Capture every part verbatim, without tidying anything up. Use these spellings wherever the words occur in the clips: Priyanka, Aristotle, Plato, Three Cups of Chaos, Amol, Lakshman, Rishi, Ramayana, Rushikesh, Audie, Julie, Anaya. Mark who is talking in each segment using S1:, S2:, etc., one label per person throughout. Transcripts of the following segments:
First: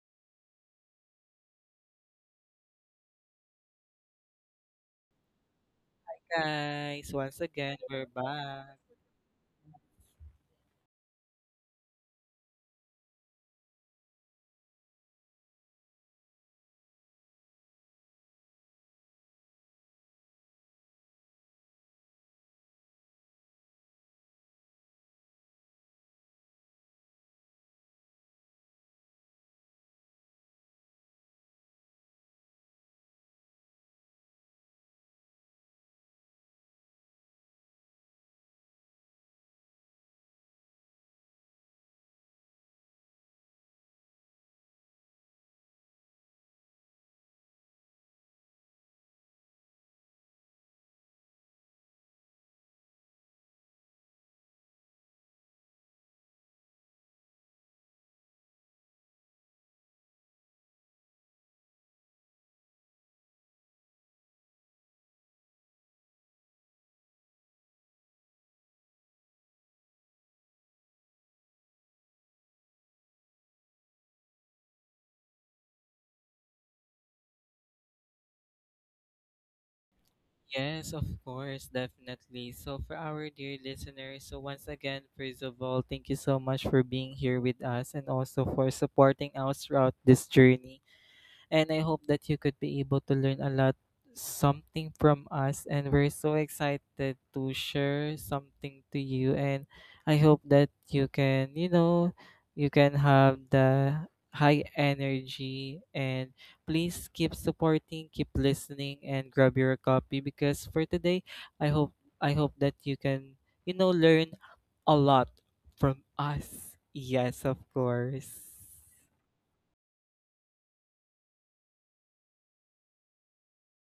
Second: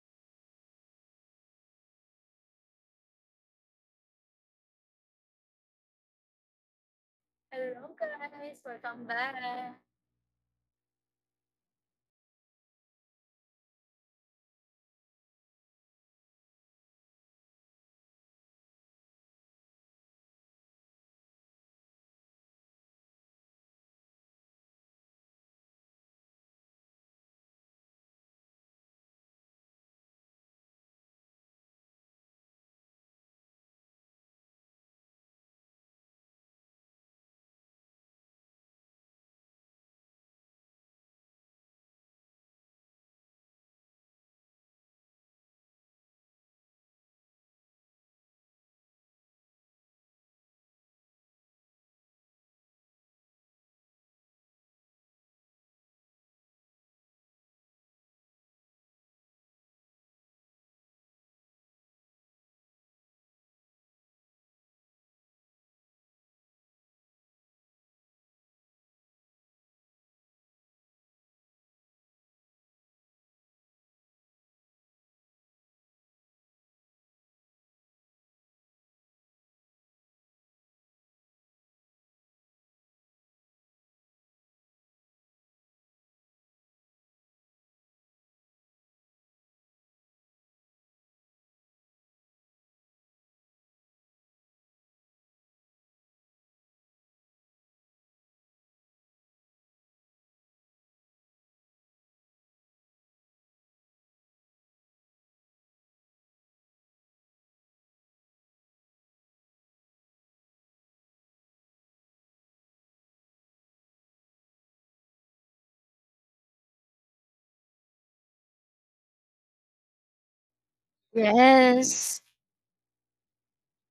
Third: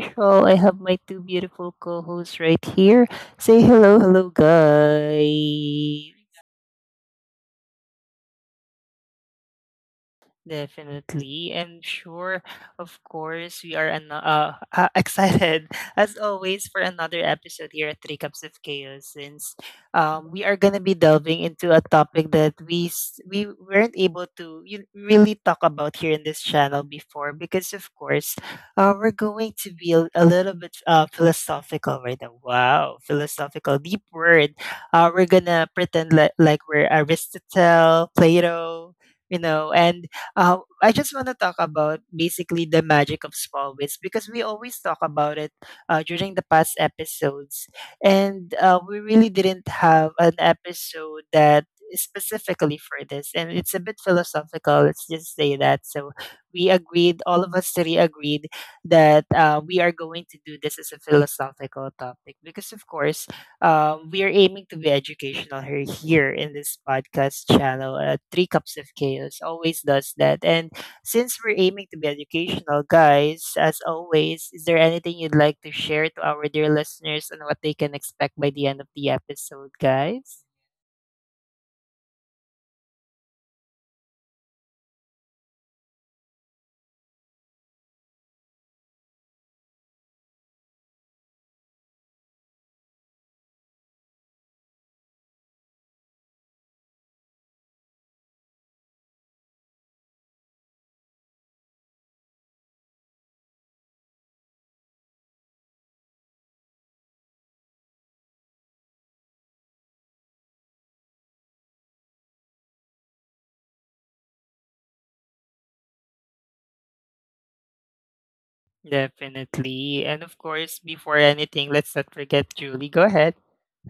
S1: usual, I have my two beautiful co hosts right here. Say hello, hello, guys.
S2: Guys. Once again,
S3: Hello
S2: we're
S3: guys,
S2: back.
S3: welcome back.
S1: Definitely. And sure, of course, we are an- uh, uh, excited as always for another episode here at Three Cups of Chaos since um, we are going to be delving into a topic that we s- we weren't able to y- really talk about here in this channel before because, of course, uh, we're going to be a, a little bit uh, philosophical right now. Wow, philosophical, deep word. Uh, we're going to pretend li- like we're Aristotle, Plato, you know, and uh, I just want to talk about basically the magic of small wins because we always talk about it uh, during the past episodes, and uh, we really didn't have an episode that is specifically for this, and it's a bit philosophical. Let's just say that. So we agreed, all of us three agreed that uh, we are going to do this as a philosophical topic because, of course, um, we are aiming to be educational here, here in this podcast channel. Uh, Three Cups of Chaos always does that. And since we're aiming to be educational, guys, as always, is there anything you'd like to share to our dear listeners and what they can expect by the end of the episode, guys?
S2: Yes, of course, definitely. So, for our dear listeners, so once again, first of all, thank you so much for being here with us and also for supporting us throughout this journey. And I hope that you could be able to learn a lot something from us, and we're so excited to share something to you. And I hope that you can, you know, you can have the high energy and please keep supporting, keep listening and grab your copy because for today I hope I hope that you can, you know, learn a lot from us. Yes, of course.
S1: Definitely. And of course, before anything, let's not
S3: Yes.
S1: forget Julie. Go ahead.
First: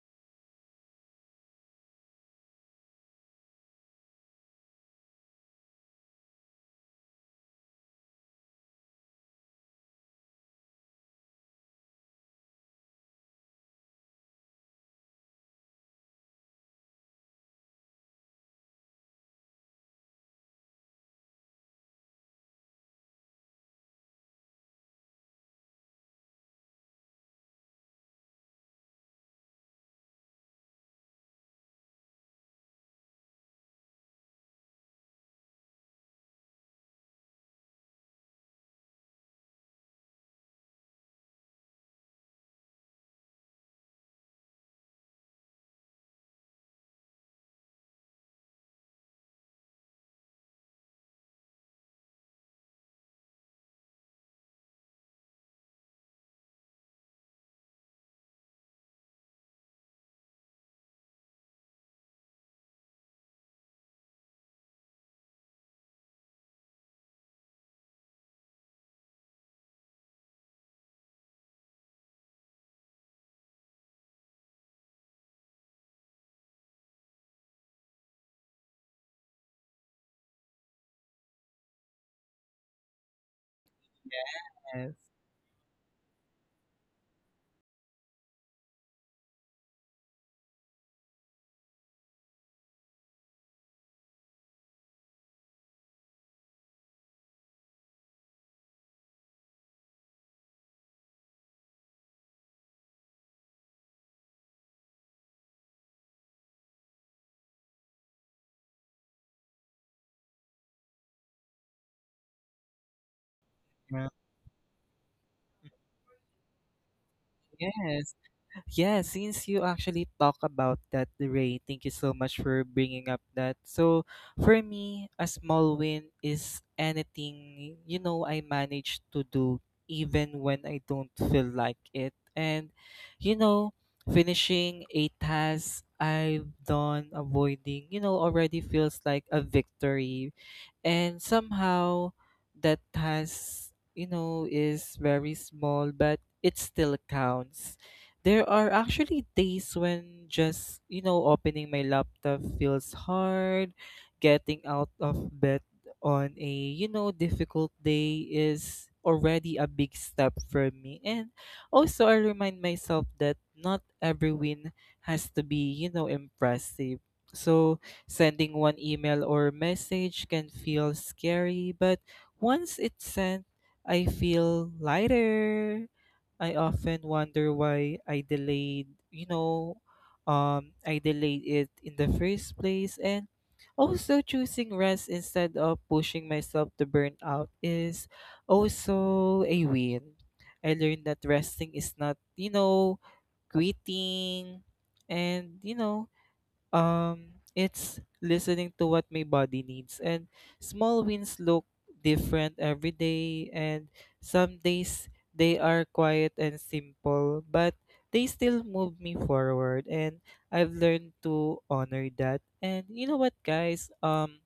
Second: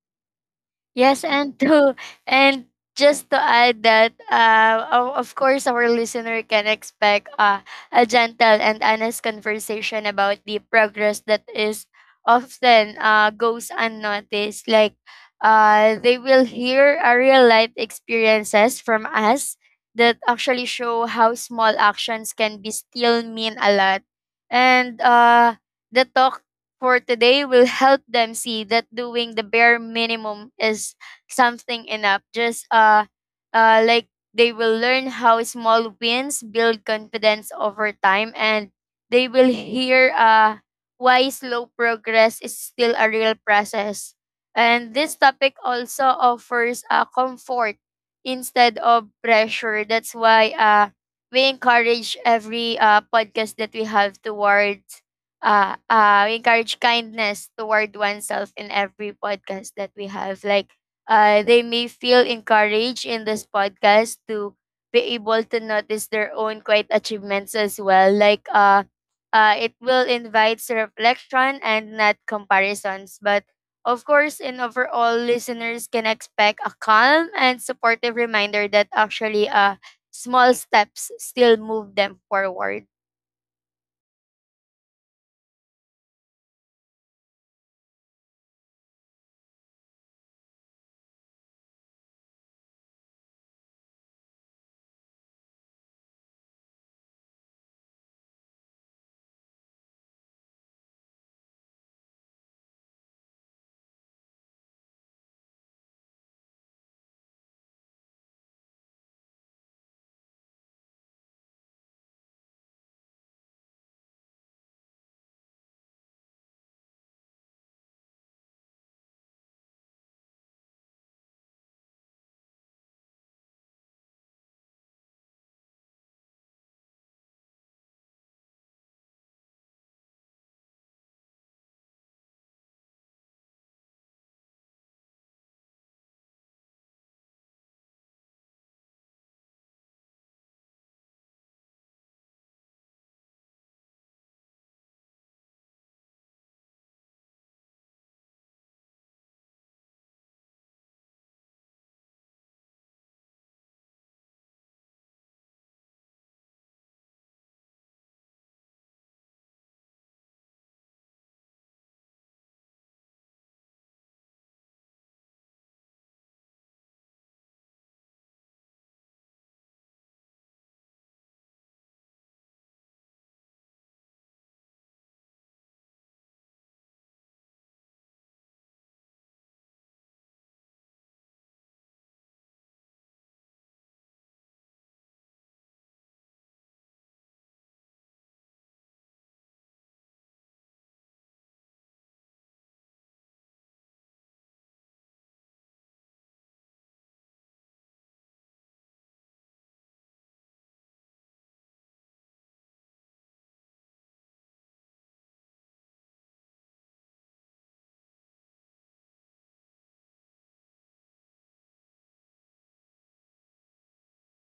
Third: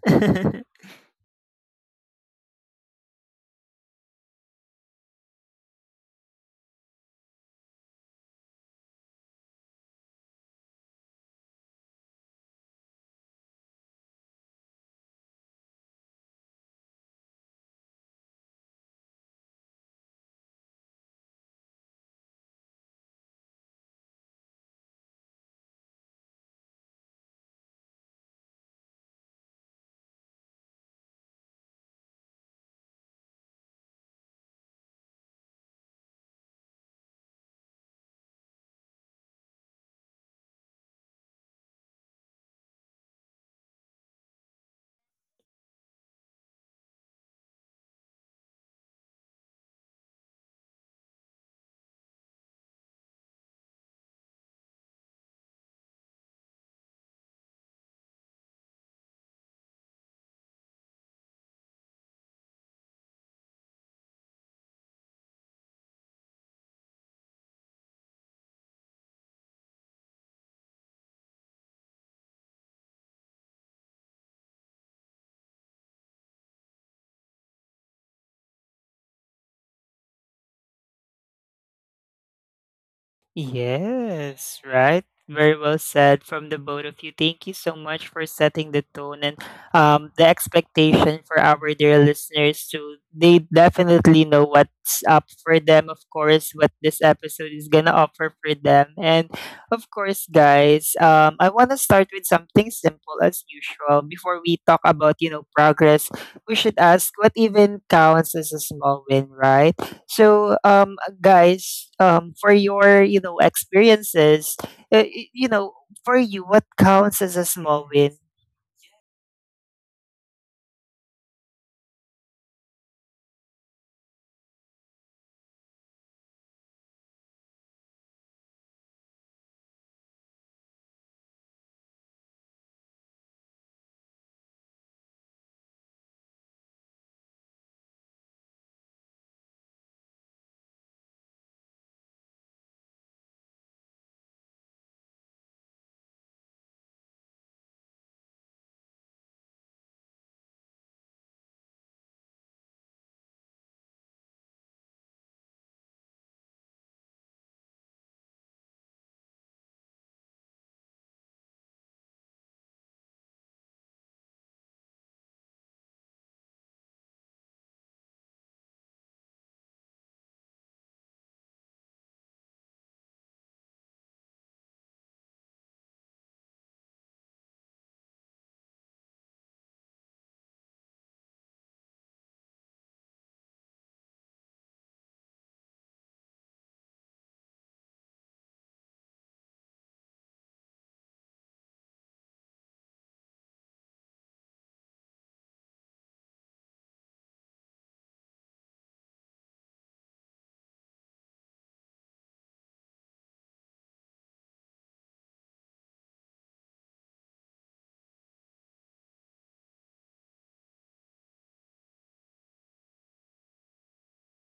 S3: Yes, and to and just to add that uh, o- of course our listener can expect uh, a gentle and honest conversation about the progress that is often uh, goes unnoticed. Like uh, they will hear a real life experiences from us that actually show how small actions can be still mean a lot, and uh, the talk for today will help them see that doing the bare minimum is something enough. Just uh, uh, like They will learn how small wins build confidence over time, and they will hear uh, why slow progress is still a real process. And this topic also offers a comfort instead of pressure. That's why uh, we encourage every uh, podcast that we have towards uh, uh, we encourage kindness toward oneself in every podcast that we have. Like, uh, they may feel encouraged in this podcast to be able to notice their own quiet achievements as well. Like, uh, uh, it will invite reflection and not comparisons. But of course, in overall, listeners can expect a calm and supportive reminder that actually, uh, small steps still move them forward.
S1: Yes,
S2: Yes,
S1: right. Very well said from the both of you. Thank you so much for setting the tone and um, the expectation for our dear listeners to they definitely know what's up for them, of course, what this episode is gonna offer for them. And of course, guys, um, I wanna start with something simple as usual. Before we talk about, you know, progress, we should ask what even counts as a small win, right? So, um, uh, guys, um, for your you know
S2: yeah,
S1: experiences, uh, y- you know, for you, what counts as a small
S2: yes.
S1: win?
S2: Yeah, since you actually talk about that, Ray, thank you so much for bringing up that. So, for me, a small win is anything, you know, I manage to do even when I don't feel like it. And, you know, finishing a task I've done, avoiding, you know, already feels like a victory. And somehow that task, you know, is very small, but it still counts. There are actually days when just, you know, opening my laptop feels hard. Getting out of bed on a, you know, difficult day is already a big step for me. And also, I remind myself that not every win has to be, you know, impressive. So, sending one email or message can feel scary, but once it's sent, I feel lighter. I often wonder why I delayed, you know, um, I delayed it in the first place. And also choosing rest instead of pushing myself to burn out is also a win. I learned that resting is not, you know, quitting and, you know, um, it's listening to what my body needs. And small wins look different every day. And some days they are quiet and simple, but they still move me forward. And I've learned to honor that. And you know what, guys? Um,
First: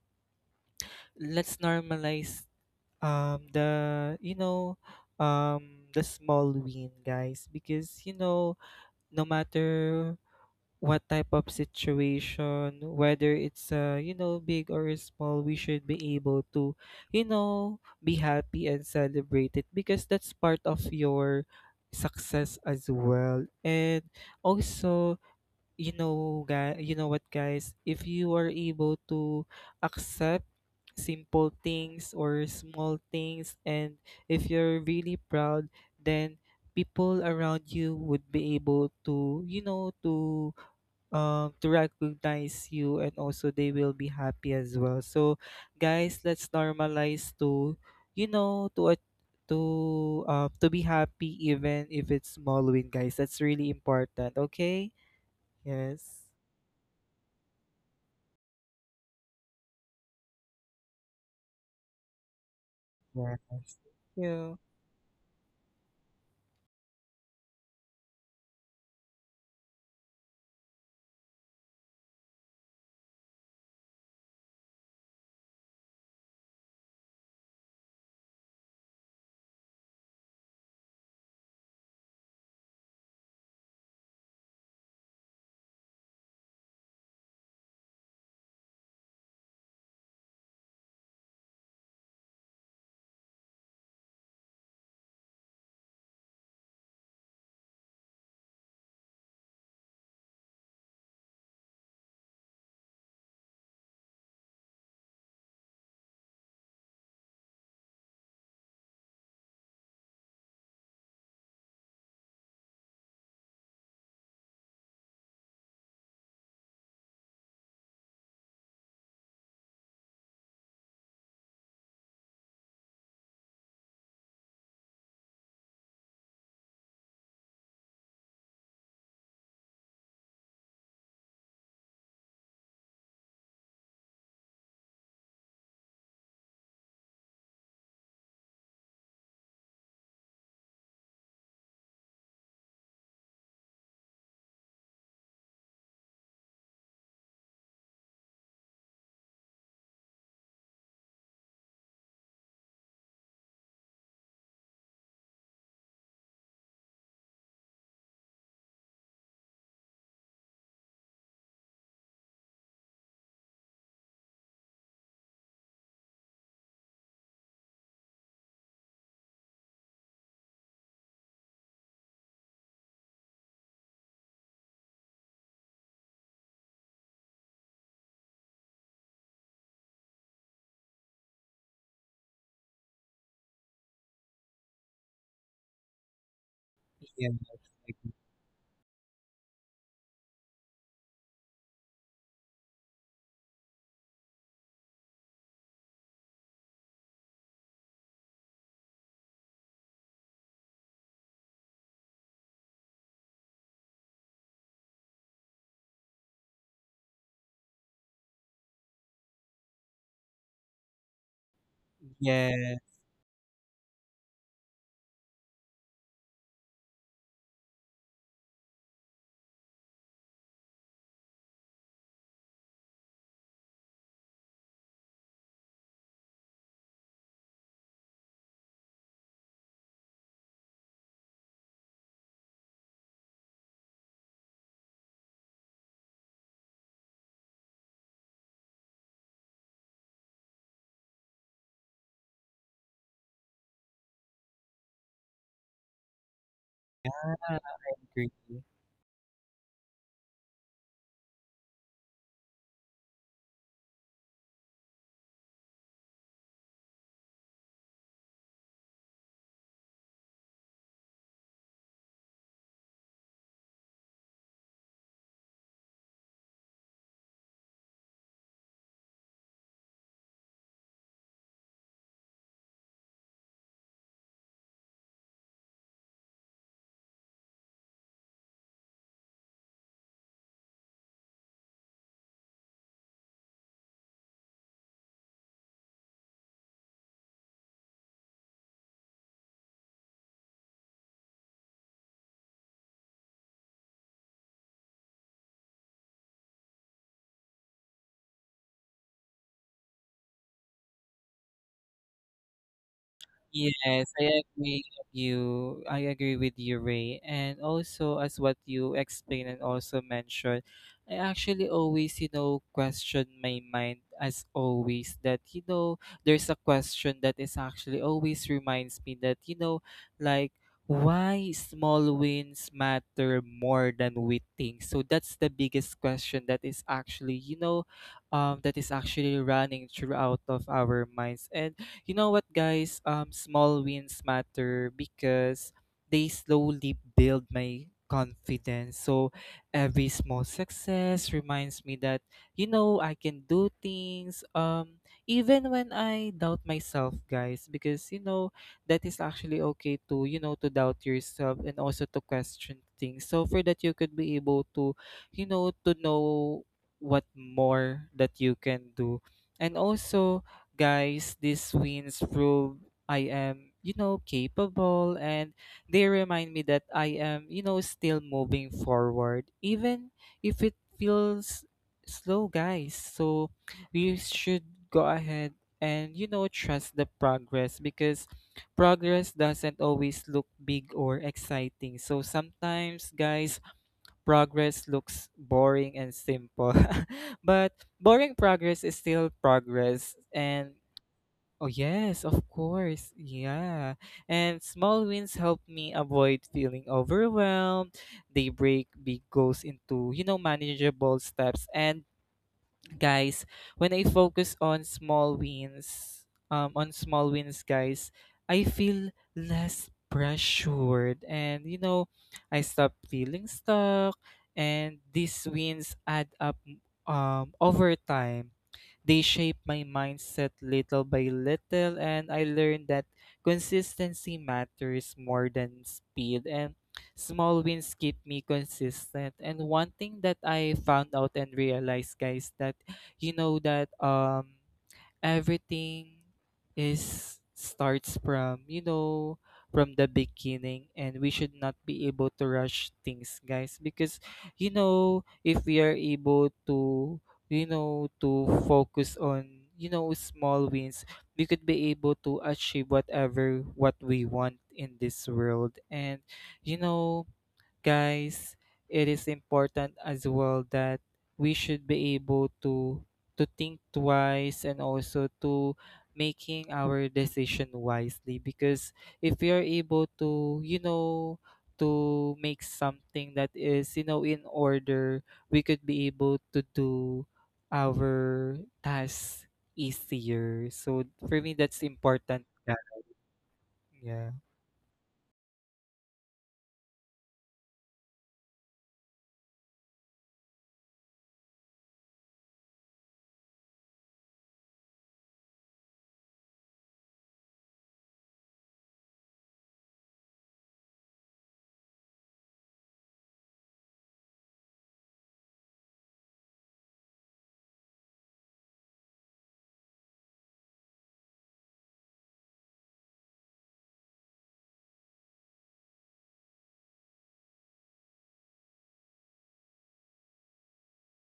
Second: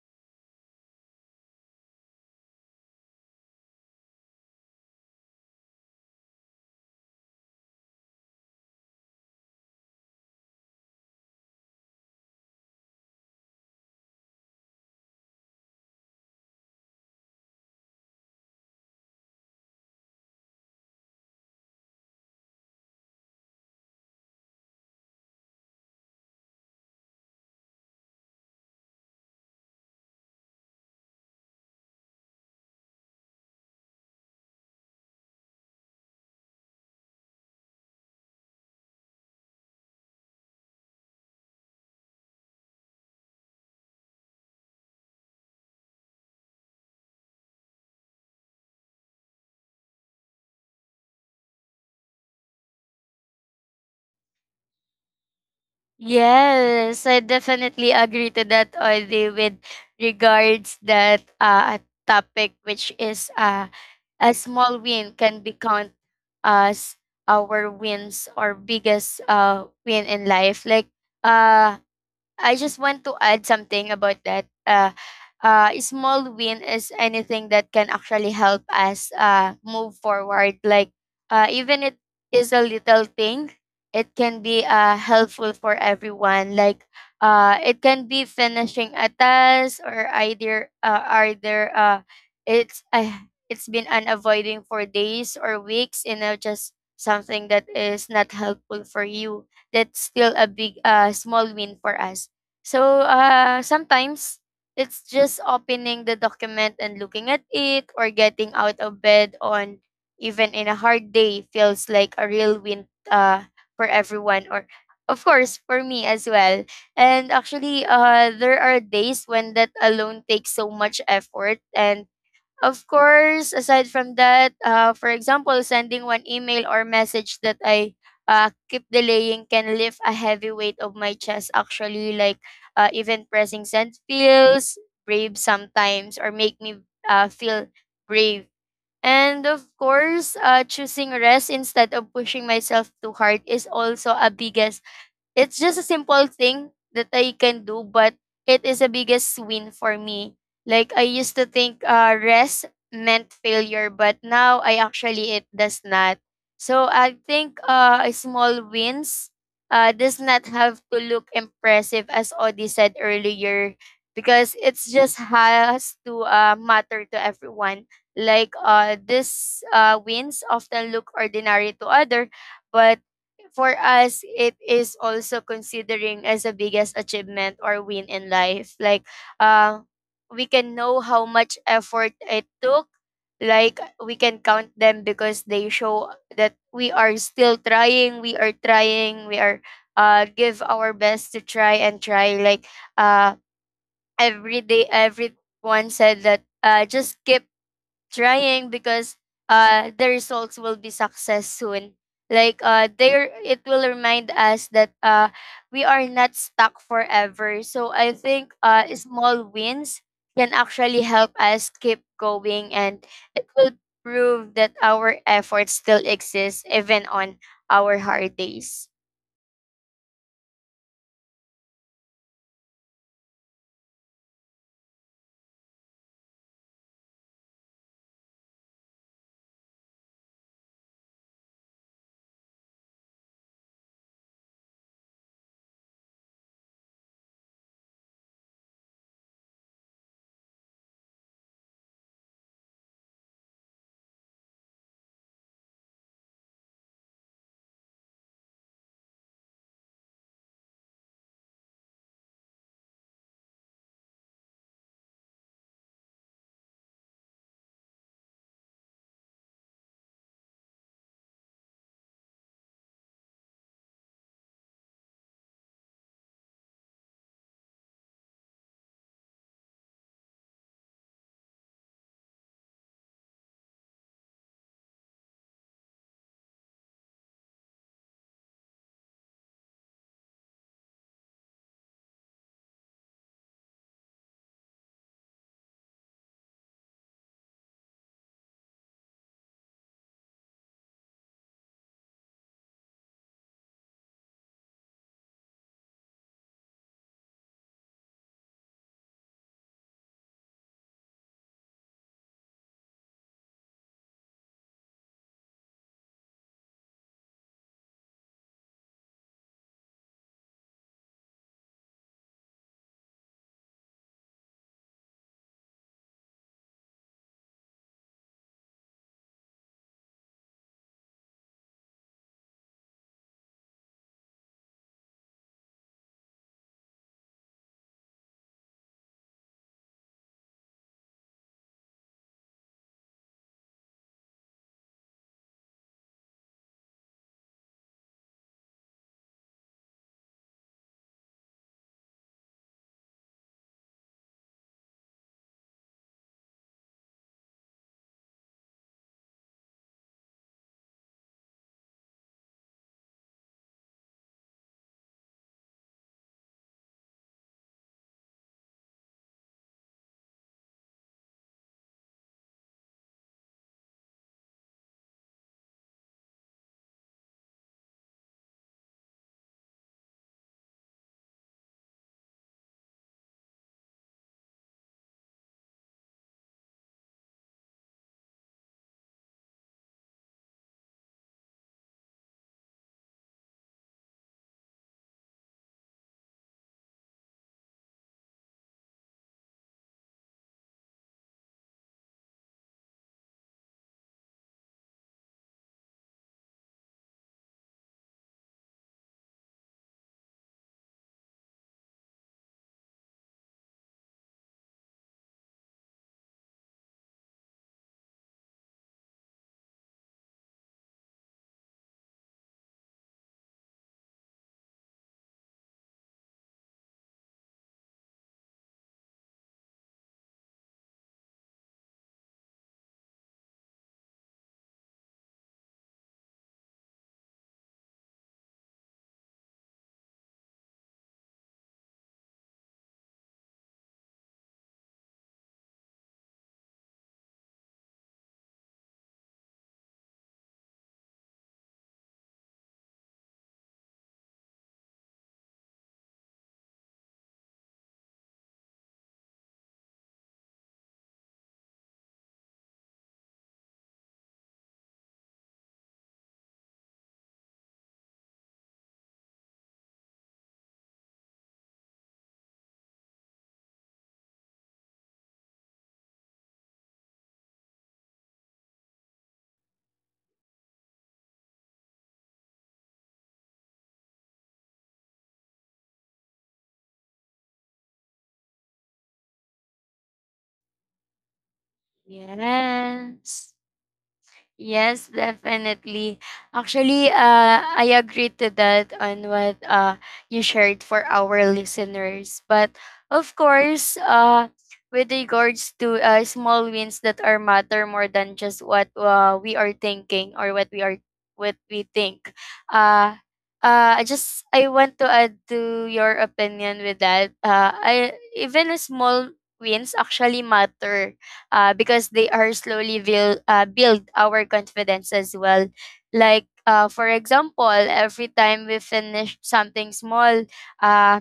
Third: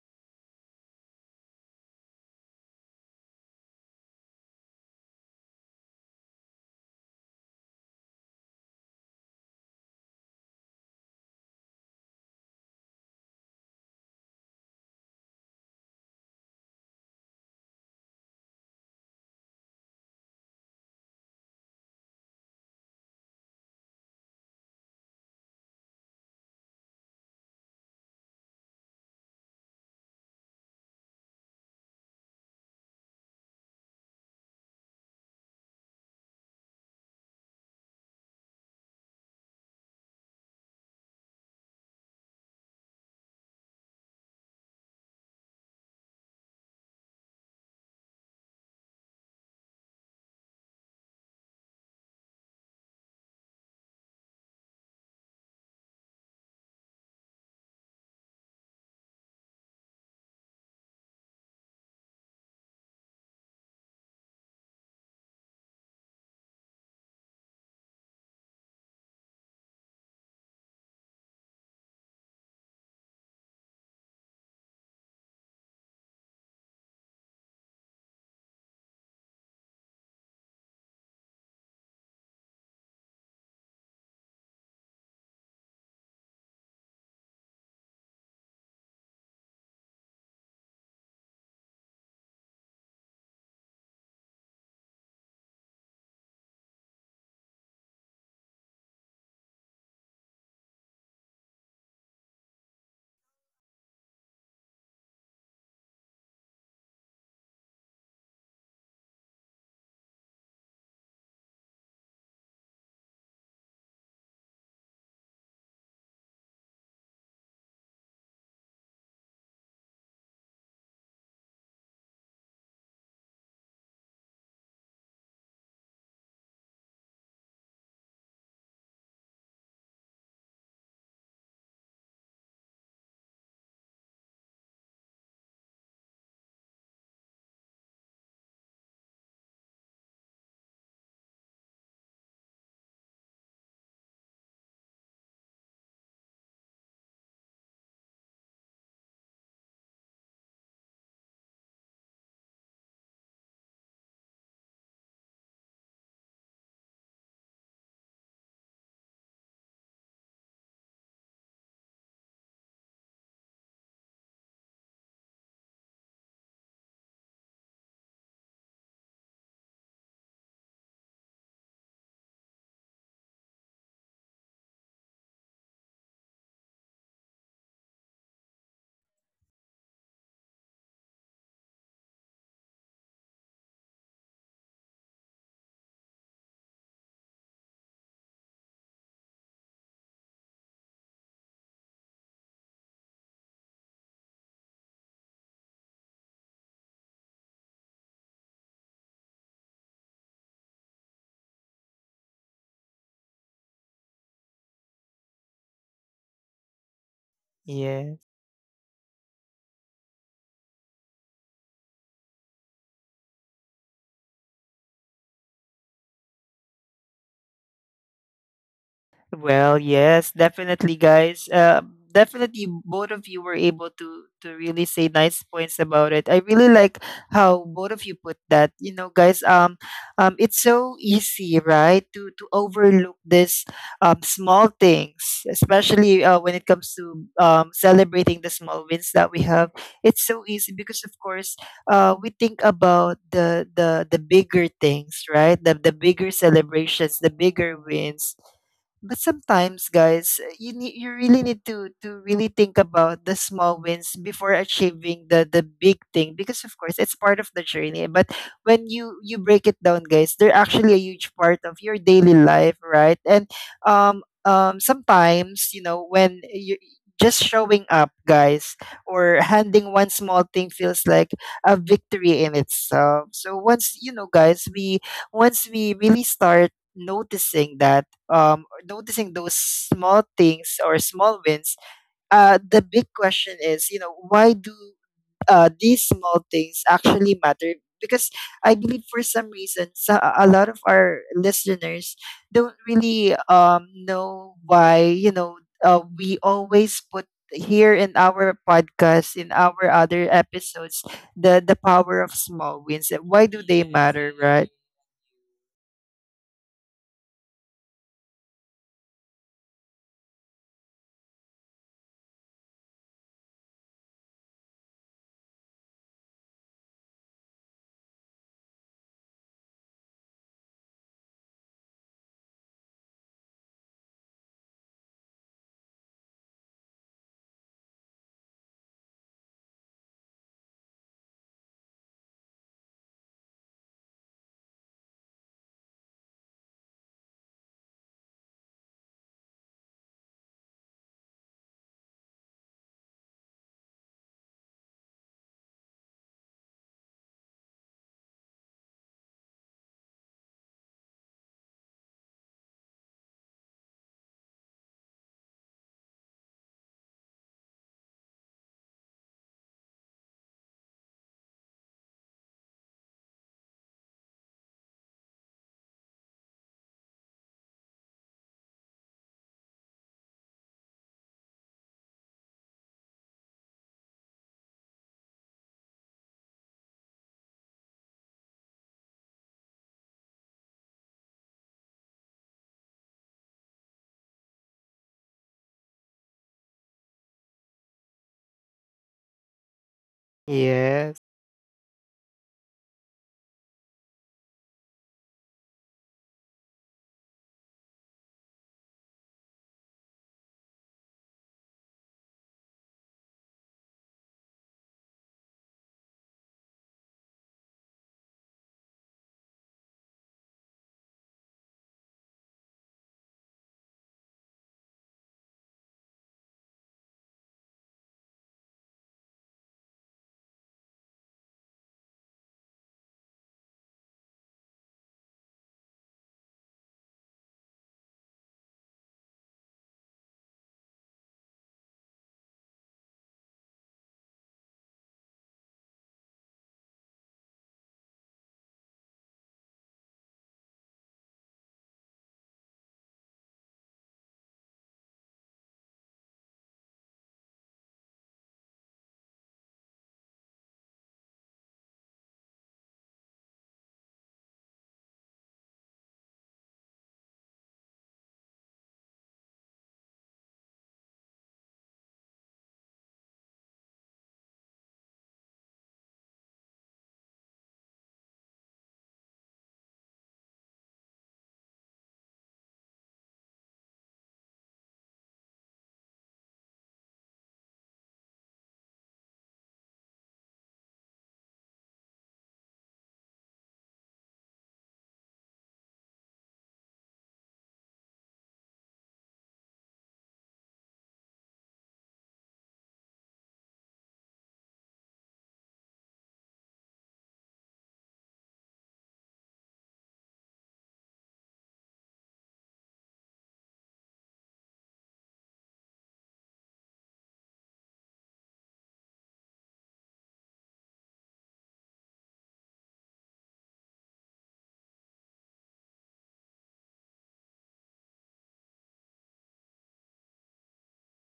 S2: Let's normalize um the you know um the small win, guys, because you know, no matter what type of situation, whether it's uh you know big or small, we should be able to, you know, be happy and celebrate it because that's part of your success as well. And also, you know, guy, you know what, guys, if you are able to accept simple things or small things, and if you're really proud, then people around you would be able to, you know, to um to recognize you, and also they will be happy as well. So guys, let's normalize to, you know, to a- to um to be happy even if it's small win, guys. That's really important, okay? Yes,
S3: Yes, I definitely agree to that, Audie, with regards that uh, topic, which is
S2: yes.
S3: uh,
S2: Thank
S3: a
S2: you.
S3: small win can be count as our wins or biggest uh, win in life. Like uh, I just want to add something about that. Uh, uh, a small win is anything that can actually help us uh, move forward. Like, uh, even it is a little thing, it can be uh, helpful for everyone. Like, uh, it can be finishing a task, or either uh, either uh, it's uh, it's been unavoiding for days or weeks. You know, just something that is not helpful for you, that's still a big uh small win for us. So uh, sometimes it's just opening the document and looking at it, or getting out of bed on even in a hard day feels like a real win uh, for everyone, or of course for me as well. And actually, uh, there are days when that alone takes so much effort. And of course, aside from that, uh, for example, sending one email or message that I uh, keep delaying can lift a heavy weight of my chest, actually. Like, uh, even pressing send feels brave sometimes, or make me uh, feel brave. And of course, uh, choosing rest instead of pushing myself too hard is also a biggest. It's just a simple thing that I can do, but it is the biggest win for me. Like, I used to think uh, rest meant failure, but now I actually it does not. So I think uh, a small wins uh, does not have to look impressive, as Odi said earlier, because it's just has to uh, matter to everyone. Like, uh, these uh, wins often look ordinary to other, but for us, it is also considering as the biggest achievement or win in life. Like, uh, we can know how much effort it took. Like, we can count them because they show that we are
S2: Yeah,
S3: still trying, we are trying, we are uh, give our best to try and try. Like, uh, every day, everyone said that uh, just keep trying because uh the results will be success soon. Like, uh there it will remind us that uh we are not stuck forever. So I
S1: Yeah.
S3: think uh small wins can actually help us keep going,
S2: yes,
S3: and it will prove that our efforts still exist even on our hard days.
S1: Well, yes, definitely, guys. Uh, definitely, both of you were able to to really say nice points about it. I really like how both of you put that. You know, guys. Um, um, it's so easy, right, to to overlook this um small things, especially uh, when it comes to um celebrating the small wins that we have. It's so easy because, of course, uh, we think about the the the bigger things, right? The the bigger celebrations, the
S2: I agree.
S1: bigger
S2: Yeah,
S1: wins,
S2: I agree.
S1: but sometimes, guys, eh, you need you really need to to really think about the small wins before achieving the the big thing because of course it's part of the journey. But when you you break it down, guys, they're actually a huge part of your daily life, right? And um um sometimes you know when you just showing up, guys, or handing one small thing feels like a victory in itself. So once you know, guys, we once we really start noticing that, um, noticing those small things or small wins, uh, the big question is, you know, why do uh, these small things actually matter? Because I believe for some reason, so a lot of our listeners don't really um, know why, you know, uh, we always put here in our podcast, in our other episodes, the, the power of small wins. Why do they
S2: Yes, I
S1: matter, right?
S2: agree with you. I agree with you, Ray. And also, as what you explained and also mentioned, I actually always, you know, question my mind as always that, you know, there's a question that is actually always reminds me that, you know, like why small wins matter more than we think. So that's the biggest question that is actually, you know, um, that is actually running throughout of our minds. And you know what, guys? Um, small wins matter because they slowly build my confidence. So every small success reminds me that you know I can do things. Um, even when I doubt myself, guys, because you know that is actually okay to you know to doubt yourself and also to question things. So for that, you could be able to, you know, to know what more that you can do. And also, guys, these wins prove I am, you know, capable, and they remind me that I am, you know, still moving forward, even if it feels slow, guys. So we should go ahead and, you know, trust the progress because progress doesn't always look big or exciting. So sometimes, guys, progress looks boring and simple. But boring progress is still progress. And
S1: Yes.
S2: oh, yes, of course. Yeah. And small wins help me avoid feeling overwhelmed. They break big goals into, you know, manageable steps. And guys, when I focus on small wins, um, on small wins, guys, I feel less pressured, and you know, I stop feeling stuck, and these wins add up, um, over time. They shape my mindset little by little, and I learned that consistency matters more than speed, and small wins keep me consistent. And one thing that I found out and realized, guys, that you know that um everything is starts from you know from the beginning, and we should not be able to rush things, guys, because you know if we are able to, you know, to focus on, you know, small wins, we could be able to achieve whatever what we want in this world. And you know, guys, it is important as well that we should be able to to think twice and also to making our decision wisely, because if we are able to, you know, to make something that is, you know, in order, we could be able to do our tasks easier. So for me, that's important.
S3: Yes.
S2: Yeah,
S3: Yes, definitely. Actually, uh, I agree to that on what uh, you shared for our listeners. But of course, uh, with regards to uh, small wins that are matter more than just what uh, we are thinking or what we are what we think. Uh, uh, I just I want to add to your opinion with that. Uh, I even a small wins actually matter uh, because they are slowly build, uh, build our confidence as well. Like, uh, for example, every time we finish something small, uh,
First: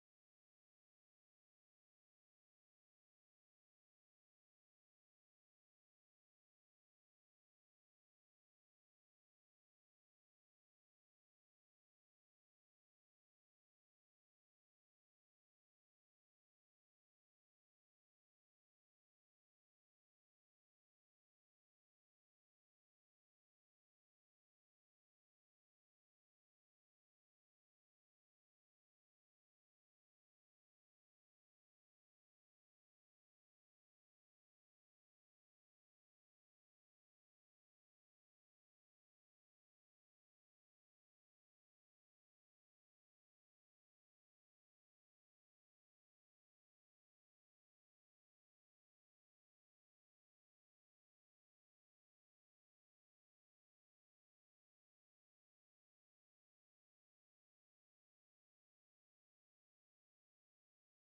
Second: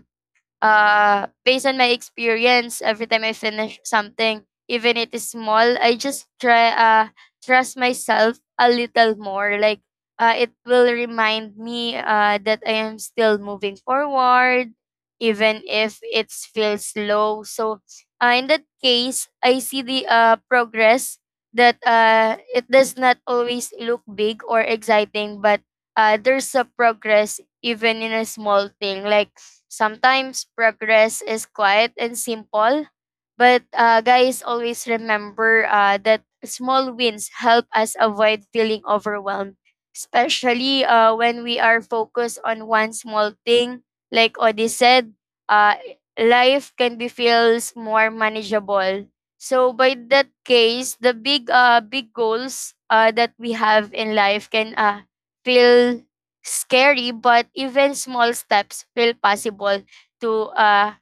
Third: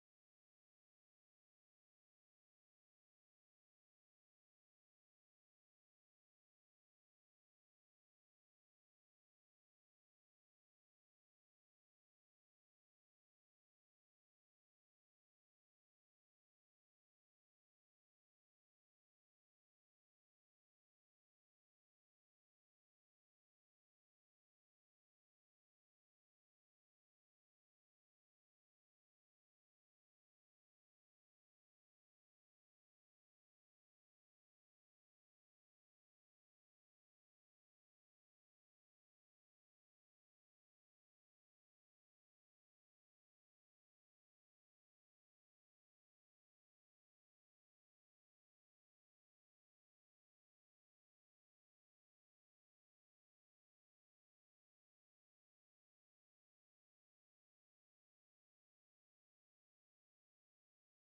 S3: uh, based on my experience, every time I finish something, even it is small, I just try uh trust myself a little more. Like, uh, it will remind me uh that I am still moving forward, even if it feels slow. So uh, in that case, I see the uh progress that uh it does not always look big or exciting, but uh, there's a progress even in a small thing. Like, sometimes progress is quiet and simple, but uh, guys, always remember uh, that small wins help us avoid feeling overwhelmed, especially uh, when we are focused on one small thing. Like Odi said, uh, life can be feels more manageable. So by that case, the big uh big goals uh that we have in life can uh feel scary, but even small steps feel possible to uh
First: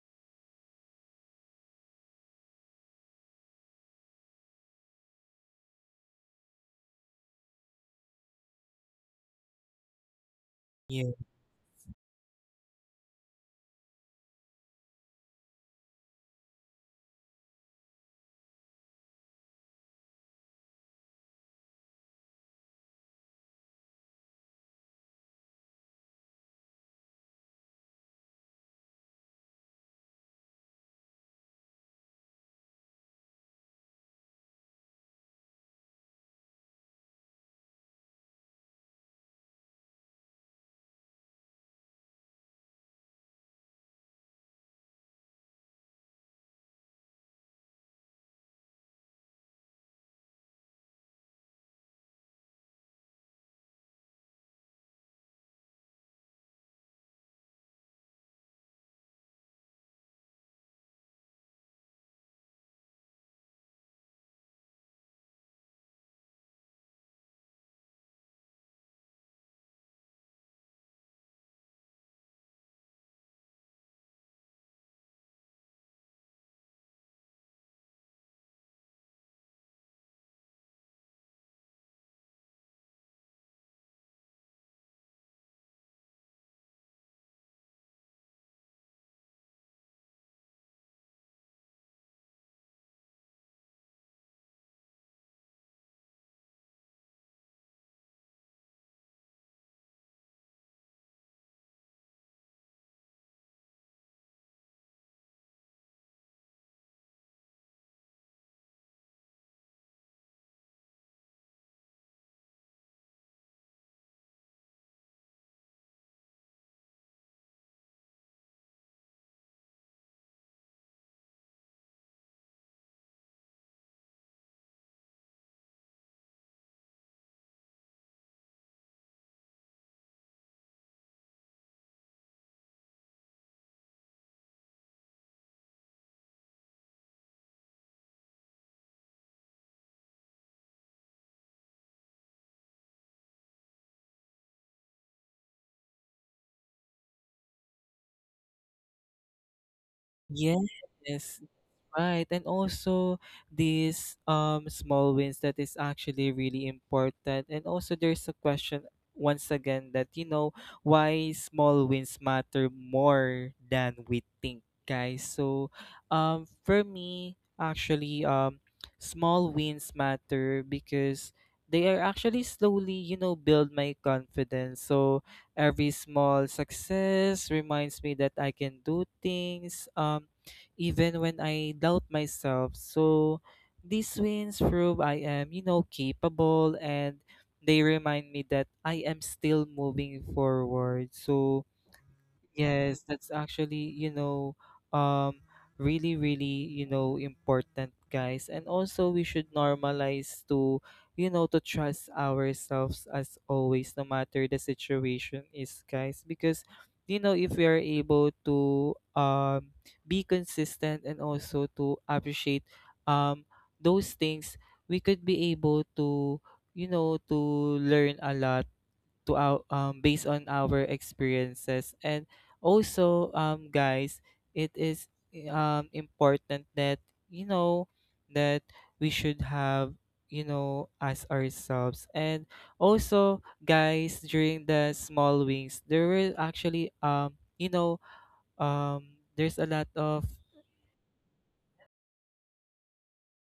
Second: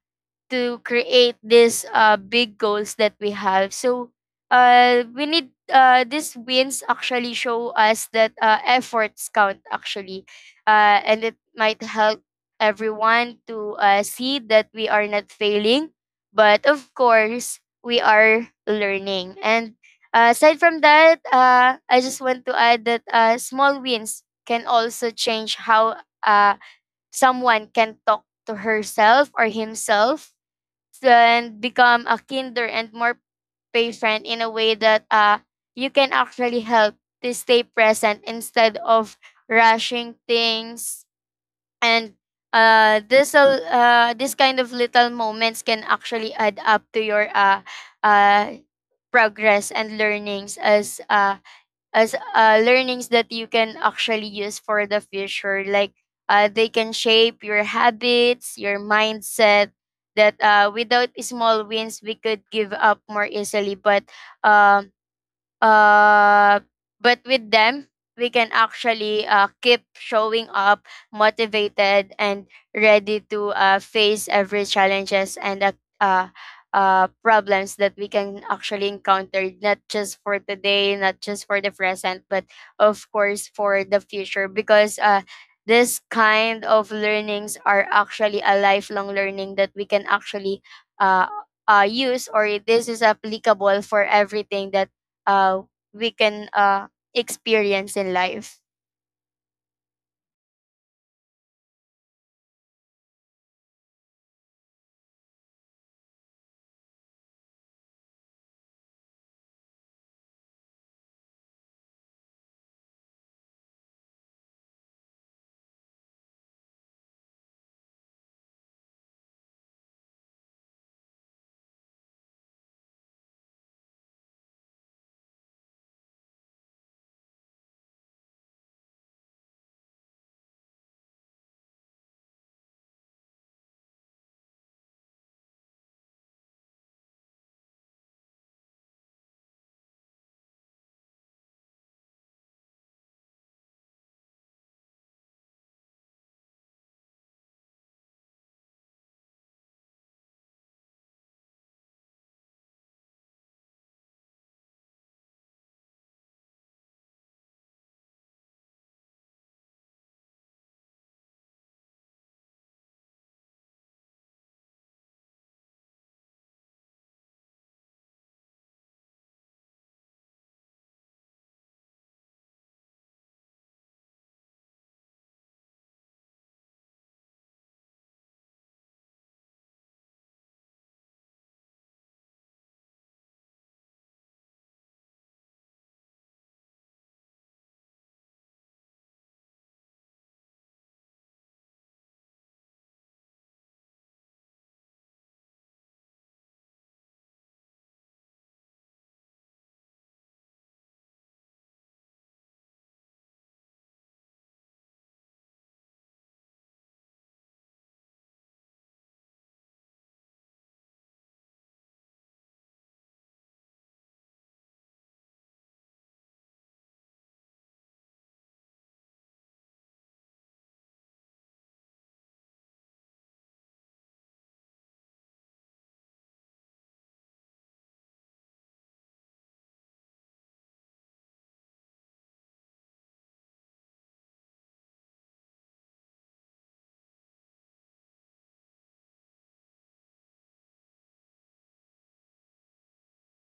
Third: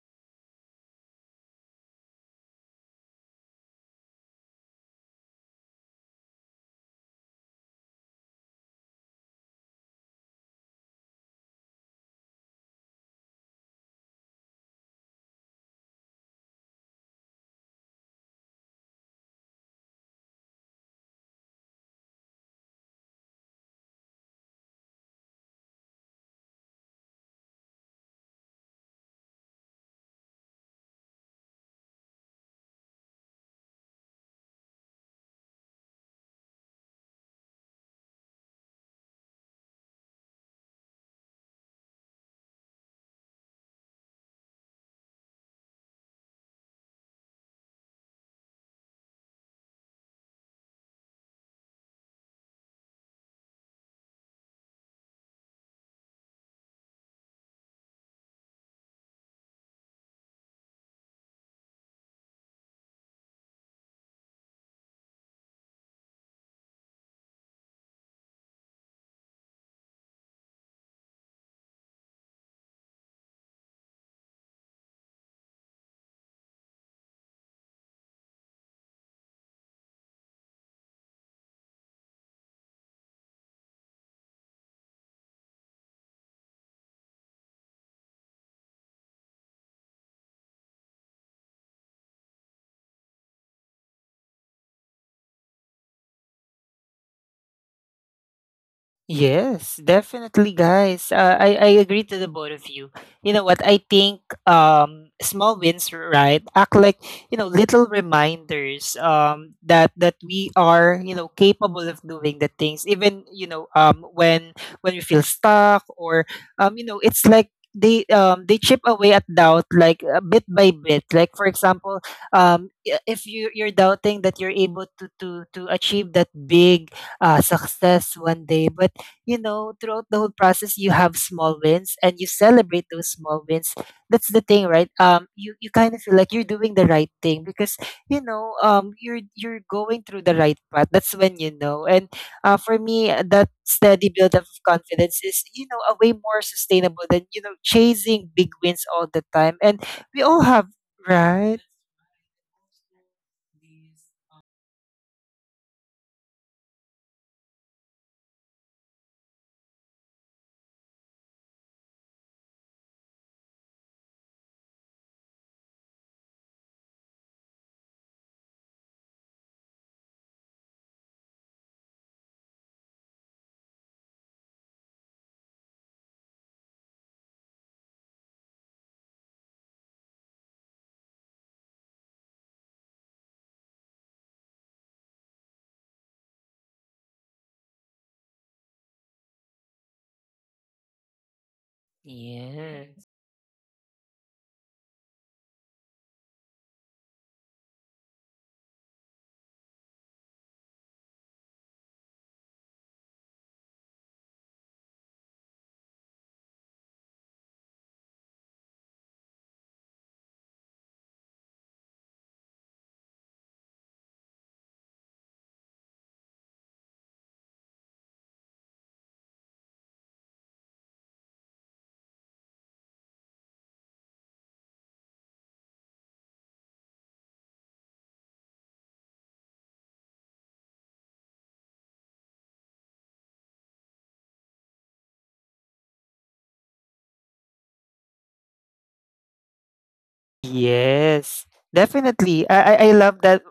S3: to create these uh, big goals that we have. So uh, we need uh, these wins actually show us that uh, efforts count actually, uh,
S2: yeah.
S3: and it might help everyone to uh, see that we are not failing, but of course we are learning. And uh, aside from that, uh, I just want to add that uh, small wins can also change how uh, someone can talk to herself or himself and become a kinder and more patient in a way that uh, you can actually help to stay present instead of rushing things, and uh, this al- uh, this kind of little moments can actually add up to your uh, uh, progress and learnings as uh, as uh, learnings that you can actually use for the future. Like, uh, they can shape your habits, your mindset. That uh, without small wins, we could give up more easily. But um, Uh, but with them, we can actually uh, keep showing up motivated and ready to uh, face every challenges and uh, uh, uh, problems that we can actually encounter, not just for today, not just for the present, but of course for the future. Because uh, this kind of learnings are actually a lifelong learning that we can actually uh, uh, use, or this is applicable for everything that uh, we can uh, experience in life.
S1: Yes, definitely, guys. Uh, I I agree to the both of you. You know what? I think um small wins, right, act like you know little reminders um that that we are you know capable of doing the things even you know um when when we feel stuck or um you know it's like they um they chip away at doubt like uh, bit by bit. Like for example, um i- if you you're doubting that you're able to to to achieve that big uh, success one day. But you know, throughout the whole process, you have small wins and you celebrate those small wins. That's the thing, right? Um, you, you kind of feel like you're doing the right thing because, you know, um, you're, you're going through the right path. That's when you know. And uh, for me, uh, that steady buildup of confidence is, you know, a way more sustainable than, you know, chasing big wins all the time. And we all have,
S2: Yes,
S1: right?
S2: right. And also, these um small wins that is actually really important. And also, there's a question once again that you know why small wins matter more than we think, guys. So um for me actually um small wins matter because they are actually slowly, you know, build my confidence. So every small success reminds me that I can do things, um, even when I doubt myself. So these wins prove I am, you know, capable, and they remind me that I am still moving forward. So yes,
S1: Yes.
S2: that's actually, you know, um, really, really, you know, important, guys. And also, we should normalize to, you know, to trust ourselves as always, no matter the situation is, guys. Because, you know, if we are able to um, be consistent and also to appreciate um, those things, we could be able to, you know, to learn a lot to our um, based on our experiences. And also, um guys, it is um important that you know that we should have you know as ourselves. And also, guys, during the small wings, there were actually um you know um there's a lot of
S1: Yes, definitely. I, I I love that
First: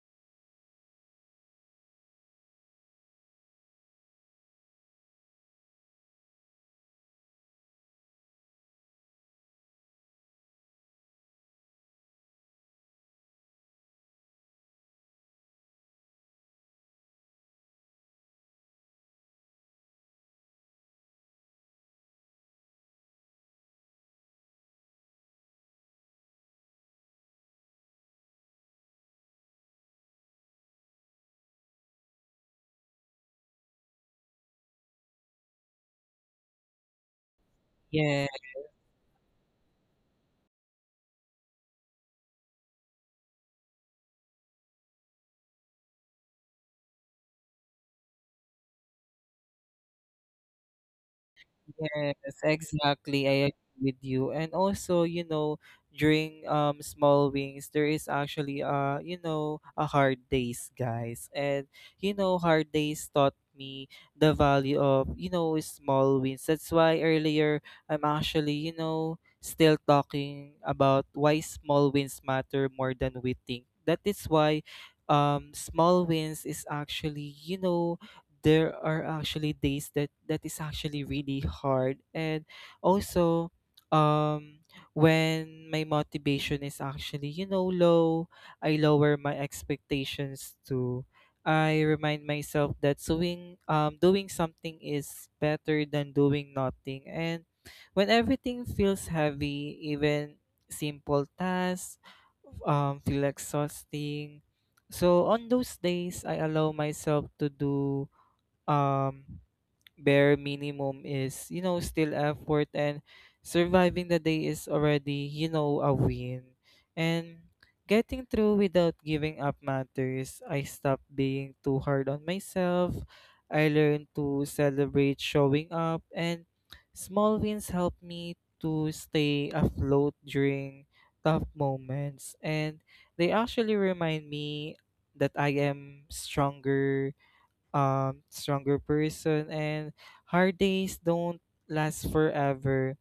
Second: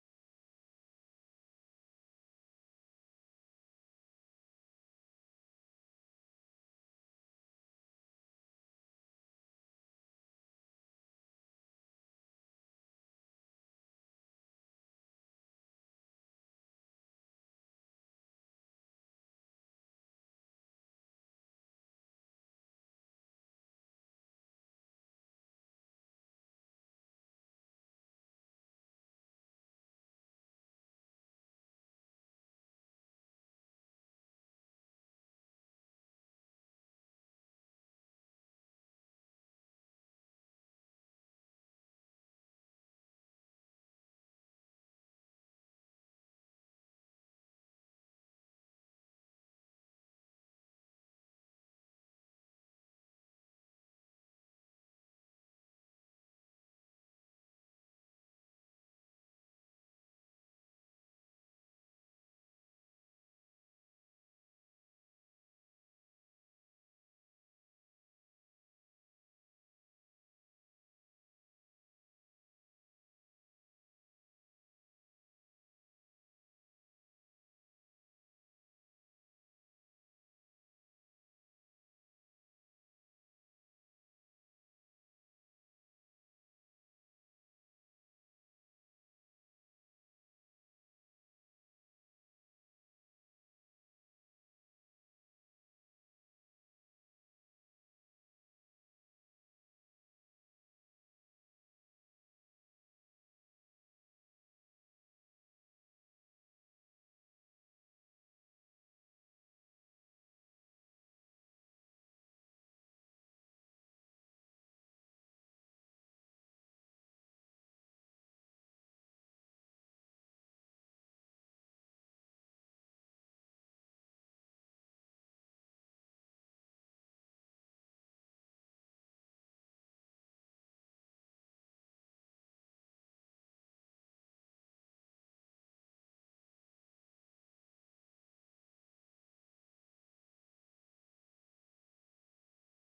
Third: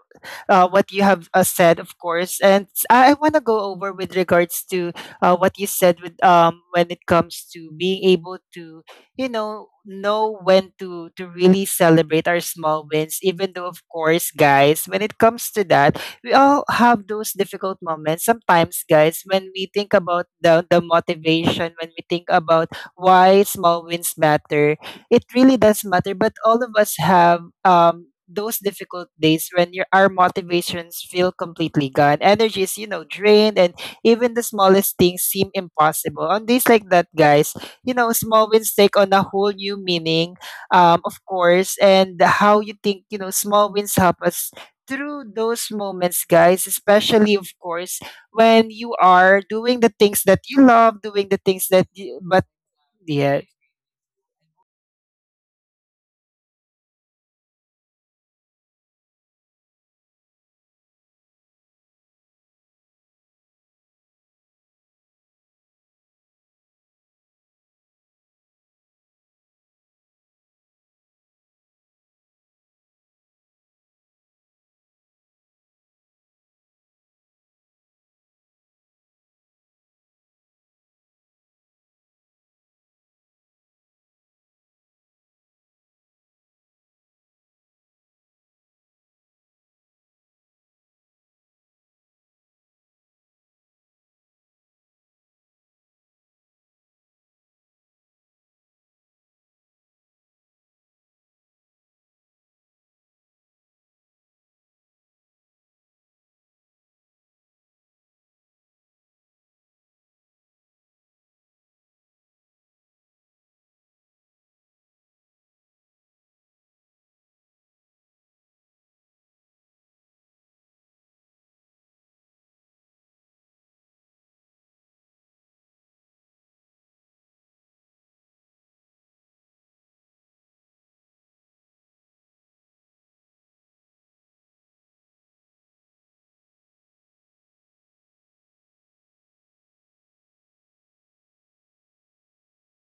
S1: uh, what you have uh, said, of course. And s- I, want to go over with regards to uh, what you said with um, when it comes to being able to, you know, know when to to really celebrate our small wins. Even though, of course, guys, when it comes to that, we all have those difficult moments. Sometimes, guys, when we think about the the motivation, when we think about why small wins matter, it really does matter. But all of us have um, those difficult days when your, our motivations feel completely gone. Energy is, you know, drained, and even the smallest things seem impossible. On days like that, guys, you know,
S2: yeah.
S1: small wins take on a whole new meaning, um, of course, and how you think, you know, small wins help us through those moments, guys, especially of course when you are doing the things that you love, doing the things that you
S2: Yes,
S1: but
S2: exactly.
S1: yeah.
S2: I agree with you. And also, you know, during um small wings, there is actually uh, you know, a hard days, guys. And you know, hard days taught me the value of, you know, small wins. That's why earlier I'm actually, you know, still talking about why small wins matter more than we think. That is why um small wins is actually, you know, there are actually days that that is actually really hard. And also, um when my motivation is actually, you know, low, I lower my expectations too. I remind myself that doing um doing something is better than doing nothing, and when everything feels heavy, even simple tasks um feel exhausting. So on those days, I allow myself to do um bare minimum is, you know, still effort, and surviving the day is already, you know, a win. And getting through without giving up matters. I stopped being too hard on myself. I learned to celebrate showing up, and small wins help me to stay afloat during tough moments. And they actually remind me that I am stronger, um stronger person, and hard days don't last forever.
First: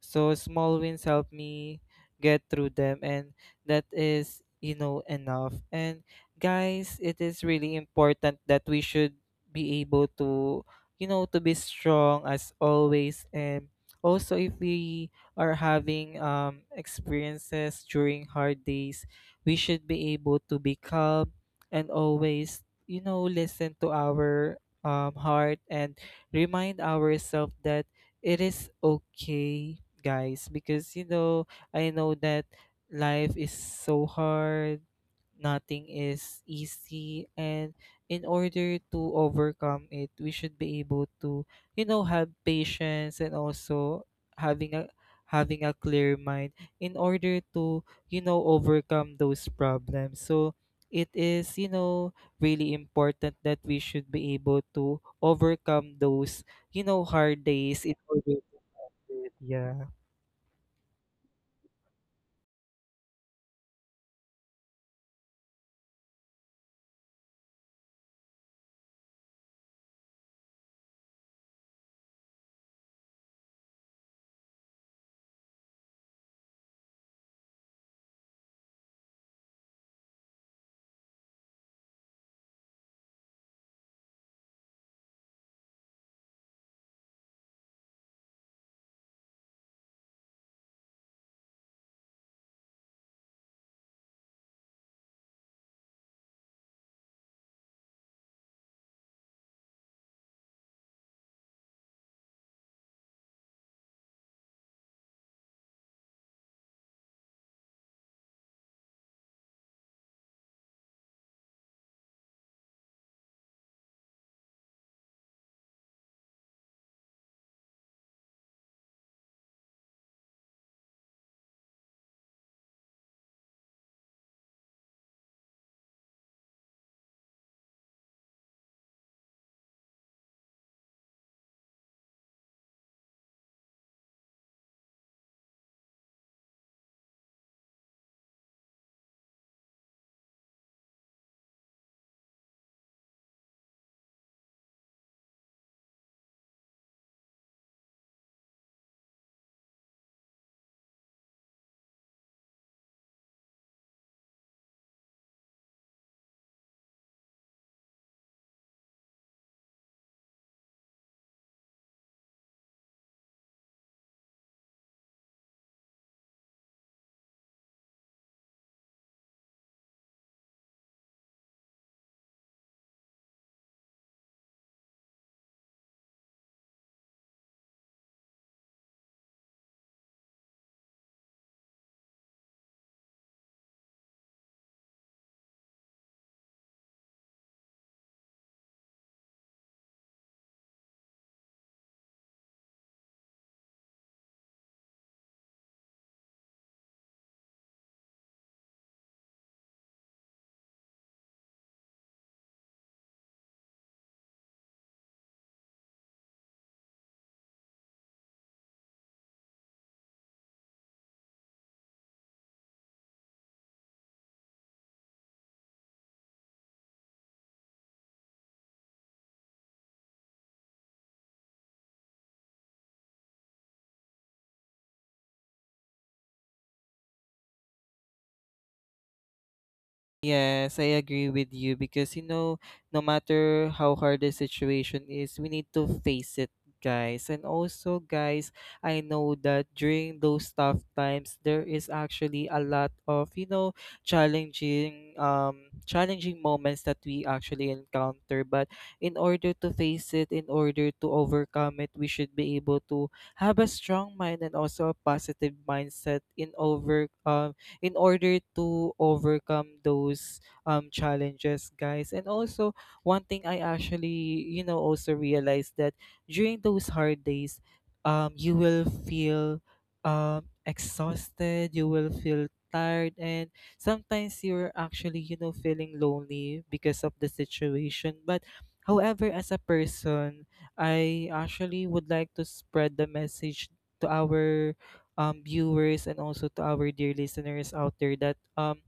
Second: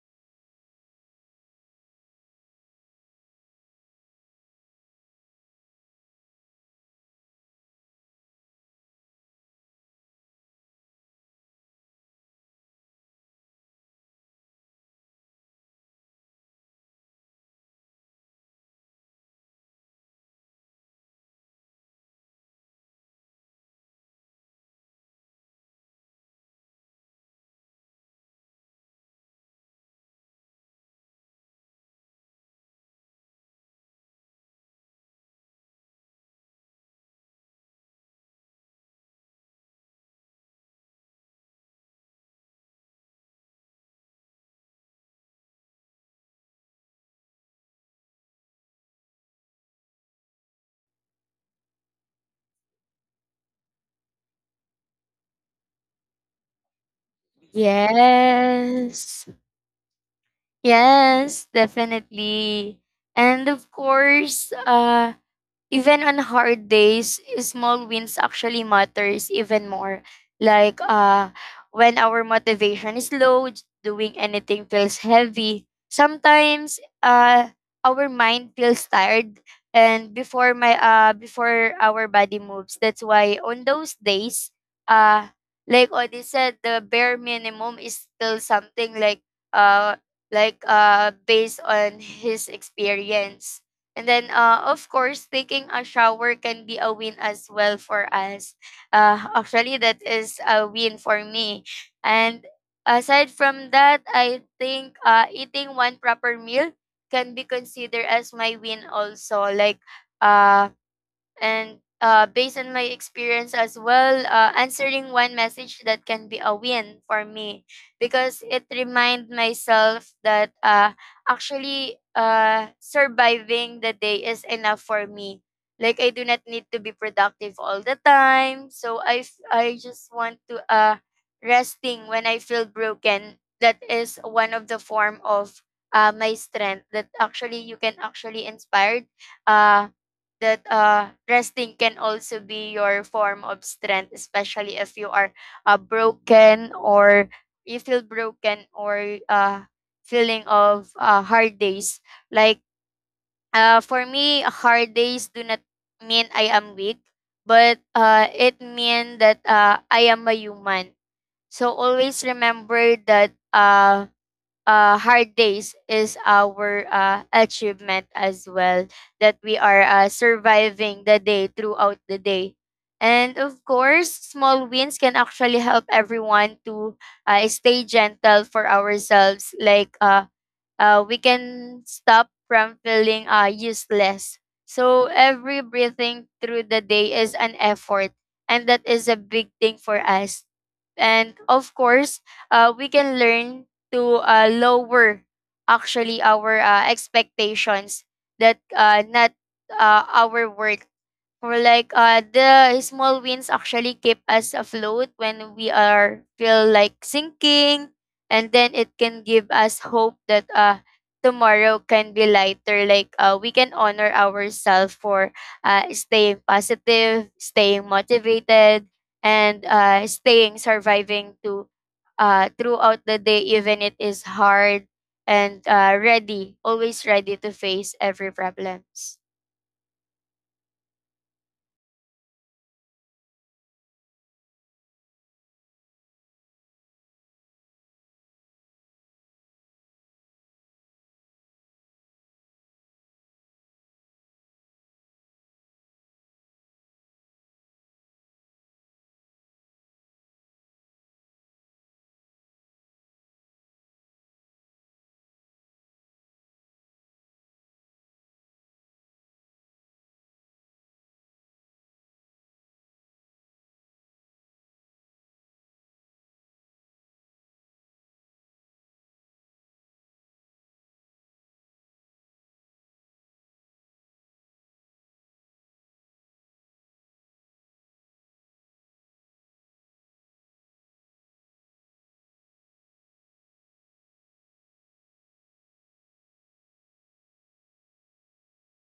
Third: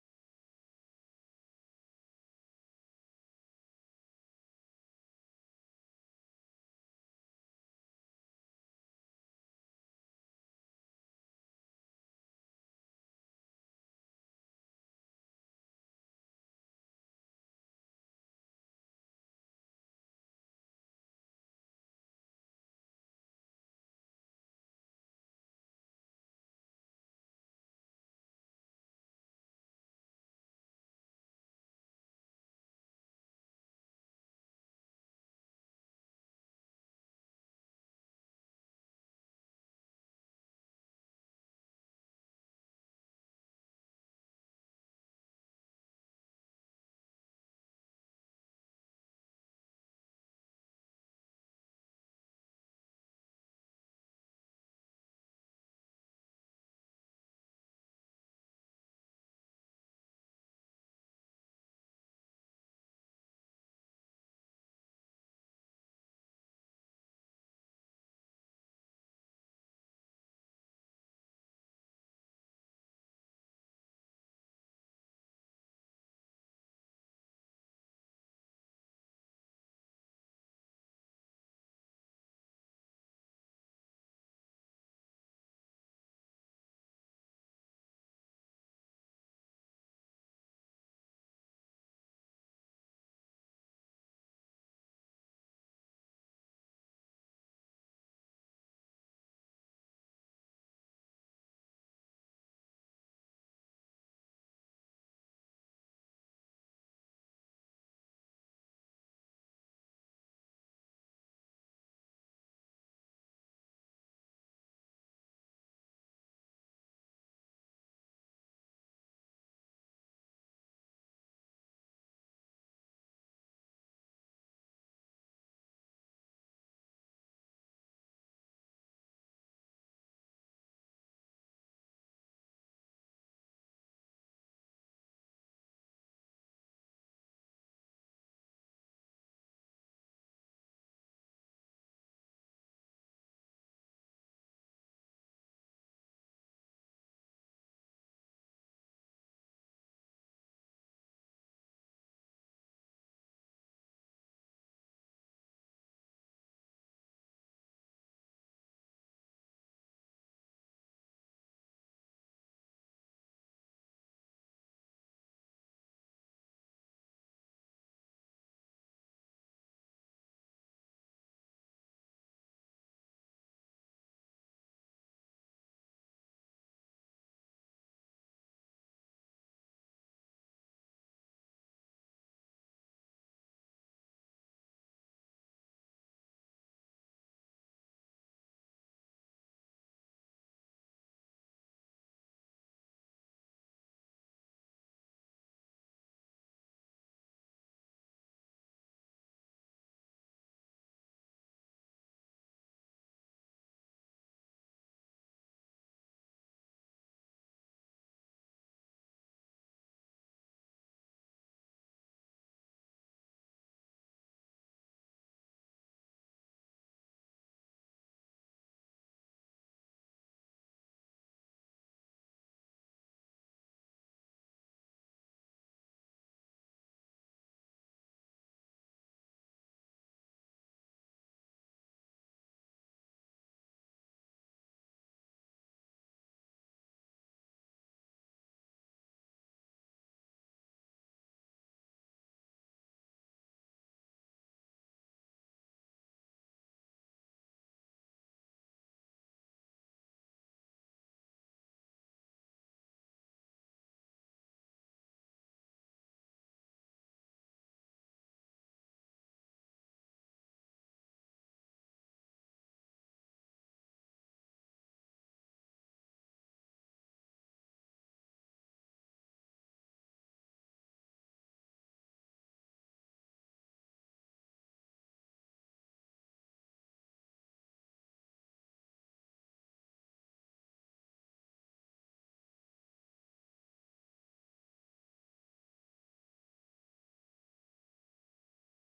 S2: So small wins help me get through them, and that is, you know, enough. And guys, it is really important that we should be able to, you know, to be strong as always. And also, if we are having um experiences during hard days, we should be able to be calm and always, you know, listen to our um heart, and remind ourselves that it is okay, guys, because you know, I know that life is so hard, nothing is easy, and in order to overcome it, we should be able to, you know, have patience, and also having a having a clear mind in order to, you know, overcome those problems. So it is, you know, really important that we should be able to overcome those, you know, hard days in order
S3: Yes.
S2: to yeah.
S3: Yes, definitely. And of course, uh, even on hard days, small wins actually matters even more. Like, uh when our motivation is low, j- doing anything feels heavy. Sometimes uh our mind feels tired and before my uh before our body moves. That's why on those days, uh like Odi said, the bare minimum is still something. like uh like uh Based on his experience, and then, uh, of course, taking a shower can be a win as well for us. Uh, actually, that is a win for me. And aside from that, I think uh, eating one proper meal can be considered as my win also. Like, uh, and uh, based on my experience as well, uh, answering one message that can be a win for me, because it remind myself that uh, actually uh, surviving the day is enough for me. Like, I do not need to be productive all the time. So I, f- I just want to uh, resting when I feel broken. That is one of the form of uh, my strength, that actually you can actually inspired uh, that uh, resting can also be your form of strength, especially if you are uh, broken, or you feel broken, or uh, feeling of uh, hard days. Like, uh, for me, hard days do not mean I am weak, but uh, it means that uh, I am a human. So always remember that uh, uh, hard days is our uh, achievement as well, that we are uh, surviving the day throughout the day. And of course, small wins can actually help everyone to uh, stay gentle for ourselves. Like, uh, uh, we can stop from feeling uh, useless. So every breathing through the day is an effort, and that is a big thing for us. And of course, uh, we can learn to uh, lower actually our uh, expectations, that uh, not uh, our worth. Or like, uh the small wins actually keep us afloat when we are feel like sinking, and then it can give us hope that uh tomorrow can be lighter. Like, uh we can honor ourselves for uh staying positive, staying motivated, and uh staying surviving to uh throughout the day, even it is hard, and uh ready, always ready to face every problems.
S2: Yes, I agree with you, because you know, no matter how hard the situation is, we need to face it, guys. And also, guys, I know that during those tough times, there is actually a lot of, you know, challenging um challenging moments that we actually encounter. But in order to face it, in order to overcome it, we should be able to have a strong mind and also a positive mindset in over um in order to overcome those um, challenges, guys. And also, one thing I actually, you know, also realized that during those hard days, um, you will feel um, exhausted, you will feel tired, and sometimes you're actually, you know, feeling lonely because of the situation. But however, as a person, I actually would like to spread the message to our um, viewers and also to our dear listeners out there that um,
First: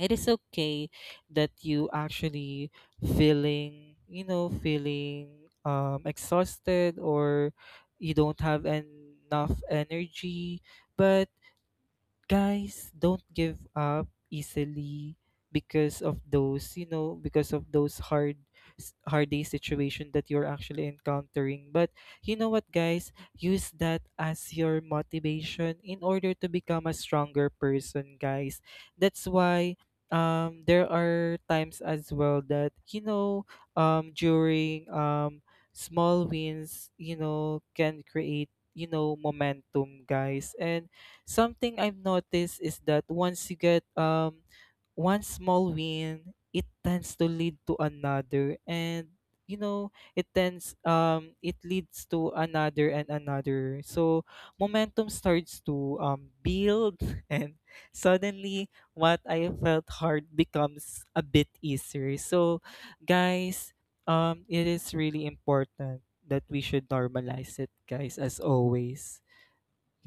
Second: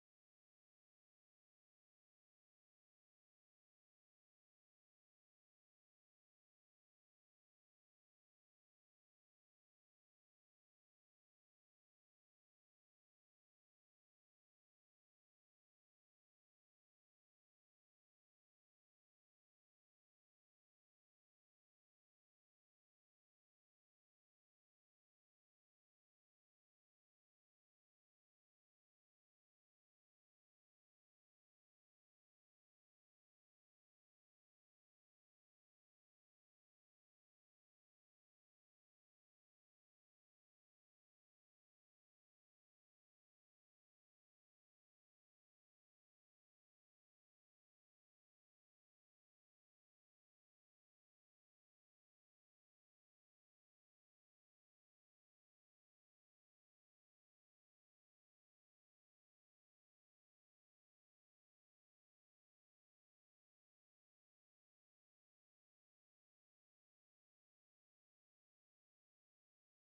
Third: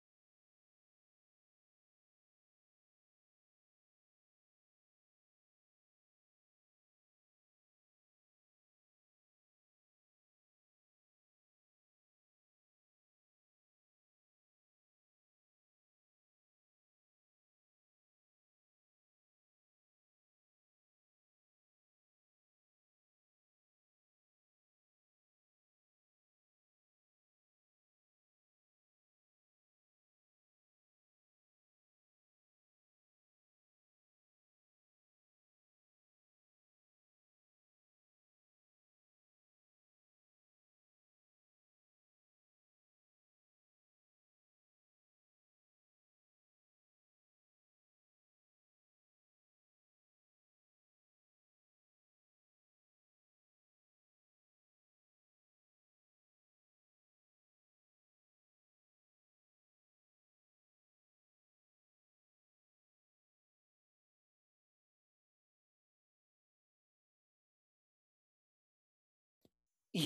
S2: it is okay that you actually feeling you know feeling um, exhausted or you don't have enough energy, but guys, don't give up easily because of those you know because of those hard s- hard day situation that you're actually encountering. But you know what, guys? Use that as your motivation in order to become a stronger person, guys. That's why um there are times as well that you know um during um small wins, you know, can create, you know, momentum, guys. And something I've noticed is that once you get um one small win, it tends to lead to another. And you know, it tends um it leads to another and another. So momentum starts to um build and suddenly what I felt hard becomes a bit easier. So guys, um it is really important that we should normalize it, guys, as always.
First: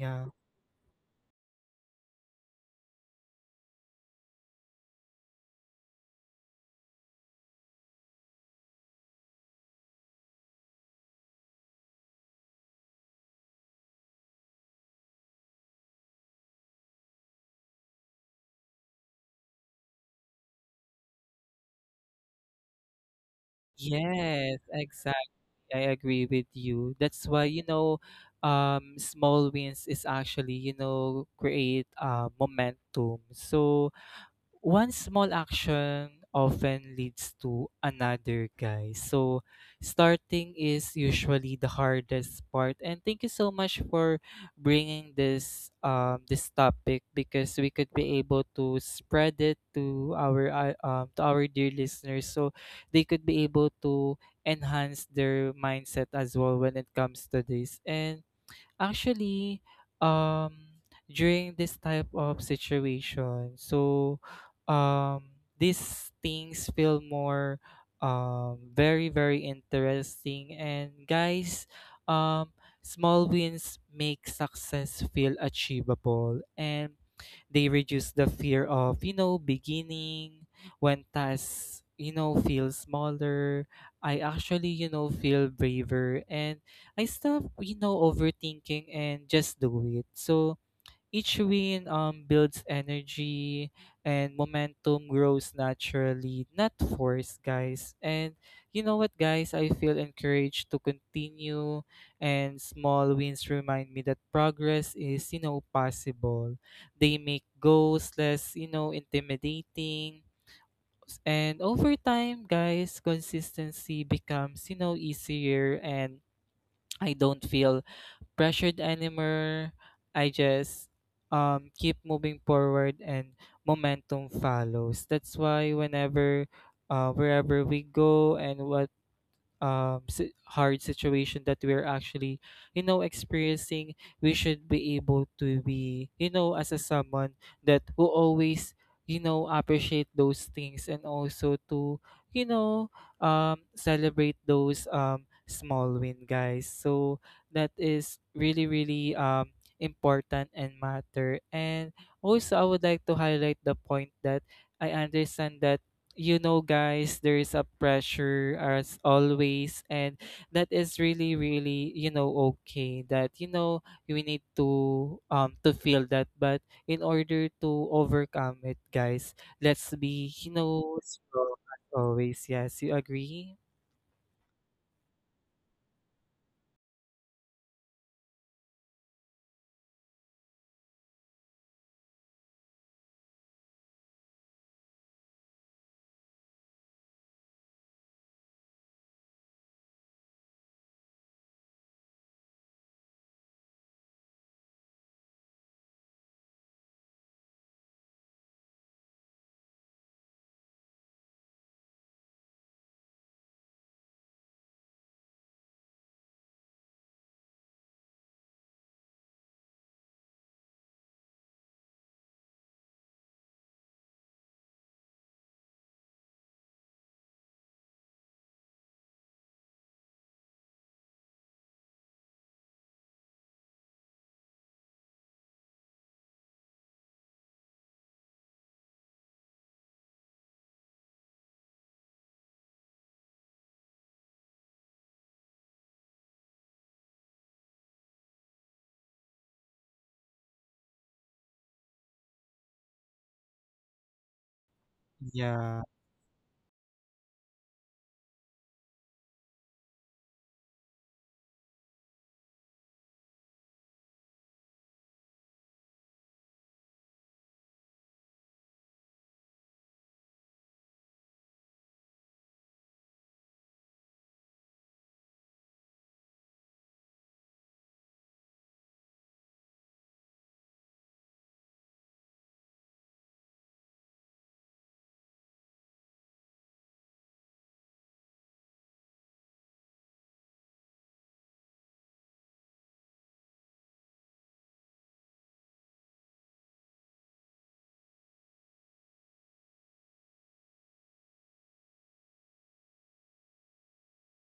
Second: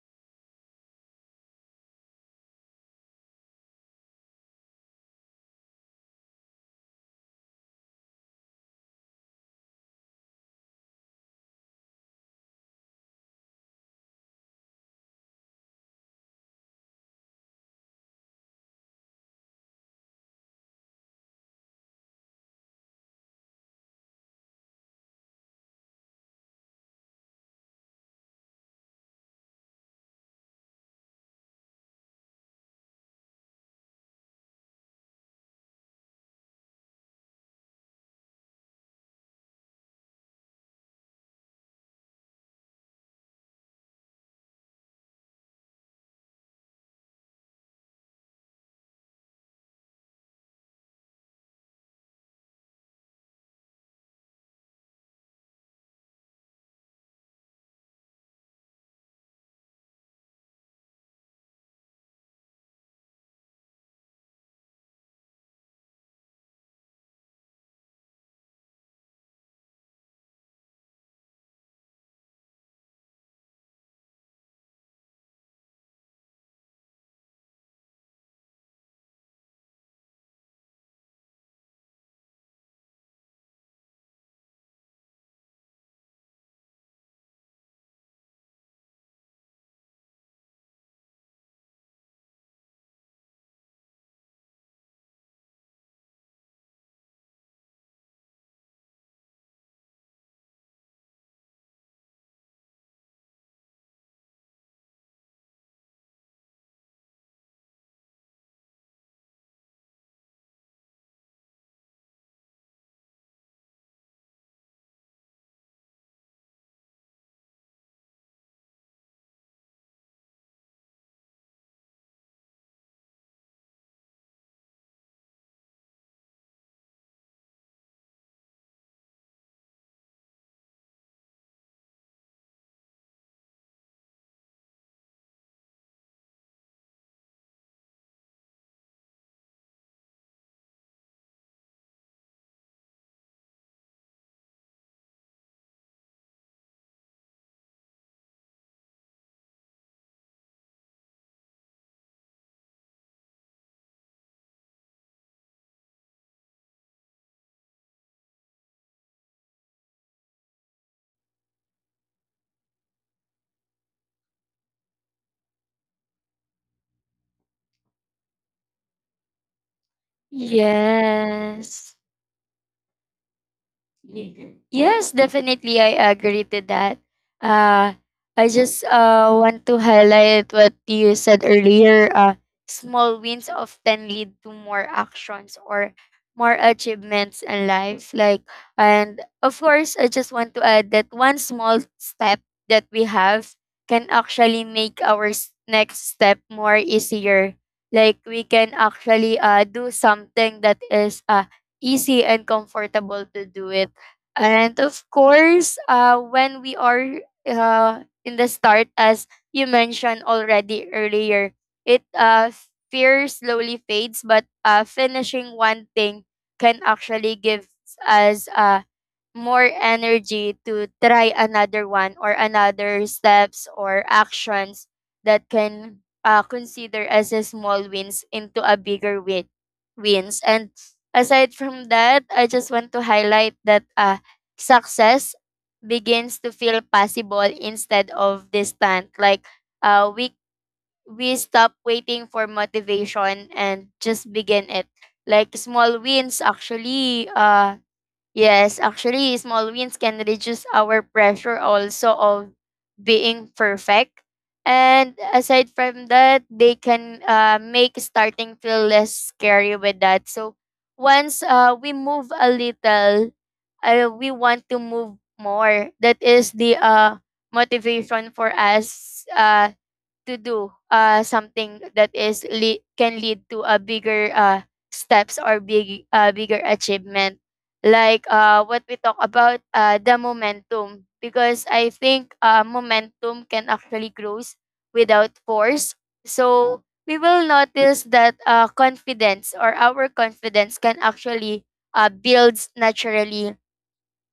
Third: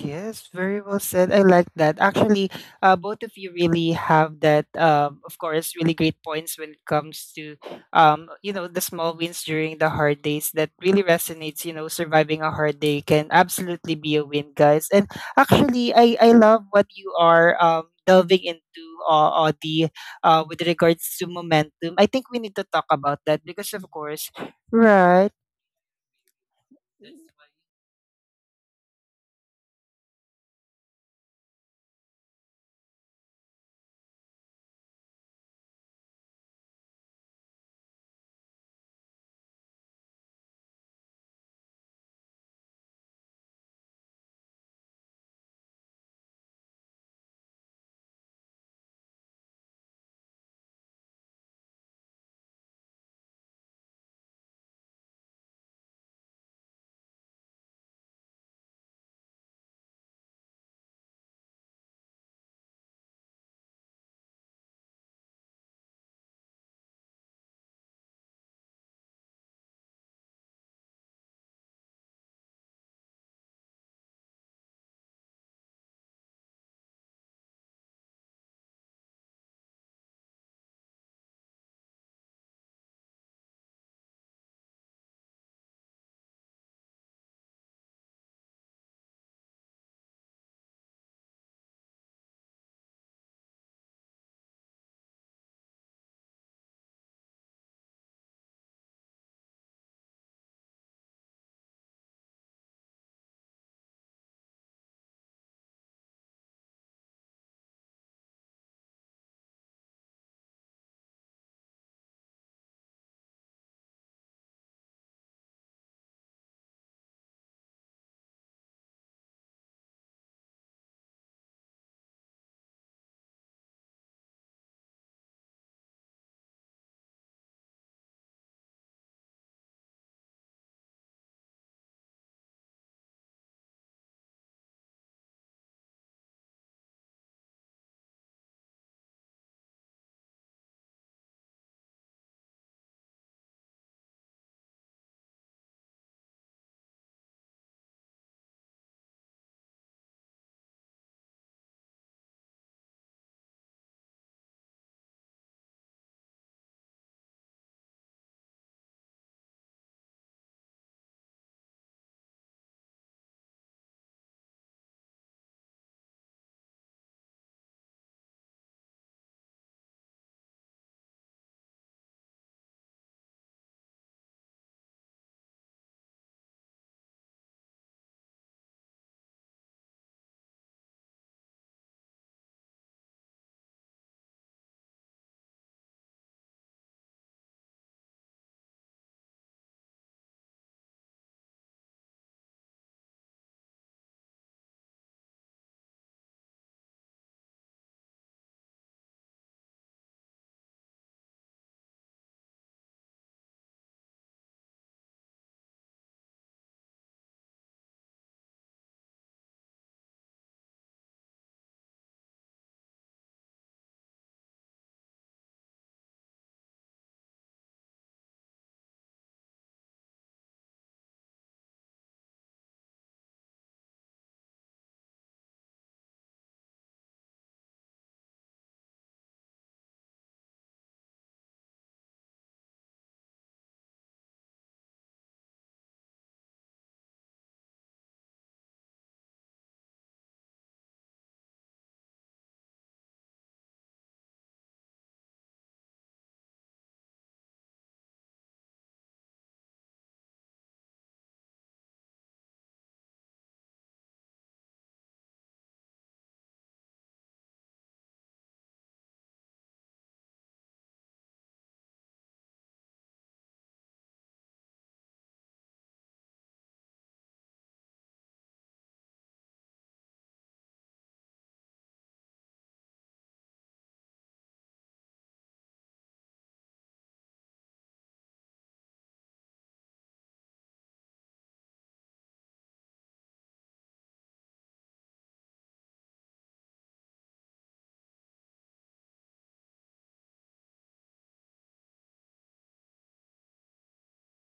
S2: Yeah.
S1: very well said. I like that. Actually, uh, both of you really have that, um, of course, really great points when it comes to, um, you know, the small wins during the hard days that really resonates. You know, surviving a hard day can absolutely be a win, guys. And actually, I, I love what you are um, delving into uh, uh, the uh, with regards to momentum. I think we need to talk about that because, of course,
S2: Yes,
S1: right?
S2: exactly. I agree with you. That's why, you know, um, small wins is actually, you know, create uh, momentum. So, one small action often leads to another, guys. So, starting is usually the hardest part. And thank you so much for bringing this um this topic because we could be able to spread it to our uh, um to our dear listeners so they could be able to enhance their mindset as well when it comes to this. And actually, um, during this type of situation, so um, these things feel more um, very, very interesting. And guys, um, small wins make success feel achievable and they reduce the fear of, you know, beginning when tasks, you know, feel smaller. I actually, you know, feel braver and I stop, you know, overthinking and just do it. So each win um builds energy and momentum grows naturally, not forced, guys. And you know what, guys? I feel encouraged to continue and small wins remind me that progress is, you know, possible. They make goals less, you know, intimidating. And over time, guys, consistency becomes, you know, easier and I don't feel pressured anymore. I just um keep moving forward and momentum follows. That's why whenever uh wherever we go and what um si- hard situation that we're actually, you know, experiencing, we should be able to be, you know, as a someone that will always, you know, appreciate those things and also to, you know, um celebrate those um small win, guys. So that is really, really um important and matter. And also, I would like to highlight the point that I understand that, you know, guys, there is a pressure as always, and that is really, really, you know, okay that, you know, we need to um to feel that. But in order to overcome it, guys, let's be, you know, strong as
S3: Yes.
S2: always. Yes, you agree?
S3: Yes, Yes, definitely. I agree to that. Uh, I just uh, want to highlight what you said earlier. Uh, small wins often lead to more actions or more achievements in life. Like, and of course, I just want to add that one small step that we have can actually make our s- next step more easier. Like, we can actually uh, do something that is uh, easy and comfortable to do it. And of course, uh, when we are uh, in the start, as you mentioned already earlier, it uh, fear slowly fades, but uh, finishing one thing can actually give us uh, more energy to try another one or another steps or actions that can uh, consider as a small wins into a bigger win wins and aside from that I just want to highlight that uh, success begins to feel possible instead of distant. like uh, we we stop waiting for motivation and just begin it. Like
S2: Yeah.
S3: small wins actually uh Yes, actually, small wins can reduce our pressure also of being perfect. And aside from that, they can uh, make starting feel less scary with that. So once uh, we move a little, uh, we want to move more. That is the uh, motivation for us. Uh, to do uh something that is le- can lead to a bigger uh steps or big uh, bigger achievement, like uh what we talk about uh the momentum, because I think uh momentum can actually grows without force. So we will notice that uh confidence or our confidence can actually uh builds naturally.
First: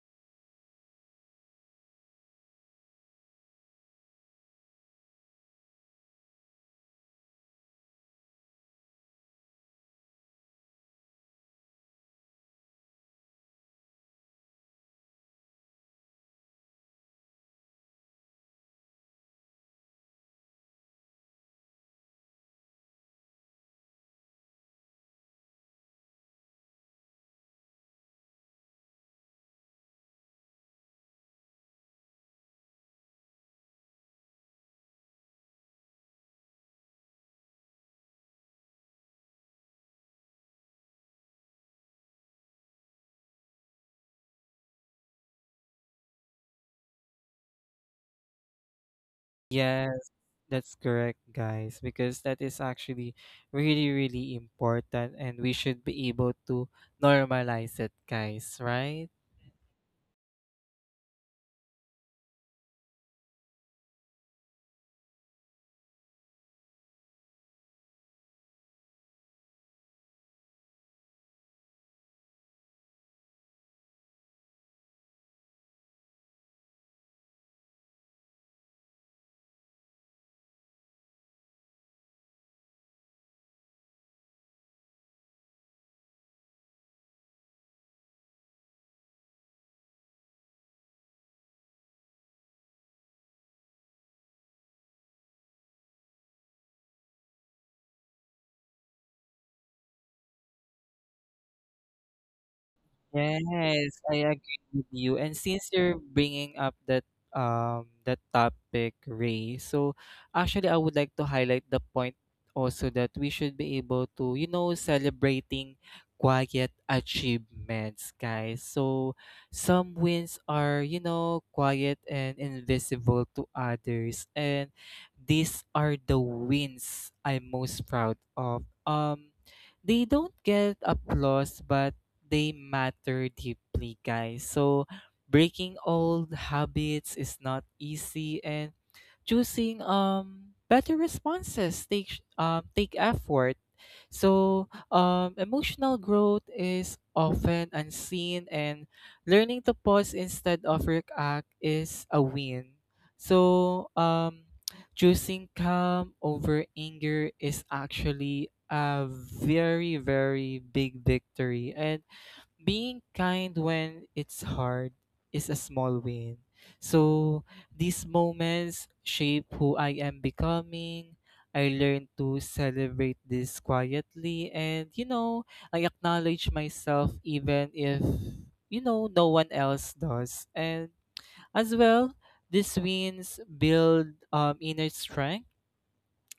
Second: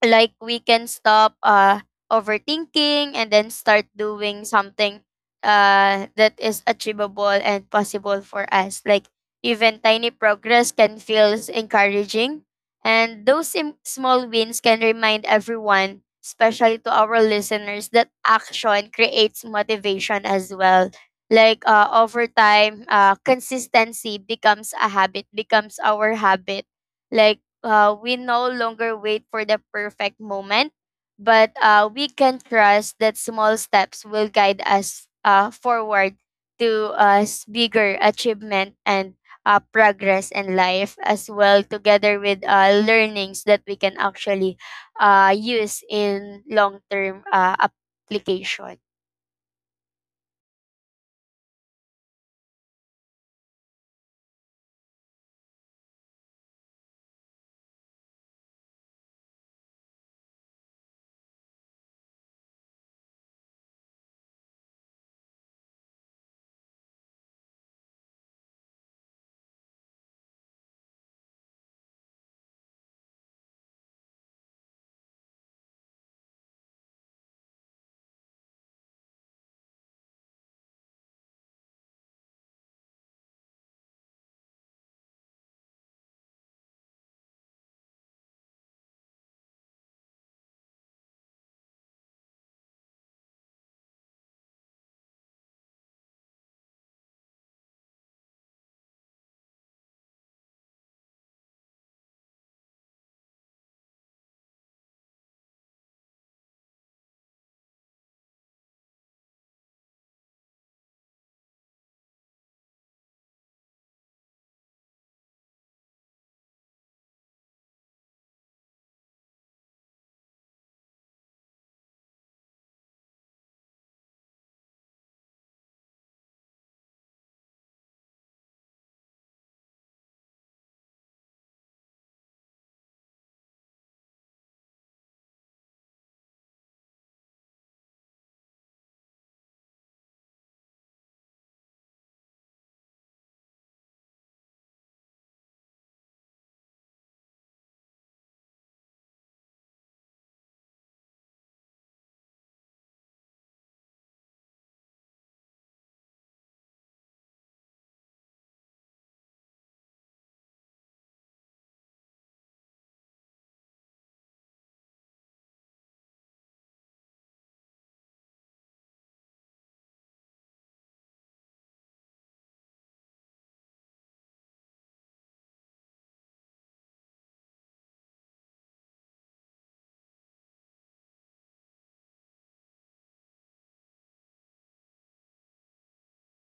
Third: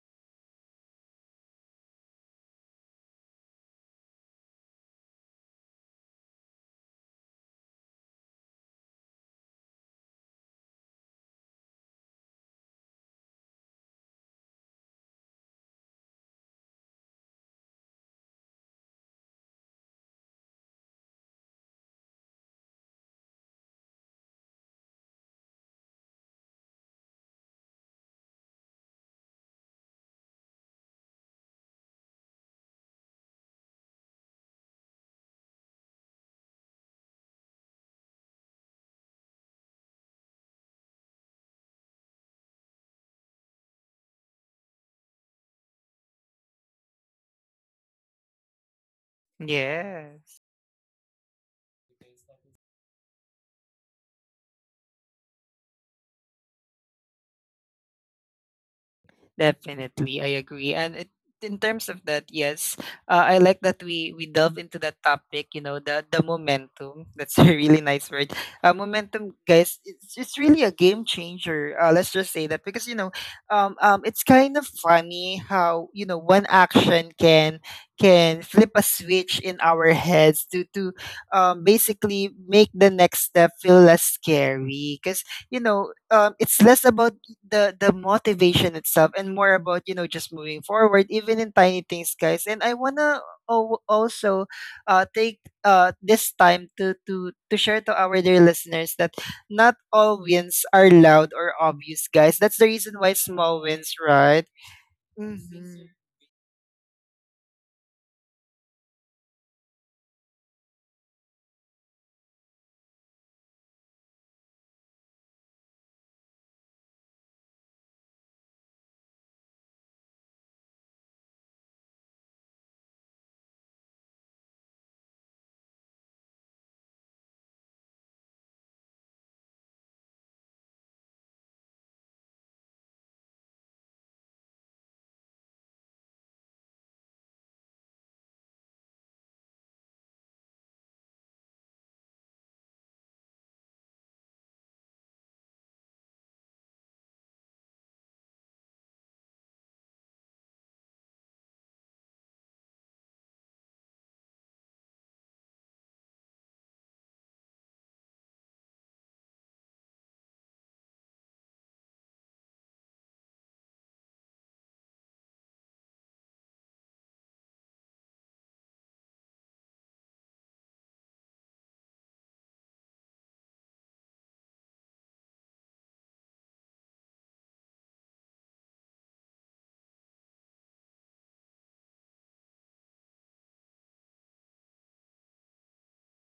S3: Like we can stop uh overthinking and then start doing something uh that is achievable and possible for us. Like even tiny progress can feel encouraging, and those sim- small wins can remind everyone, especially to our listeners, that action creates motivation as well. Like uh, over time uh, consistency becomes a habit, becomes our habit. Like uh, we no longer wait for the perfect moment, but uh, we can trust that small steps will guide us uh, forward to us bigger achievement and uh, progress in life as well, together with uh, learnings that we can actually uh, use in long-term uh, application.
S2: Yes,
S1: Yes.
S2: that's correct, guys, because that is actually really, really important, and we should be able to normalize it, guys, right?
S1: Definitely, I agree. And it, in terms of that, yes, uh, I like that we we delve into that topic. You know, the the momentum. That's a really nice word. Uh, momentum, guys. It's it's really a game changer. Uh, let's just say that because you know, um, um, it's kind of funny how you know one action can can flip a switch in our heads to to um basically make the next step feel less scary because you know um it's less about the the motivation itself and more about you know just moving forward even in tiny things, guys. And I want to also uh, take uh, this time to to to share to our dear listeners that not all wins are loud or obvious, guys. That's the reason why small
S2: Yes,
S1: wins
S2: I
S1: right.
S2: agree with you. And since
S1: Mhm.
S2: you're bringing up that um that topic, Ray, so actually I would like to highlight the point also that we should be able to, you know, celebrating quiet achievements, guys. So some wins are, you know, quiet and invisible to others, and these are the wins I'm most proud of. Um, they don't get applause, but they matter deeply, guys. So, breaking old habits is not easy, and choosing um better responses take sh- um take effort. So, um, emotional growth is often unseen, and learning to pause instead of react is a win. So, um, choosing calm over anger is actually a very, very big victory. And being kind when it's hard is a small win. So these moments shape who I am becoming. I learn to celebrate this quietly and, you know, I acknowledge myself even if, you know, no one else does. And as well, these wins build um, inner strength,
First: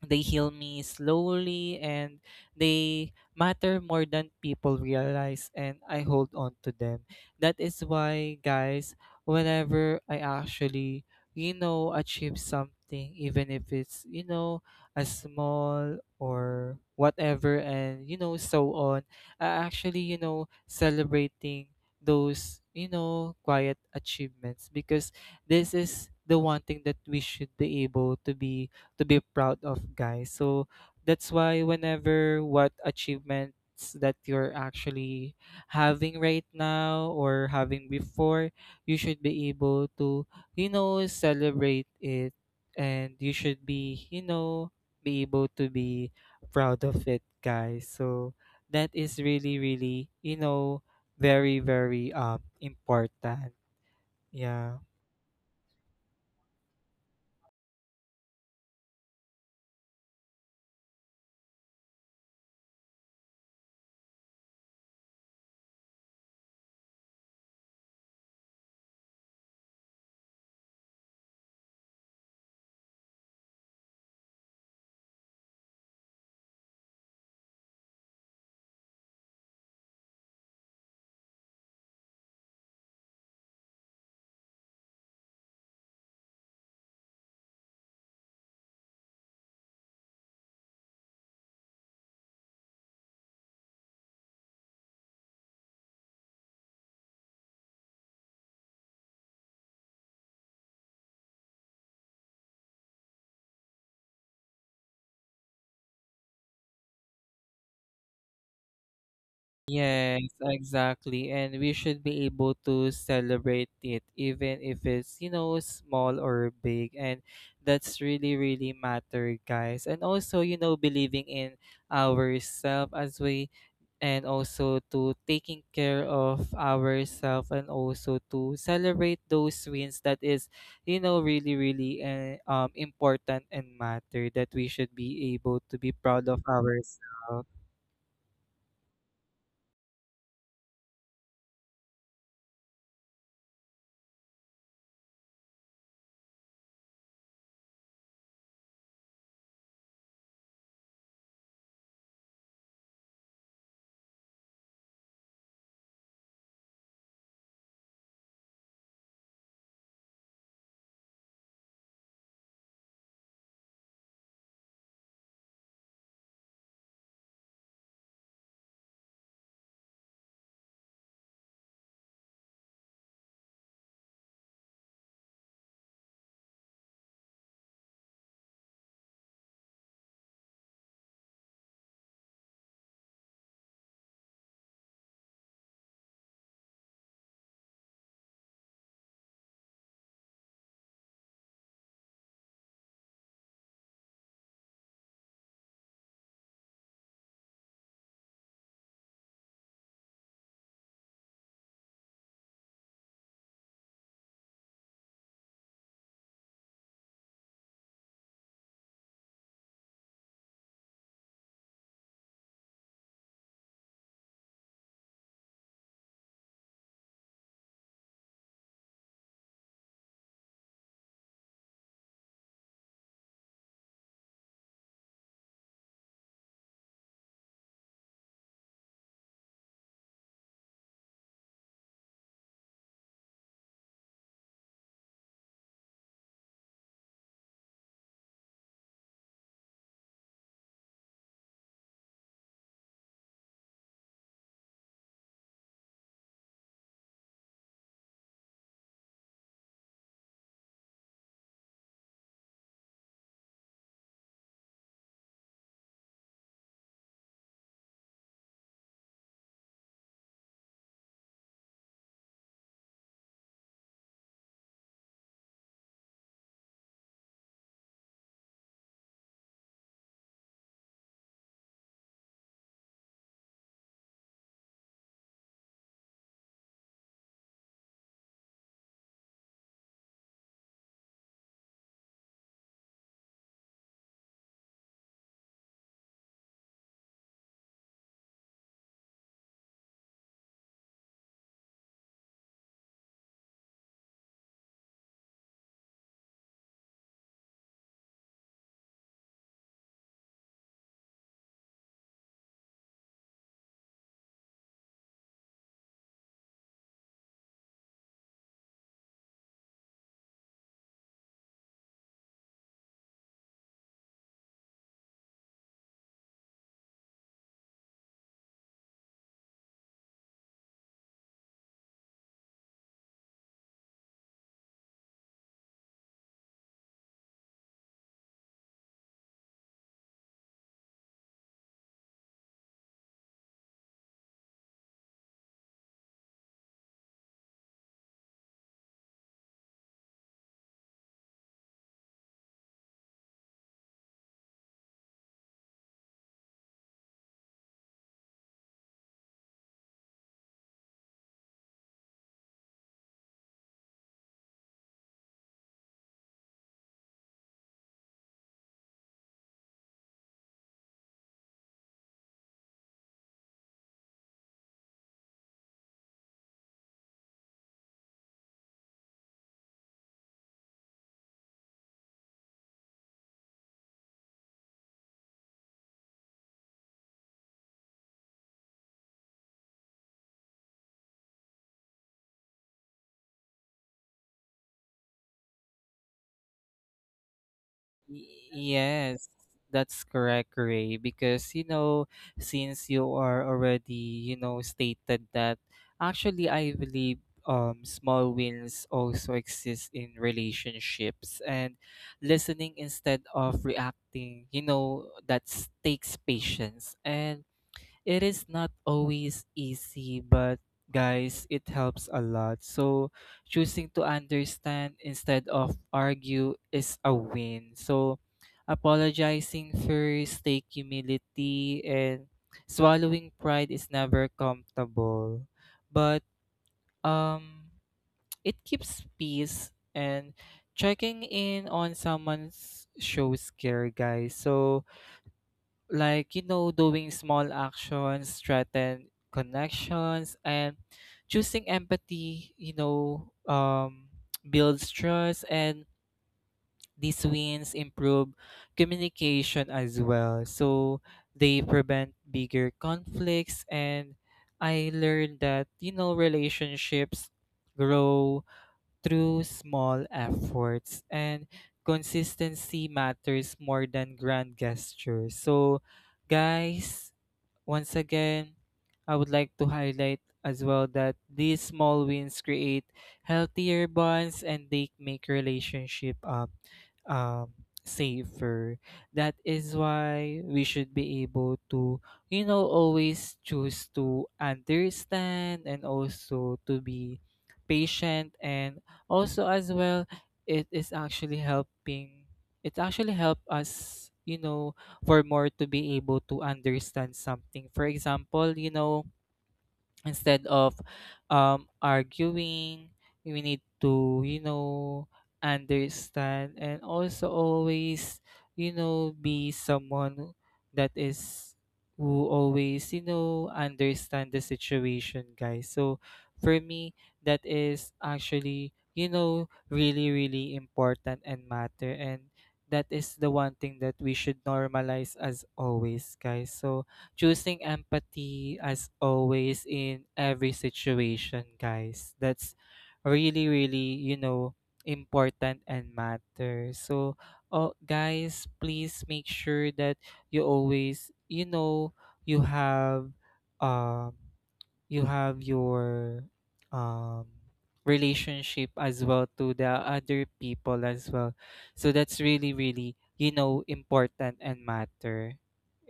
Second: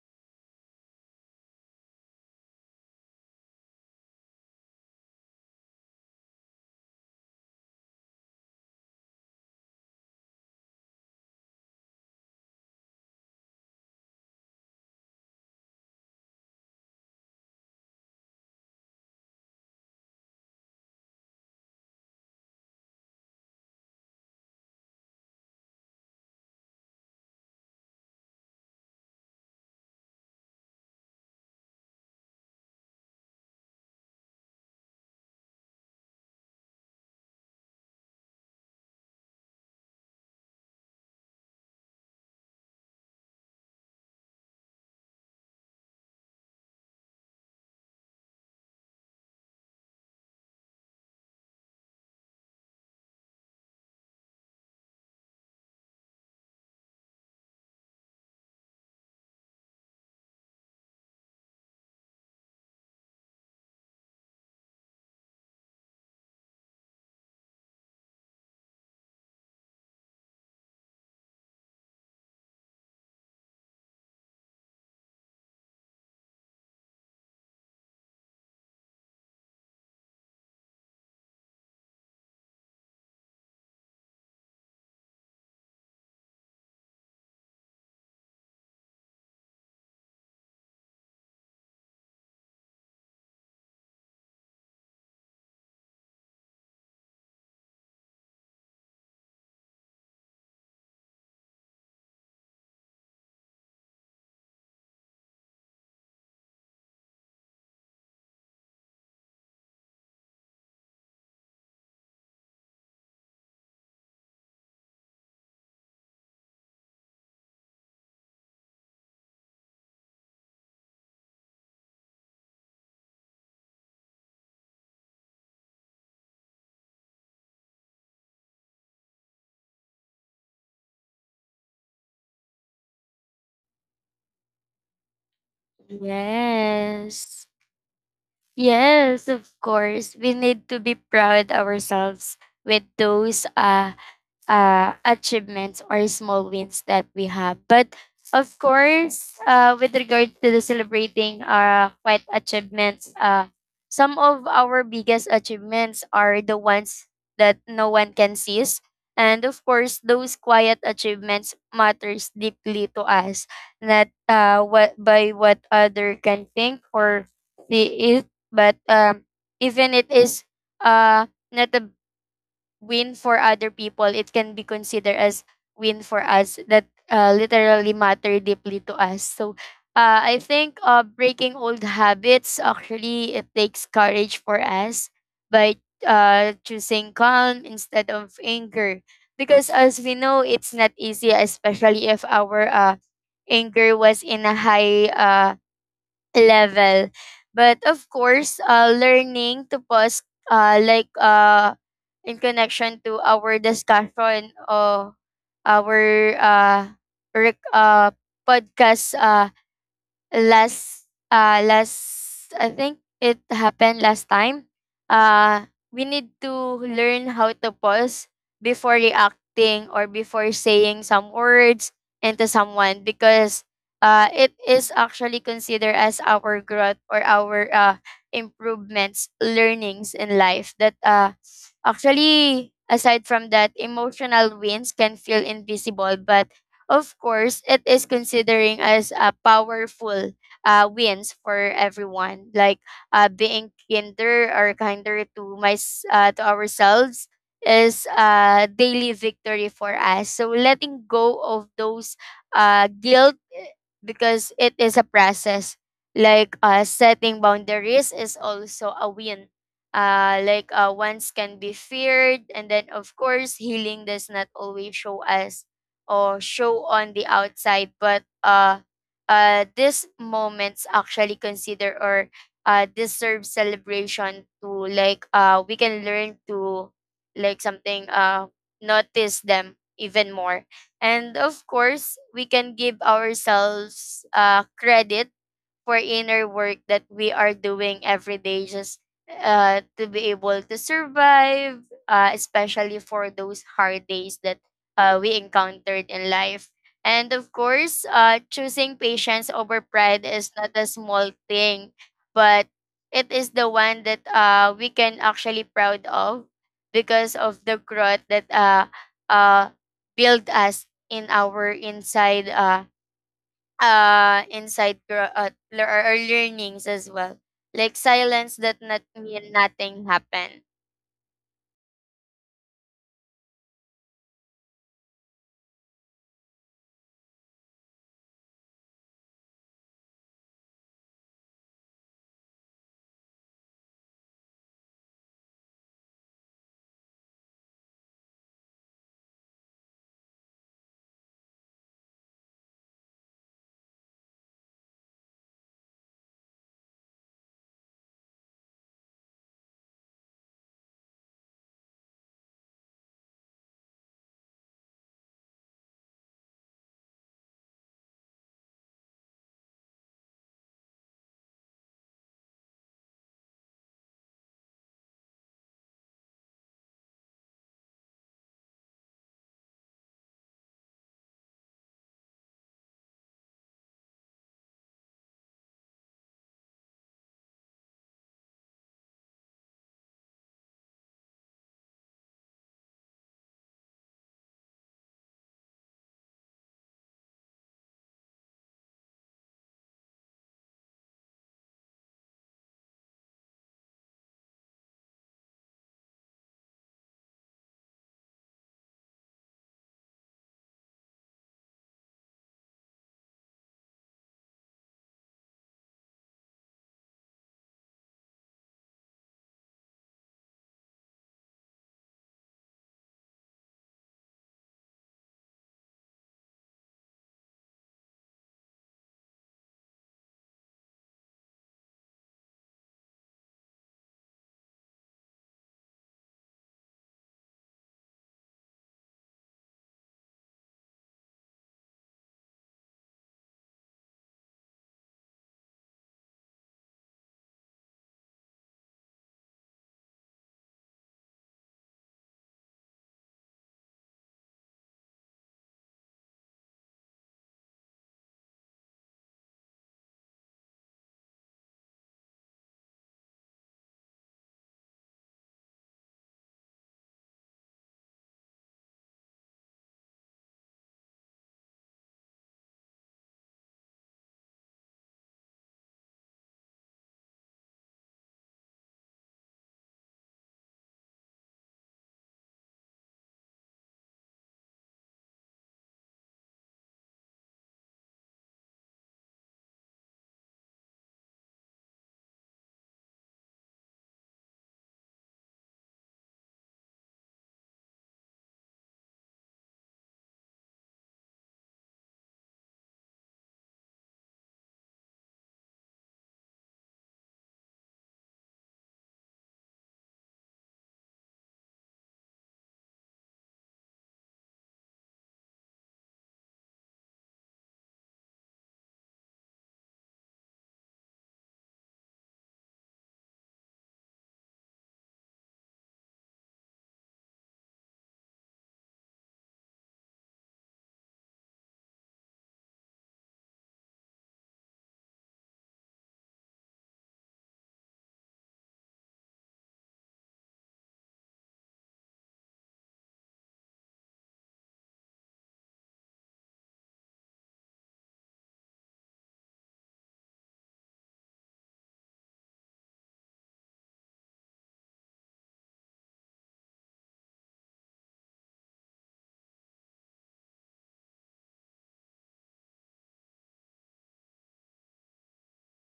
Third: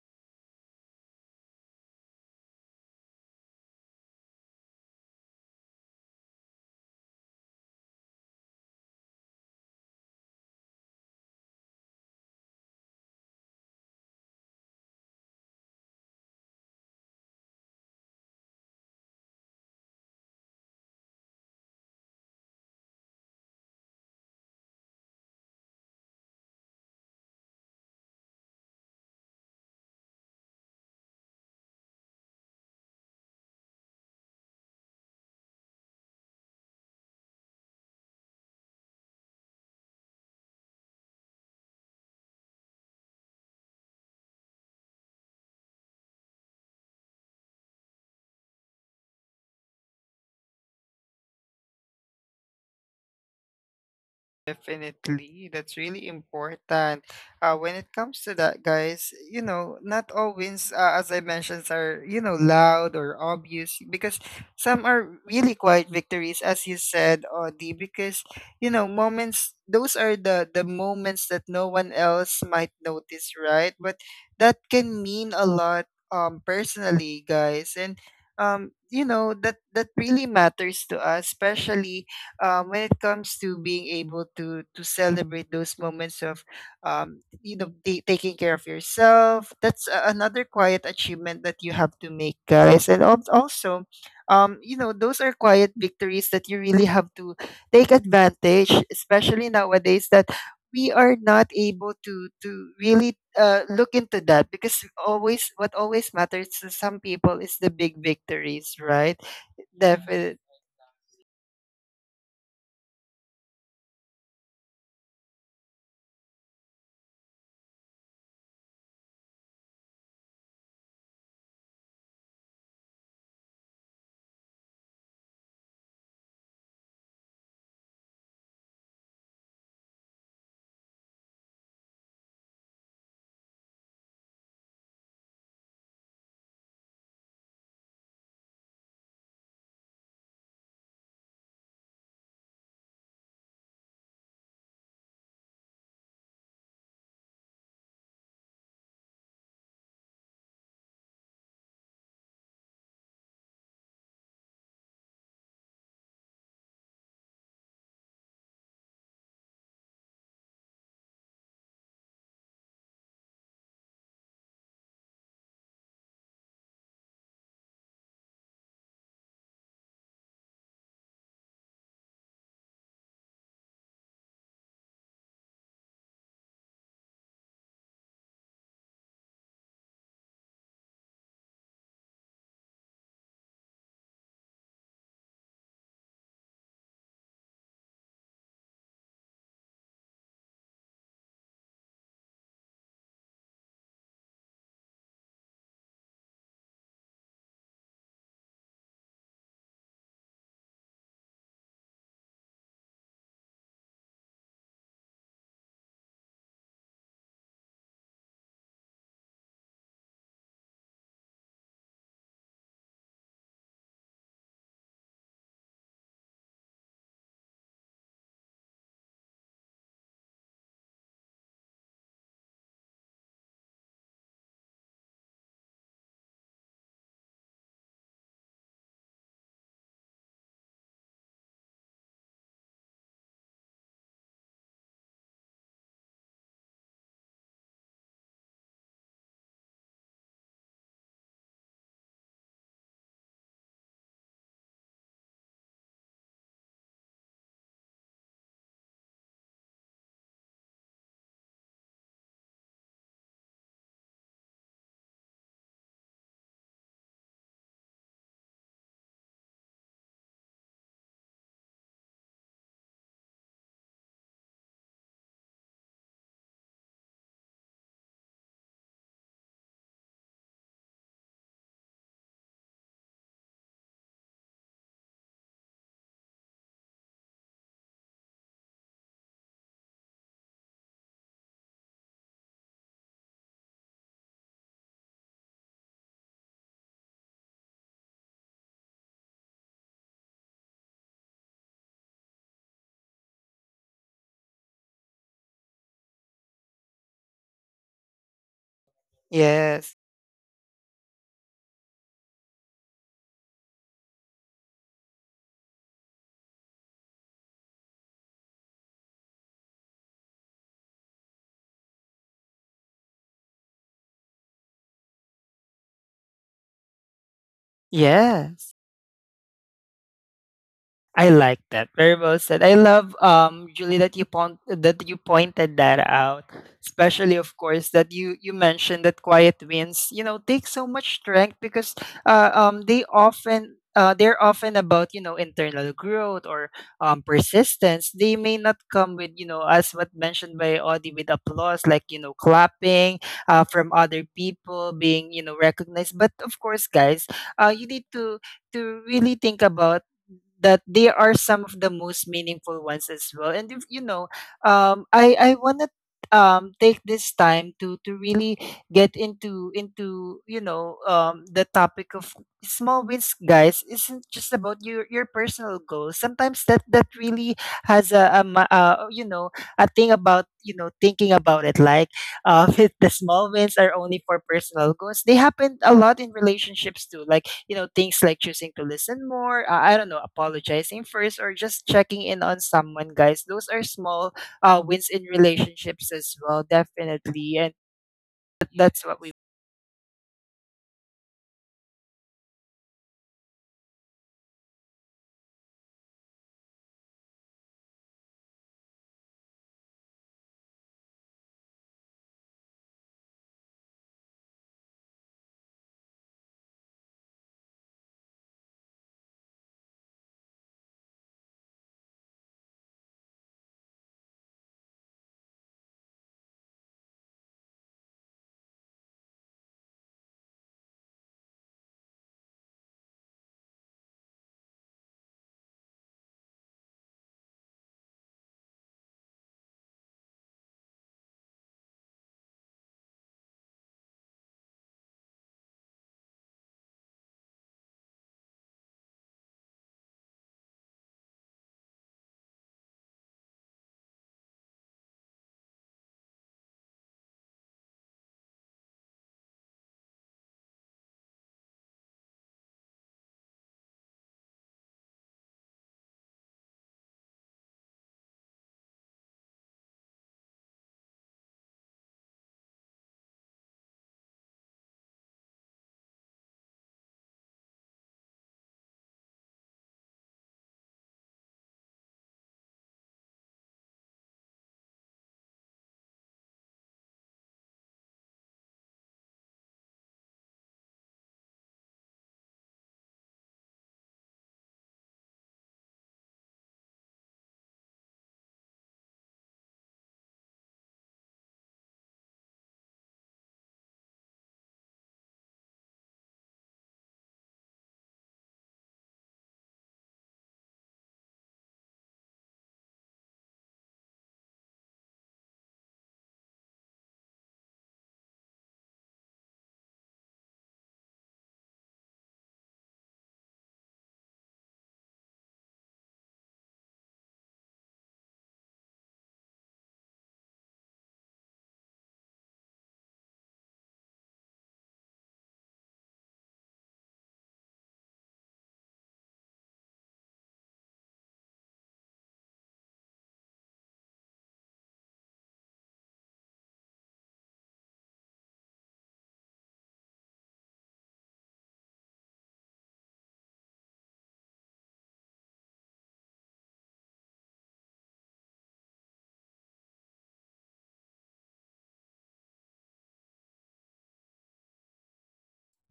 S2: they heal me slowly, and they matter more than people realize, and I hold on to them. That is why, guys, whenever I actually, you know, achieve something, even if it's, you know, a small or whatever and you know so on, I actually, you know, celebrating those, you know, quiet achievements because this is the one thing that we should be able to be to be proud of, guys. So that's why whenever what achievements that you're actually having right now or having before, you should be able to, you know, celebrate it, and you should be, you know, be able to be proud of it, guys. So that is really, really, you know, very, very um important. Yeah.
S1: Definitely, that's really important. Uh, when it comes to that, guys, you know, not all wins, uh, as I mentioned, are you know loud or obvious because some are really quiet victories, as you said, Audie. Because you know, moments those are the the moments that no one else might notice, right? But that can mean a lot, um, personally, guys, and um, you know that that really matters to us, especially um, when it comes to being able to to celebrate those moments of um, you know ta- taking care of yourself. That's a- another quiet achievement that you have to make, guys. And al- also um, you know those are quiet victories that you really have to take advantage, especially nowadays that we are not able to to really uh, look into that because always what always matters to some people is the big victories right.
S2: Yes,
S1: Definitely.
S2: exactly. And we should be able to celebrate it, even if it's, you know, small or big. And that's really, really matter, guys. And also, you know, believing in ourselves as we, and also to taking care of ourselves, and also to celebrate those wins that is, you know, really, really uh, um, important and matter, that we should be able to be proud of ourselves.
S3: Yes. Yes, of course we need to be proud ourselves with those uh uh, achievements or small wins that we have. But of course, uh, with regard to the celebrating our quite achievements, uh, some of our biggest achievements are the ones that no one can seize. And of course, those quiet achievements matters deeply to us, not uh, what by what other can think or see it, but um, even it is uh, not a win for other people, it can be considered as win for us that uh, literally matter deeply to us. So uh, I think uh, breaking old habits actually it takes courage for us by uh, choosing calm instead of anger. Because as we know, it's not easy, especially if our uh, anger was in a high uh, level. But of course, uh, learning to pause, uh, like uh, in connection to our discussion or our uh, rec- uh, podcast, uh, last uh last I think it happened last time. Uh we need to learn how to pause before reacting or before saying some words into someone, because uh it is actually considered as our growth or our uh improvements, learnings in life that uh actually. Aside from that, emotional wins can feel invisible, but of course, it is considering as a powerful uh, wins for everyone, like uh, being kinder or kinder to my s- uh, to ourselves is a daily victory for us. So letting go of those uh, guilt eh, because it is a process. Like uh, setting boundaries is also a win, uh, like uh, ones can be feared, and then of course healing does not always show as or show on the outside, but uh uh these moments actually consider or uh deserve celebration to. Like uh we can learn to like something uh notice them even more, and of course we can give ourselves uh credit for inner work that we are doing every day, just uh, to be able to survive, uh, especially for those hard days that uh, we encountered in life. And of course, uh, choosing patience over
S1: Yes.
S3: pride is not a small thing, but it is the one that uh, we can actually proud of, because of the growth that uh, uh, build us in our inside uh, uh, insight your uh, lear- or learnings as well. Like silence
S1: Yes,
S3: that not mean nothing happened.
S1: I like that. Very well said. I love um Julie that you point that you pointed that out. Especially of course that you you mentioned that quiet wins, you know, take so much strength because uh, um they often uh, they're often about you know internal growth or um, persistence. They may not come with you know as what mentioned by Audie with applause like you know clapping uh, from other people being you know recognized, but of course guys uh, you need to to really think about that they are some of the most meaningful ones as well. And if, you know, um, I I wanna um take this time to to really get into into you know um the topic of small wins, guys, isn't just about your your personal goals. Sometimes that that really has a, a, ma- uh you know a thing about you know thinking about it like uh, if the small wins are only for personal goals, they happen a lot in relationships too. Like, you know, things like choosing to listen more, uh, I don't know, apologizing first, or just checking in on someone, guys. Those are small uh, wins in relationships as well, definitely. And
S2: Y
S1: th- that's what
S2: yes,
S1: we
S2: that's correct, Ray, because you know, since you are already, you know, stated that, actually I believe um small wins also exist in relationships, and listening instead of reacting, you know, that takes patience, and it is not always easy, but guys, it helps a lot. So, choosing to understand instead of argue is a win. So, apologizing first, take humility, and swallowing pride is never comfortable. But um, it keeps peace, and checking in on someone's shows care, guys. So, like, you know, doing small actions strengthen connections, and choosing empathy, you know, um, builds trust, and these wins improve communication as well. So they prevent bigger conflicts, and I learned that, you know, relationships grow through small efforts, and consistency matters more than grand gestures. So, guys, once again, I would like to highlight as well that these small wins create healthier bonds and they make relationship um, um, safer. That is why we should be able to, you know, always choose to understand and also to be patient. And also as well, it is actually helping, it actually help us, you know, for more to be able to understand something. For example, you know, instead of um, arguing, we need to, you know, understand and also always, you know, be someone that is who always, you know, understand the situation, guys. So for me, that is actually, you know, really, really important and matter, and that is the one thing that we should normalize as always, guys. So choosing empathy as always in every situation, guys. That's really, really, you know, important and matter. So, oh, guys, please make sure that you always, you know, you have, um, you have your, um, relationship as well to the other people as well. So that's really, really, you know, important and matter.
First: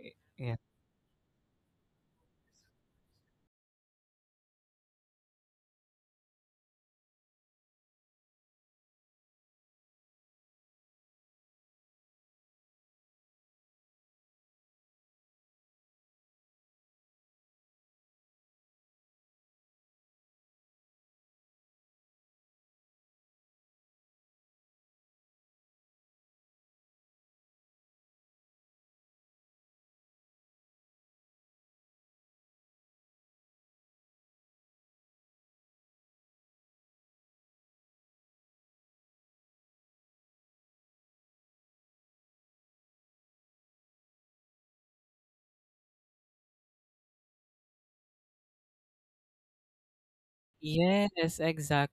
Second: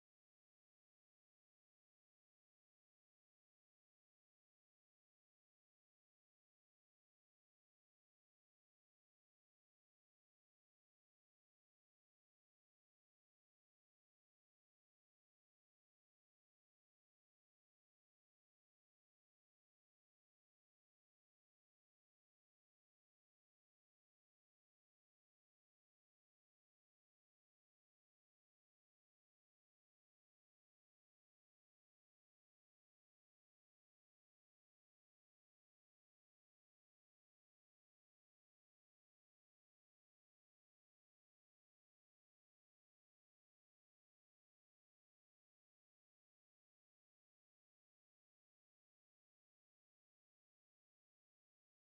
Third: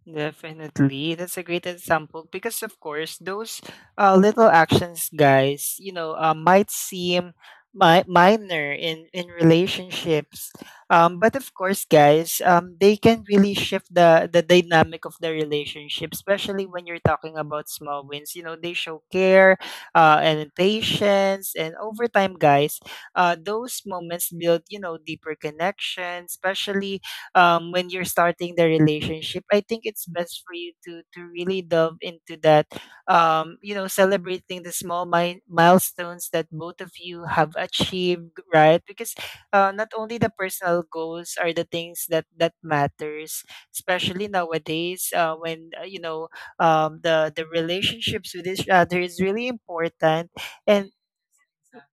S1: Definitely. That's a great example because of course those uh, little actions guys, you know, uh, might seem mi- minor in in relationships. Um but of course guys, um they can really shift the the dynamic of the relationship, especially when you're talking about small wins. You know, they show care uh and patience, and over time guys, uh those moments build, you know, deeper connection, especially um, when you're starting the relationship, I think it's best for you to to really delve into that. Um, you know, celebrating the small mi- milestones that both of you have achieved, right? Because uh, not only the personal goals are the things that that matters, especially nowadays uh, when uh, you know um, the the relationships with each other is really important. And
S2: Yes,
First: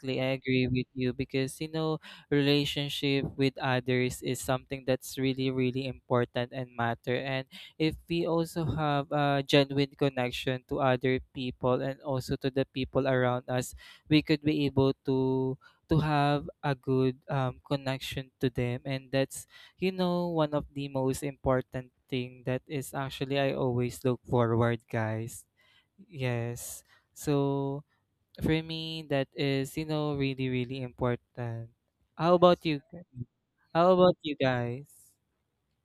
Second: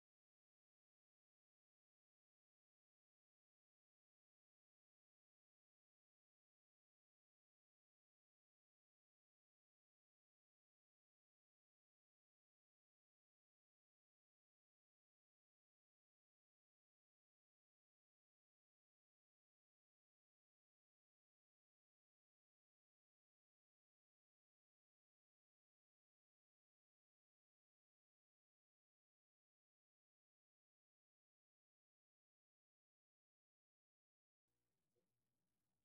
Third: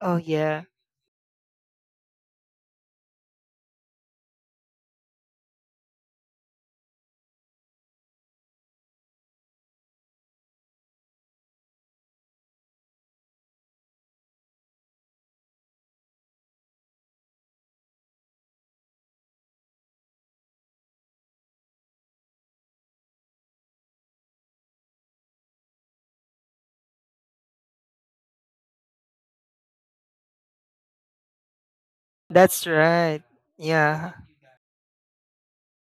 S1: oh
S2: I
S1: yeah,
S2: agree with you because, you know, relationship with others is something that's really, really important and matter. And if we also have a genuine connection to other people and also to the people around us, we could be able to to have a good um, connection to them. And that's, you know, one of the most important thing that is actually I always look forward, guys. Yes. So for me, that is, you know, really, really important. How about
S1: that's
S2: you? gu-
S1: right.
S2: How
S1: Yeah.
S2: about you guys?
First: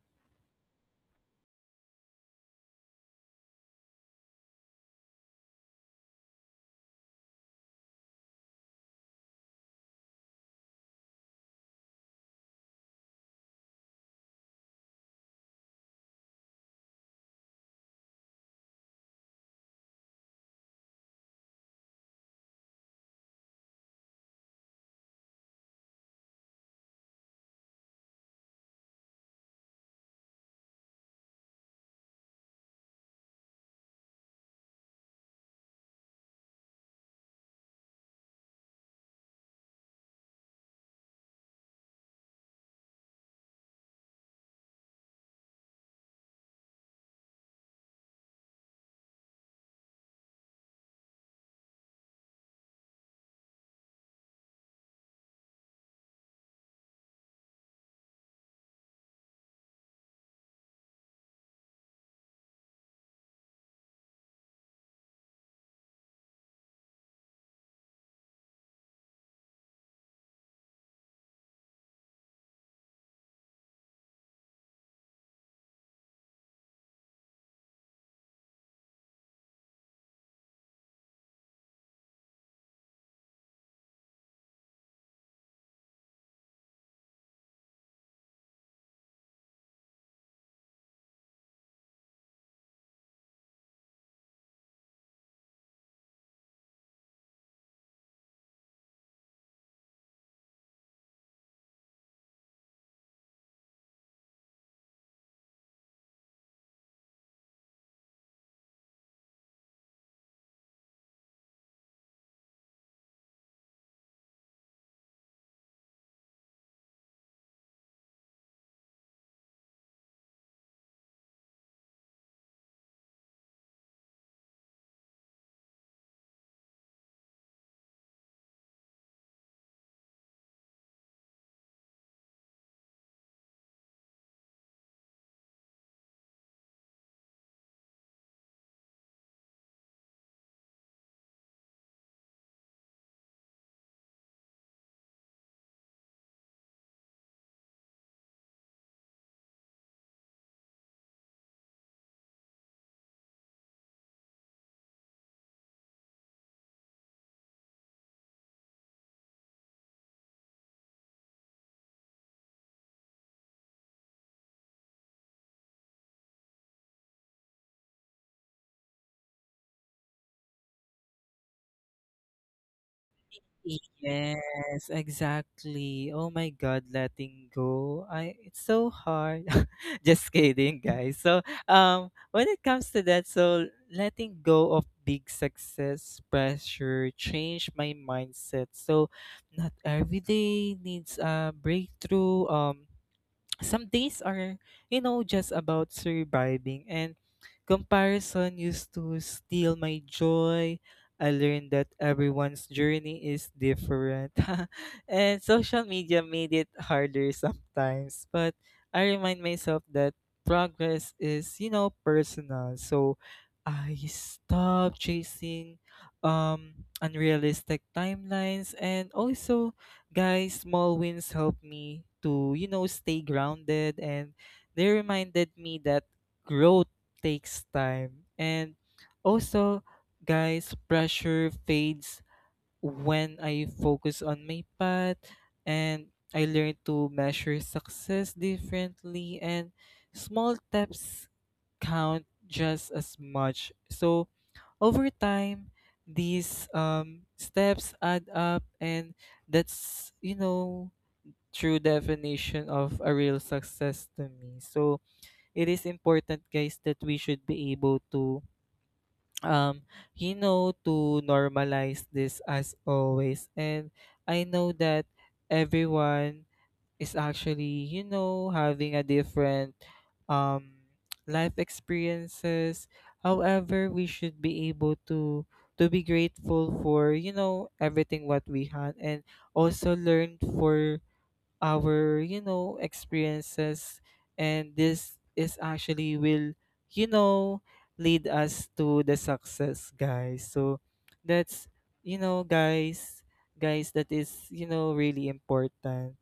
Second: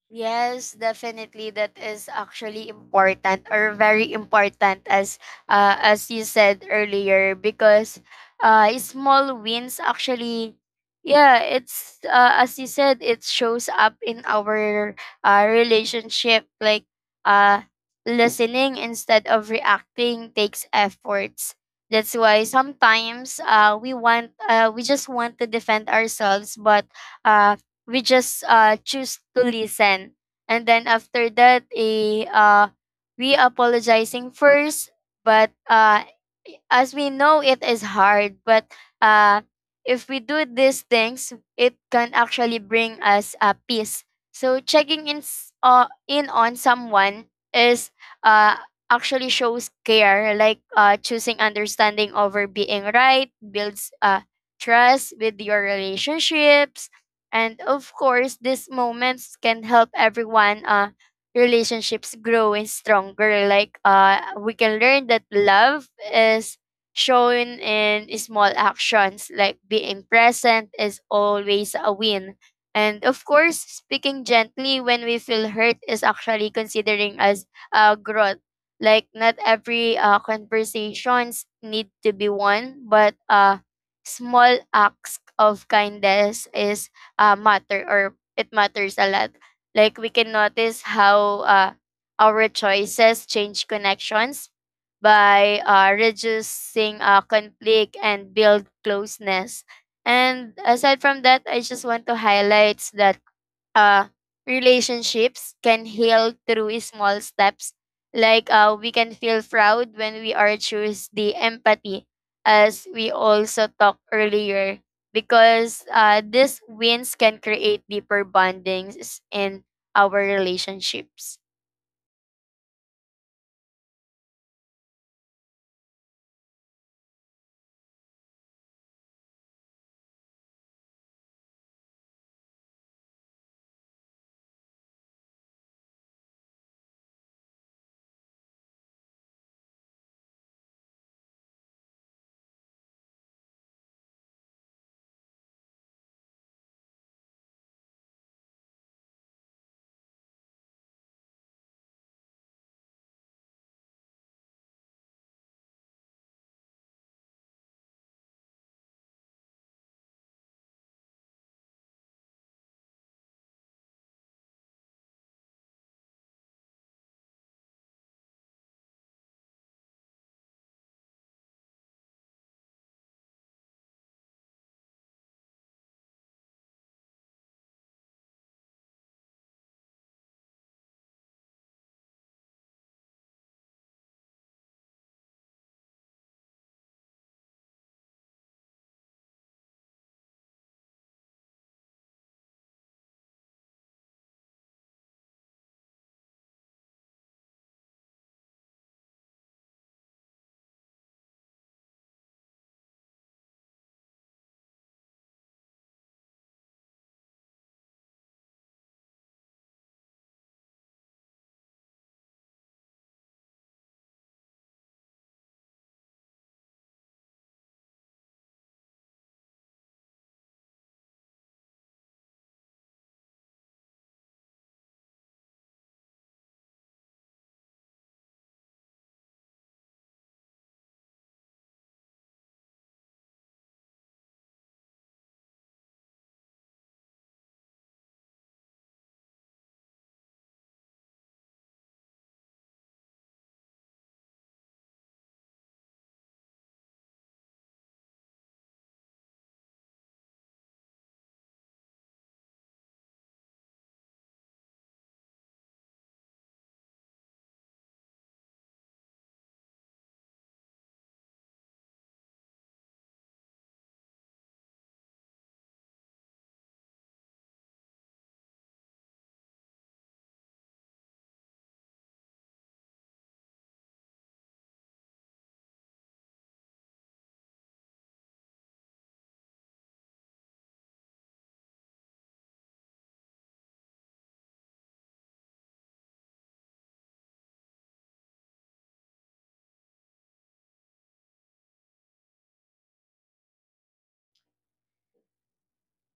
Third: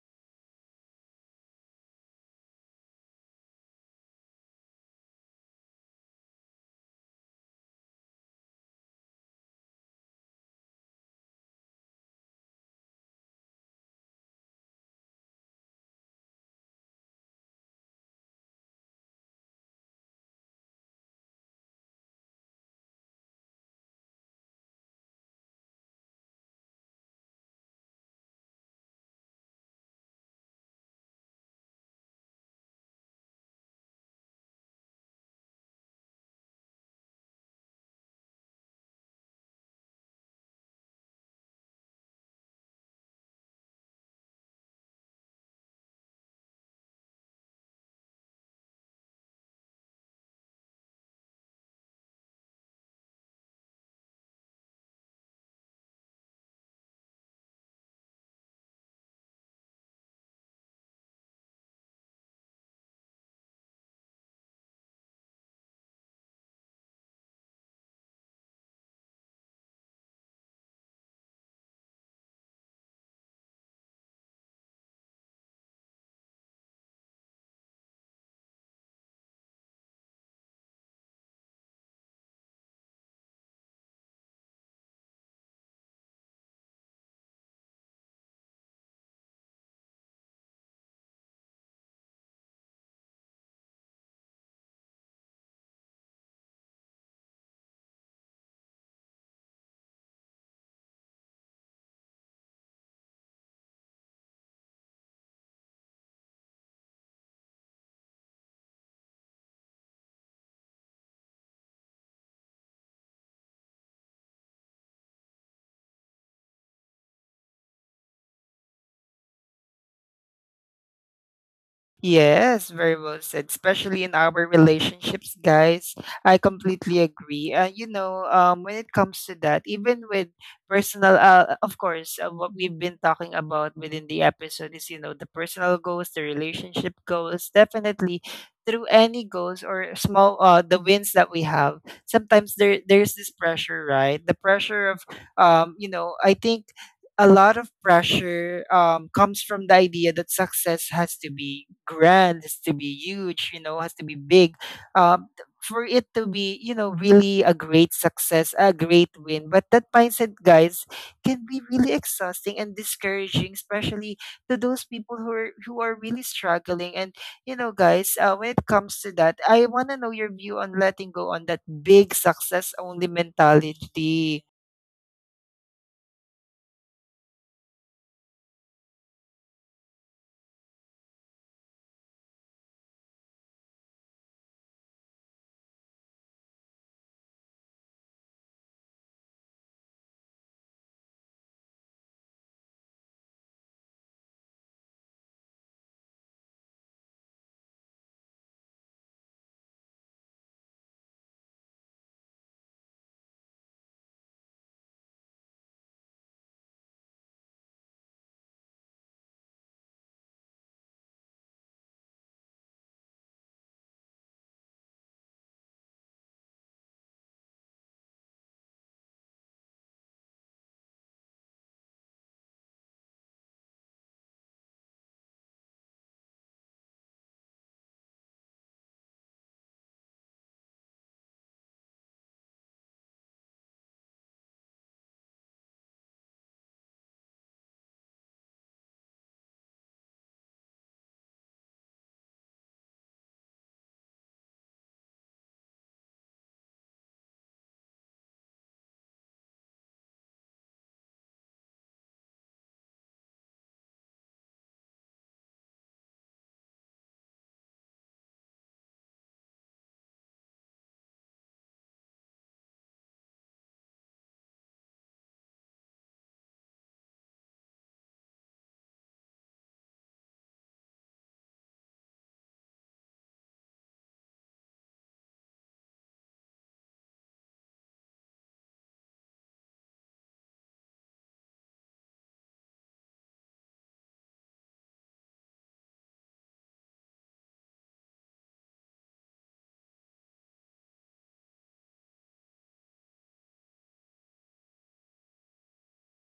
S3: Yes, definitely. That is actually important or very important as uh, as you said earlier, because uh, small wins actually yeah, it's uh, as you said, it shows up in our uh, relationship. Like uh listening instead of reacting takes efforts. That's why sometimes uh we want uh we just want to defend ourselves, but uh we just uh, choose to listen, and then after that eh, uh, we apologizing first, but uh, as we know it is hard. But uh, if we do these things it can actually bring us a peace. So checking in, s- uh, in on someone is uh, actually shows care. Like uh, choosing understanding over being right builds uh, trust with your relationships, and of course, these moments can help everyone uh relationships grow and stronger. Like uh we can learn that love is shown in small actions, like being present is always a win. And of course, speaking gently when we feel hurt is actually considering as a growth. Like not every uh, conversations need to be won, but uh small acts of kindness is uh, matter or it matters a lot. Like we can notice how uh, our choices change connections by uh, reducing uh, conflict and build closeness. And aside from that, I just want to highlight that uh, relationships can heal through small steps. Like uh, we can feel proud when we are choose the empathy, as we also talked earlier, because uh, these wins can create deeper bondings in our relationships.
S1: Yes, very well said. Especially in our relationships, guys. I completely agree. And you know, um, when it comes to that, even with personal, uh, of course, uh, what we've been talking about within the episode is, you know, the personal goals, the relationship goals. Definitely, through any goals or small, uh, the wins that we have, sometimes there there's this pressure, right? The pressure of, um, you know, I think a lot of pressure um, comes from the idea that success has to be grand, has to be huge, you know, has to be big. Um, th- for it to be, you know, really a great success, a great win. But that mindset, guys, can be really exhausting and discouraging, especially to those people who are who are really struggling. And you know, guys, uh, when it comes to that, I want to know your view on letting go on that big success only mentality.
S2: Yes, exactly. Oh my God, letting go. I it's so hard. Just kidding, guys. So, um, when it comes to that, so letting go of big success pressure changed my mindset. So, not every day needs a breakthrough. Um, some days are, you know, just about surviving, and comparison used to steal my joy. I learned that everyone's journey is different and social media made it harder sometimes, but I remind myself that progress is, you know, personal. So I stopped chasing um unrealistic timelines, and also, guys, small wins help me to, you know, stay grounded, and they reminded me that growth takes time. And also, guys, pressure fades when I focus on my path, and I learn to measure success differently, and small steps count just as much. So, over time, these um, steps add up, and that's, you know, true definition of a real success to me. So it is important, guys, that we should be able to, um, you know, to normalize this as always. And I know that everyone is actually, you know, having a different um life experiences. However, we should be able to to be grateful for, you know, everything what we had, and also learn for our, you know, experiences, and this is actually will, you know, lead us to the success, guys. So that's, you know, guys, guys, that is, you know, really important,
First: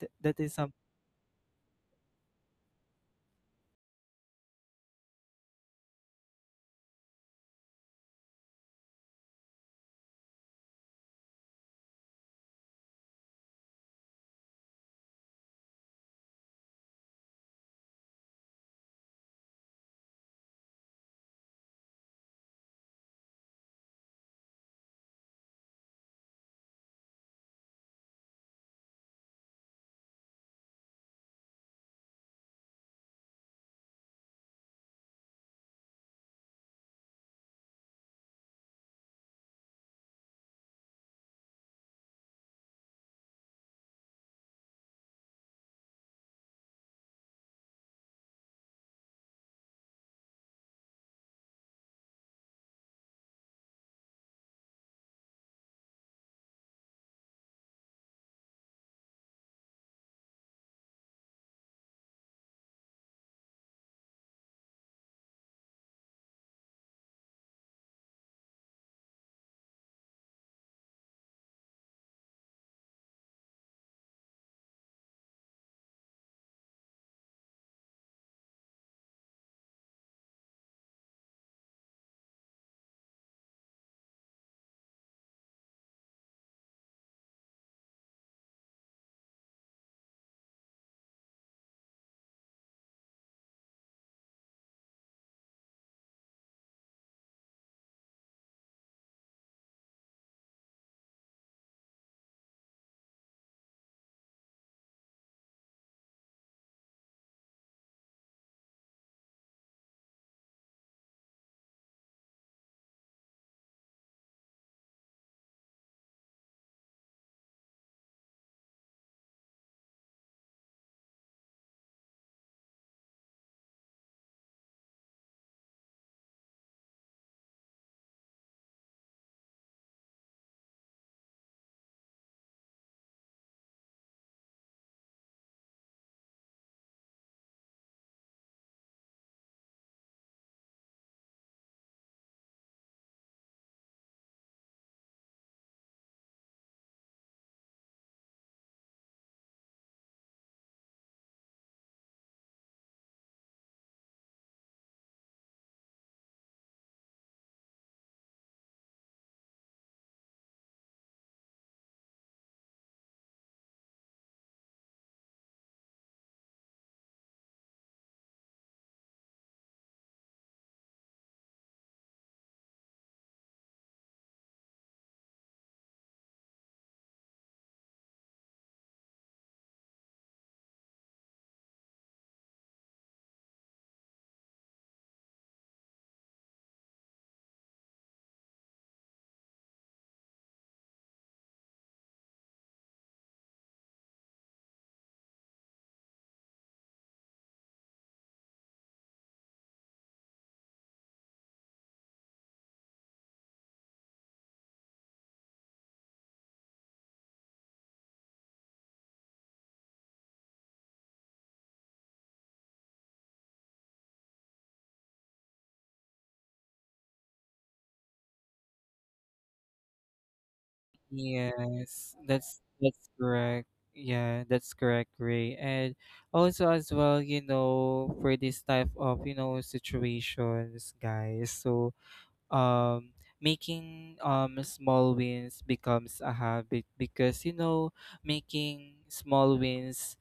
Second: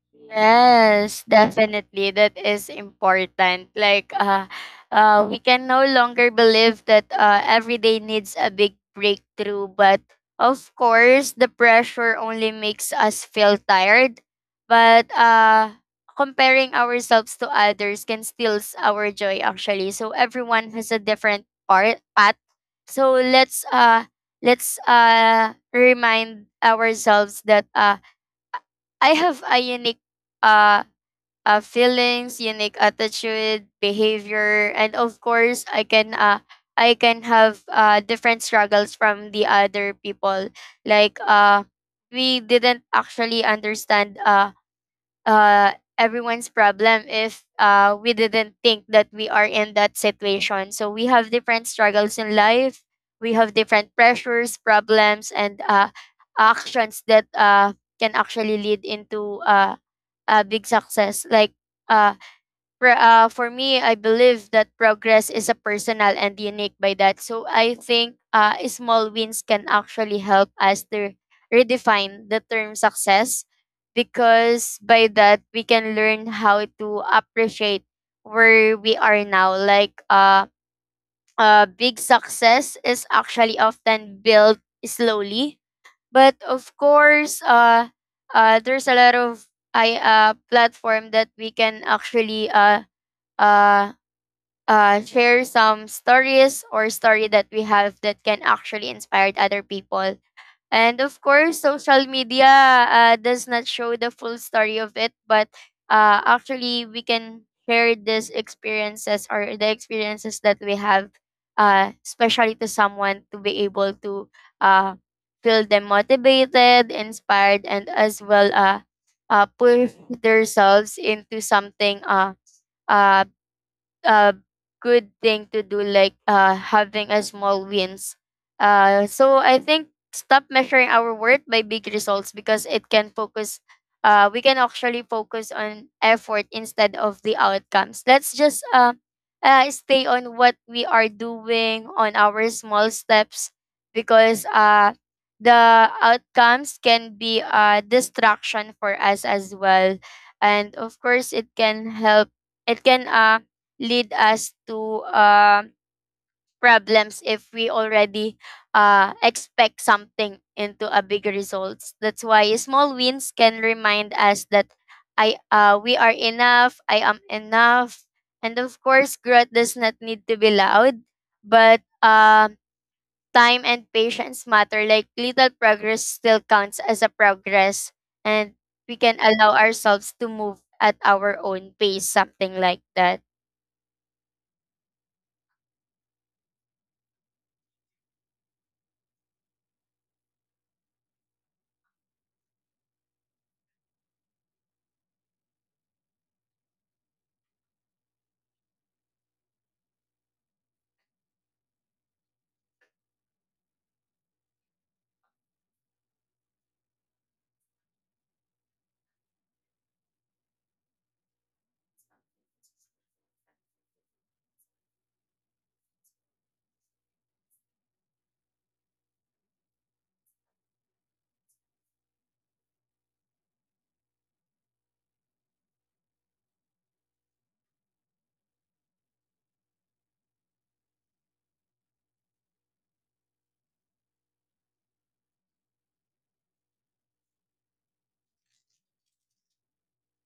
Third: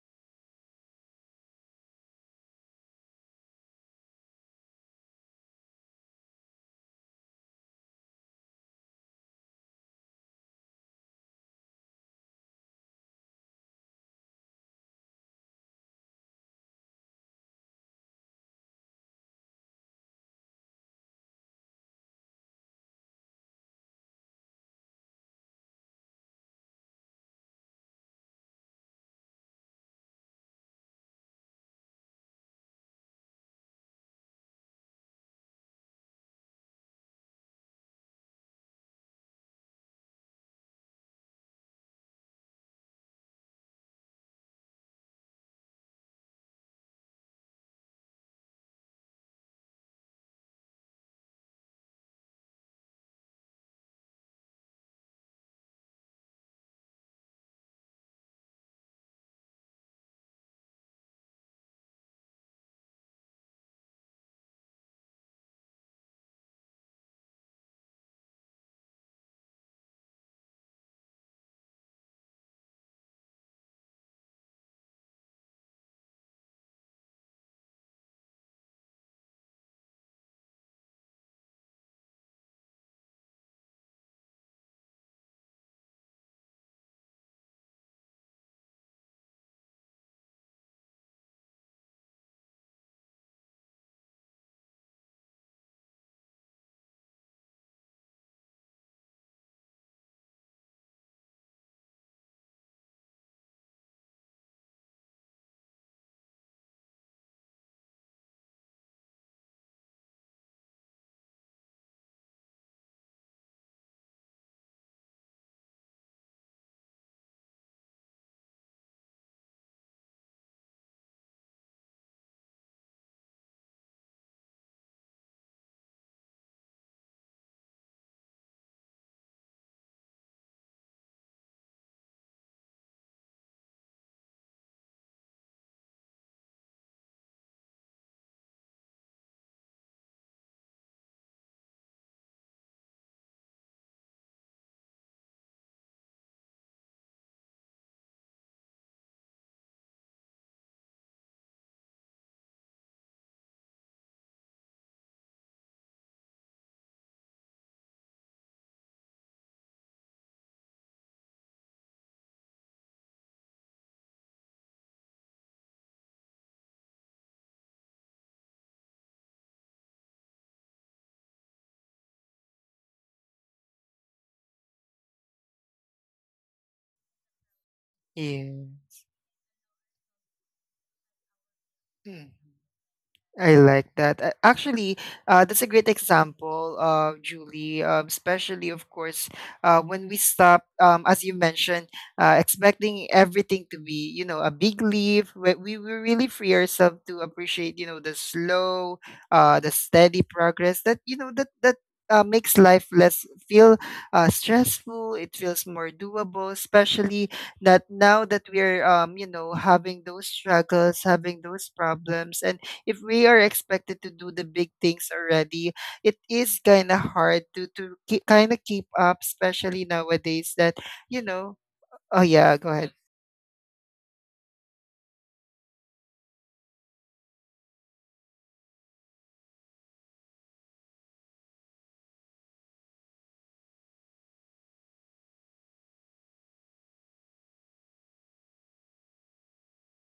S2: th- that is something.
S3: Yes, definitely. That is important. Like, uh, uh, we can no longer believe that uh, every day needs a big breakthrough. But of course, the pressure only makes us feel tired. But uh, comparing ourselves to others can steals our joy, actually. So everyone has a different part path. So let's uh, let's uh, remind ourselves that uh, I have a unique uh uh, feelings, unique attitude, behavior, and of course, I can uh, I can have uh, different struggles from the other people. Like uh, we didn't actually understand uh, uh, everyone's problem if uh, we didn't think that we are in that situation. So we have different struggles in life. We have different pressures, problems, and uh, actions that uh, can actually lead into uh, a big success. Like uh, pro- uh, for me, I believe that progress is a personal and unique by that. So I think uh, small wins can actually help us to redefine the term success, because by that we can learn how to appreciate where we are now. Like uh, uh, big success is actually often built slowly, but of course uh, uh there's a lot of I uh platform that we can actually uh uh uh share some stories or story that we have that can actually inspire other people. And of course, social media uh, does not show the full story of it, but uh, actually, we can share these experiences or the experiences that we have, uh, especially to someone to be able to uh, feel them motivated, inspired, and as well uh, uh, push themselves into something uh, uh, a good thing to do, like uh having a small wins. Uh so I think stop measuring our worth by big results, because it can focus uh we can actually focus on effort instead of the outcomes. Let's just uh, uh stay on what we are doing on our small steps, because uh the outcomes can be a distraction for us as well. And of course it can help, it can uh lead us to uh, problems if we already uh, expect something into a big results. That's why small wins can remind us that I uh, we are enough, I am enough. And of course, growth does not need to be loud, but uh, time and patience matter. Like little progress still counts as a progress, and
S1: Yeah.
S3: we can allow ourselves to move at our own pace,
S1: Mm.
S3: something like that.
S1: I like that. A- Actually, uh, that's a great example, uh, Julie. Um, especially, of course, uh, when we stop, um, as you mentioned, uh, expecting everything to be, you know, a big leap. We, we we really free ourselves to appreciate, you know, the slow, uh, the steady progress that you know that that. Uh, makes life less feel uh, stressful. It feels more doable, especially that now that we're um, you know, having those struggles, having those problems, and if we are expected to do the big things already, it is kind of hard to to kind of keep up, especially nowadays that you know.
S2: Yes,
S1: Oh yeah,
S2: that's
S1: go ahead.
S2: that's correct. Yeah, that's correct, Ray. And also as well, you know, for this type of, you know, situations, guys. So, um, making um small wins becomes a habit because, you know, making small wins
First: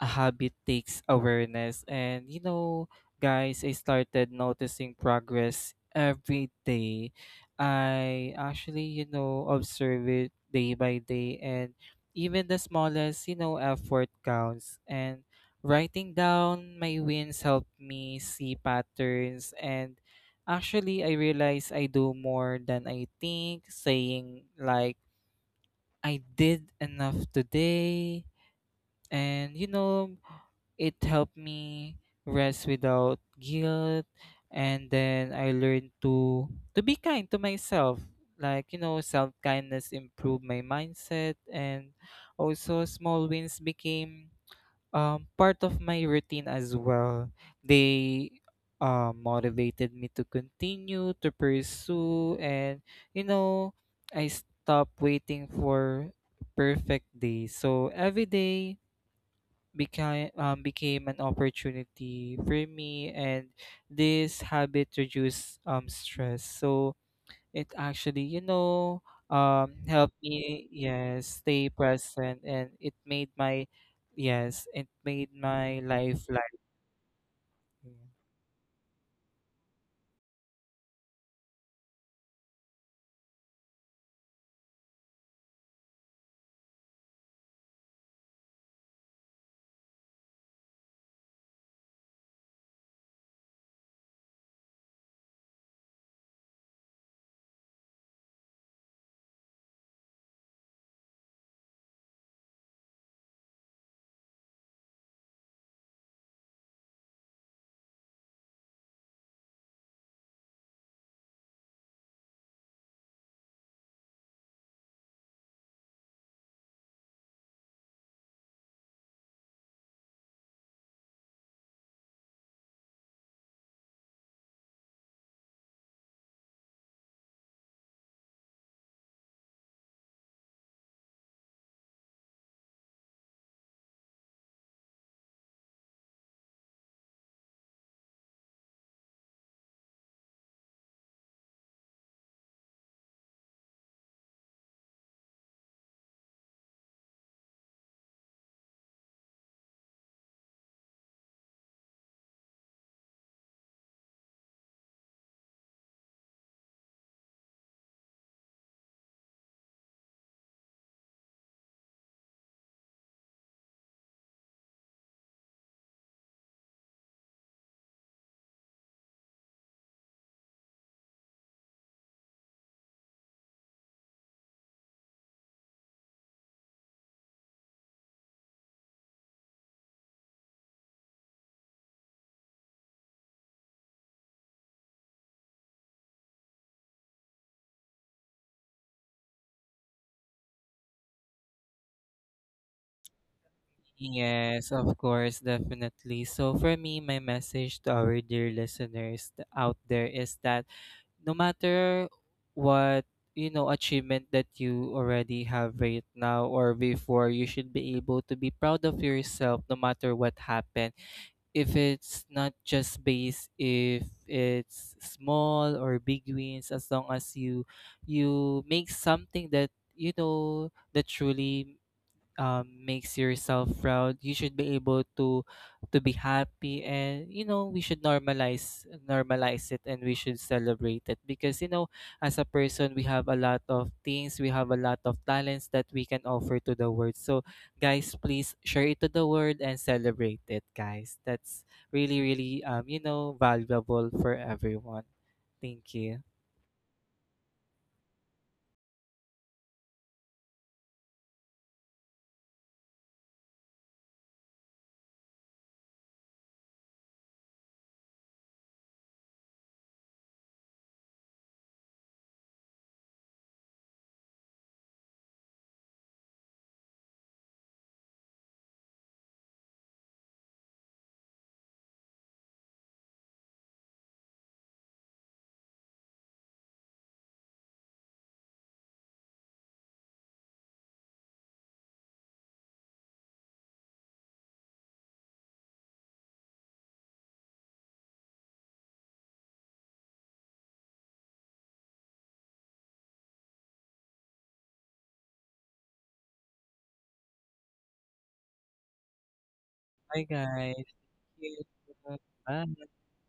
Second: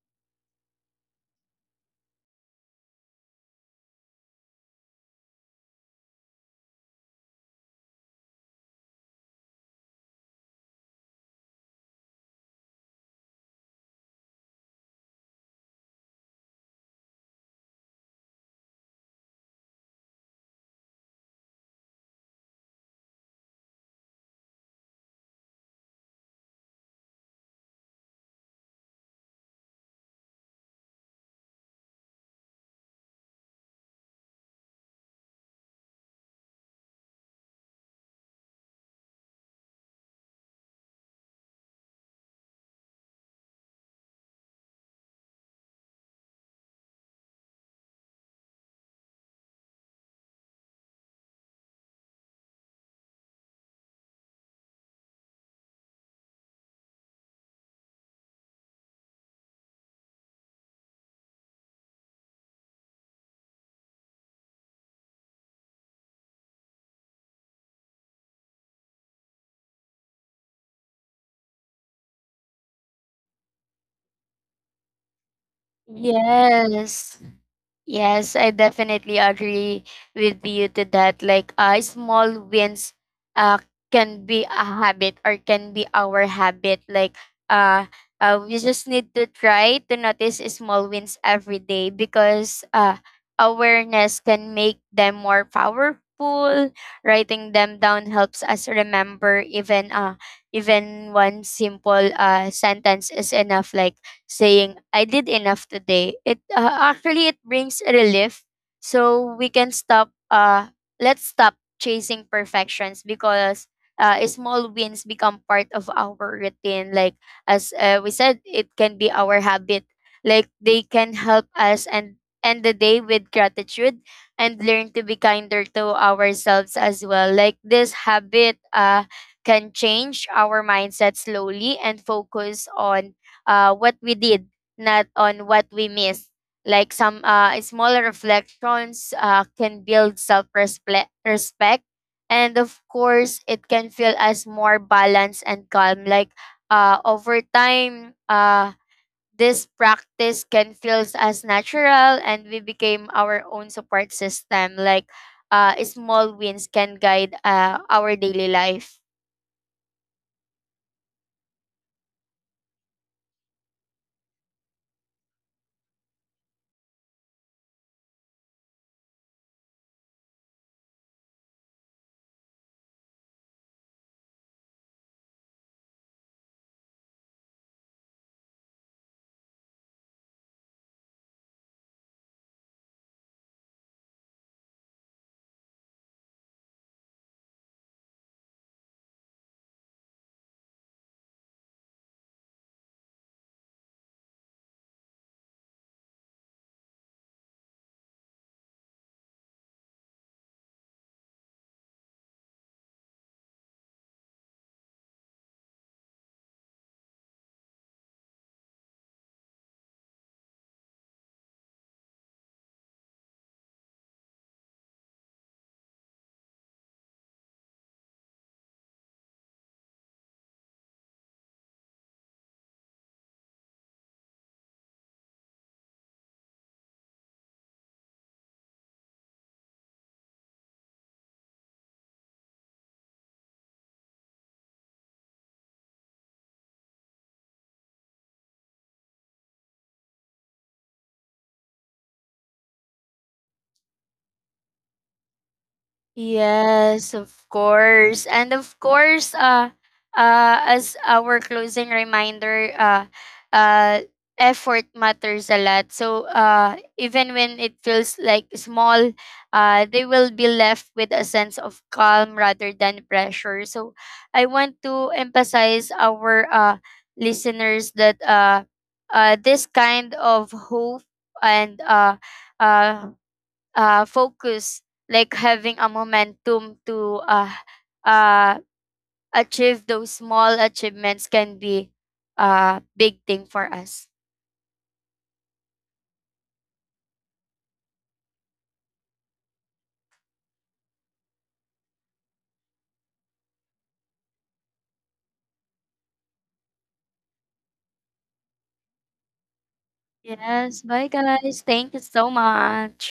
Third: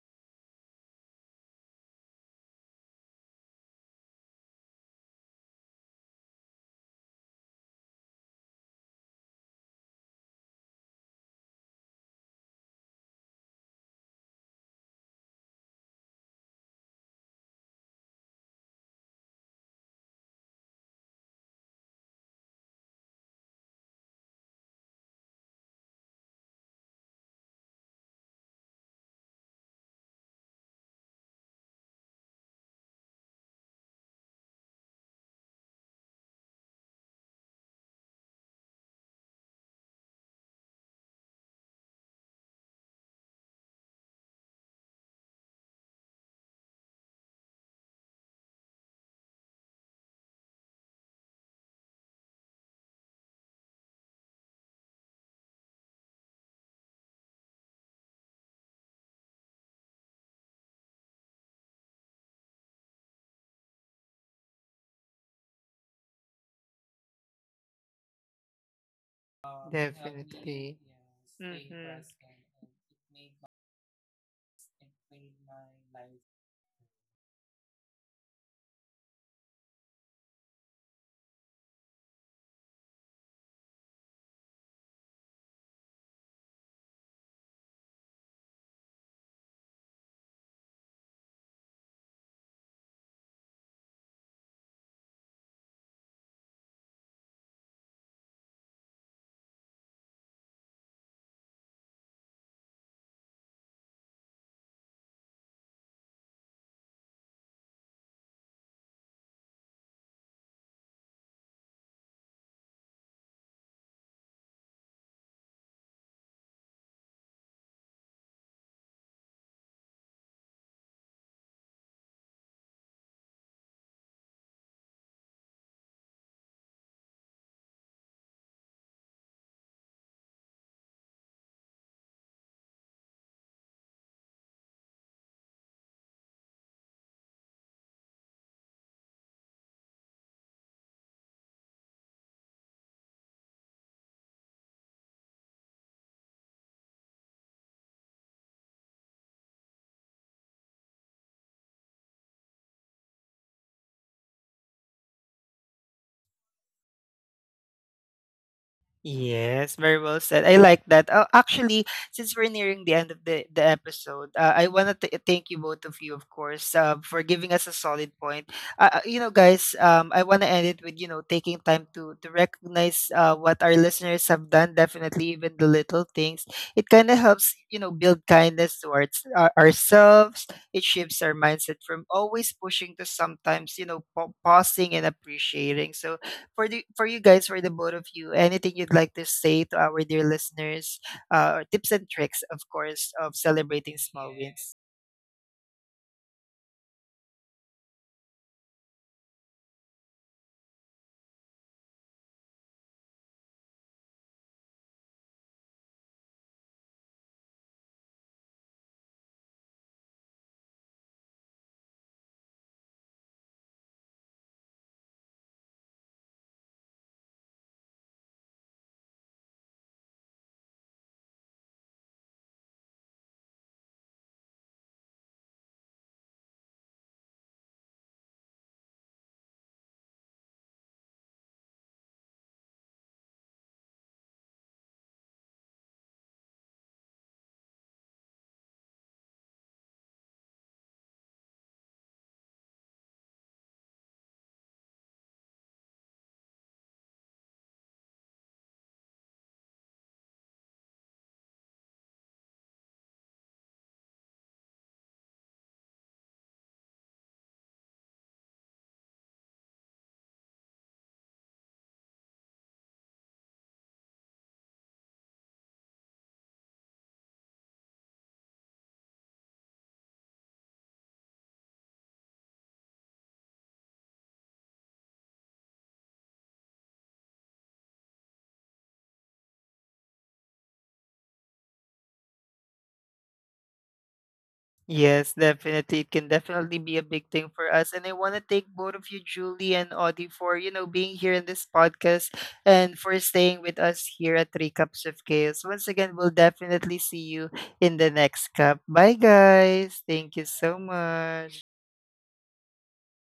S2: a habit takes awareness. And you know, guys, I started noticing progress every day. I actually, you know, observe it day by day, and even the smallest, you know, effort counts. And writing down my wins helped me see patterns, and actually I realize I do more than I think, saying like I did enough today, and you know, it helped me rest without guilt. And then I learned to to be kind to myself. Like, you know, self kindness improved my mindset, and also small wins became um, part of my routine as well. They uh, motivated me to continue to pursue, and you know, I stopped waiting for perfect day, so every day became um, became an opportunity for me. And this habit reduced um stress, so it actually, you know, um
S1: Um, healthy,
S2: helped
S1: definitely, yeah,
S2: me, yes,
S1: staying
S2: stay
S1: mm-hmm, present.
S2: present, and it made my, yes, it made my life like.
S3: Yes. Yes, I definitely agree with you to that. Like, uh, small wins, uh, can be a habit or can be our habit. Like, uh, uh, we just need to try to notice small wins every day, because uh, awareness can make them more powerful. Writing them down helps us remember. Even uh, even one simple uh sentence is enough, like saying I did enough today. It uh, Actually it brings relief, so we can stop uh let's stop chasing perfections, because uh, small wins become part of our routine. Like as uh, we said, it can be our habit. Like they can help us and end the day with gratitude, and learn to be kinder to ourselves as well. Like this habit uh, can change our mindset slowly and focus on uh, what we did, not on what we missed. Like some uh, smaller reflections uh, can build self respect. And of course, it can feel as more balanced and calm. Like uh, over time, uh, this practice can feel as natural, and we became our own support system. Like uh, small wins can guide uh, our daily life.
S1: Yes, very well said. I like that. Uh, actually, since we're nearing the end of the, the episode, uh, I want to thank you both of you, of course, uh, for giving us a solid point. Uh, uh, you know, guys, um, I want to end it with, you know, taking time to, to recognize uh, what our listeners have done, definitely, even the little things. It kind of helps, you know, build kindness towards our, ourselves. It shifts our mindset from always pushing to sometimes, you know, pa- pausing and appreciating. So, for the for you guys, for the both of you, anything you'd like to say to our dear listeners, uh, or tips and tricks, of course, of celebrating small
S2: Yes,
S1: wins.
S2: of course, definitely. So for me, my message to our dear listeners th- out there is that no matter what, you know, achievement that you already have right now or before, you should be able to be proud of yourself, no matter what happened. If it's not just based, if it's small or big wins, as long as you, you make something that, you know, that truly um, makes yourself proud, you should be able to to be happy. And you know, we should normalize, normalize it, and we should celebrate it because, you know, as a person, we have a lot of things, we have a lot of talents that we can offer to the world. So guys, please share it to the world and celebrate it, guys. That's really, really, um you know, valuable for everyone. Thank you.
S3: Yes, of course. And of course, uh, uh, as our closing reminder, uh, uh, effort matters a lot. So uh, even when it feels like small, uh, they will be left with a sense of calm rather than pressure. So I want to emphasize our uh, listeners that uh, uh, this kind of hope and uh, uh, uh, focus, like having a momentum to uh, uh, achieve those small achievements can be a big thing for us.
S1: Yes, definitely. It can definitely be a big thing for us. And I want to thank both of you, Julie and Audie, for, you know, being here in this podcast and for staying with us here at Three Cups of Chaos. Once again, we'll definitely see you in the next cup. Bye, guys.
S2: Bye,
S1: Thank you
S2: guys.
S1: so
S3: Yes, bye
S2: Thank
S1: much.
S3: guys. Thank you
S2: you.
S3: so
S2: Bye.
S3: much.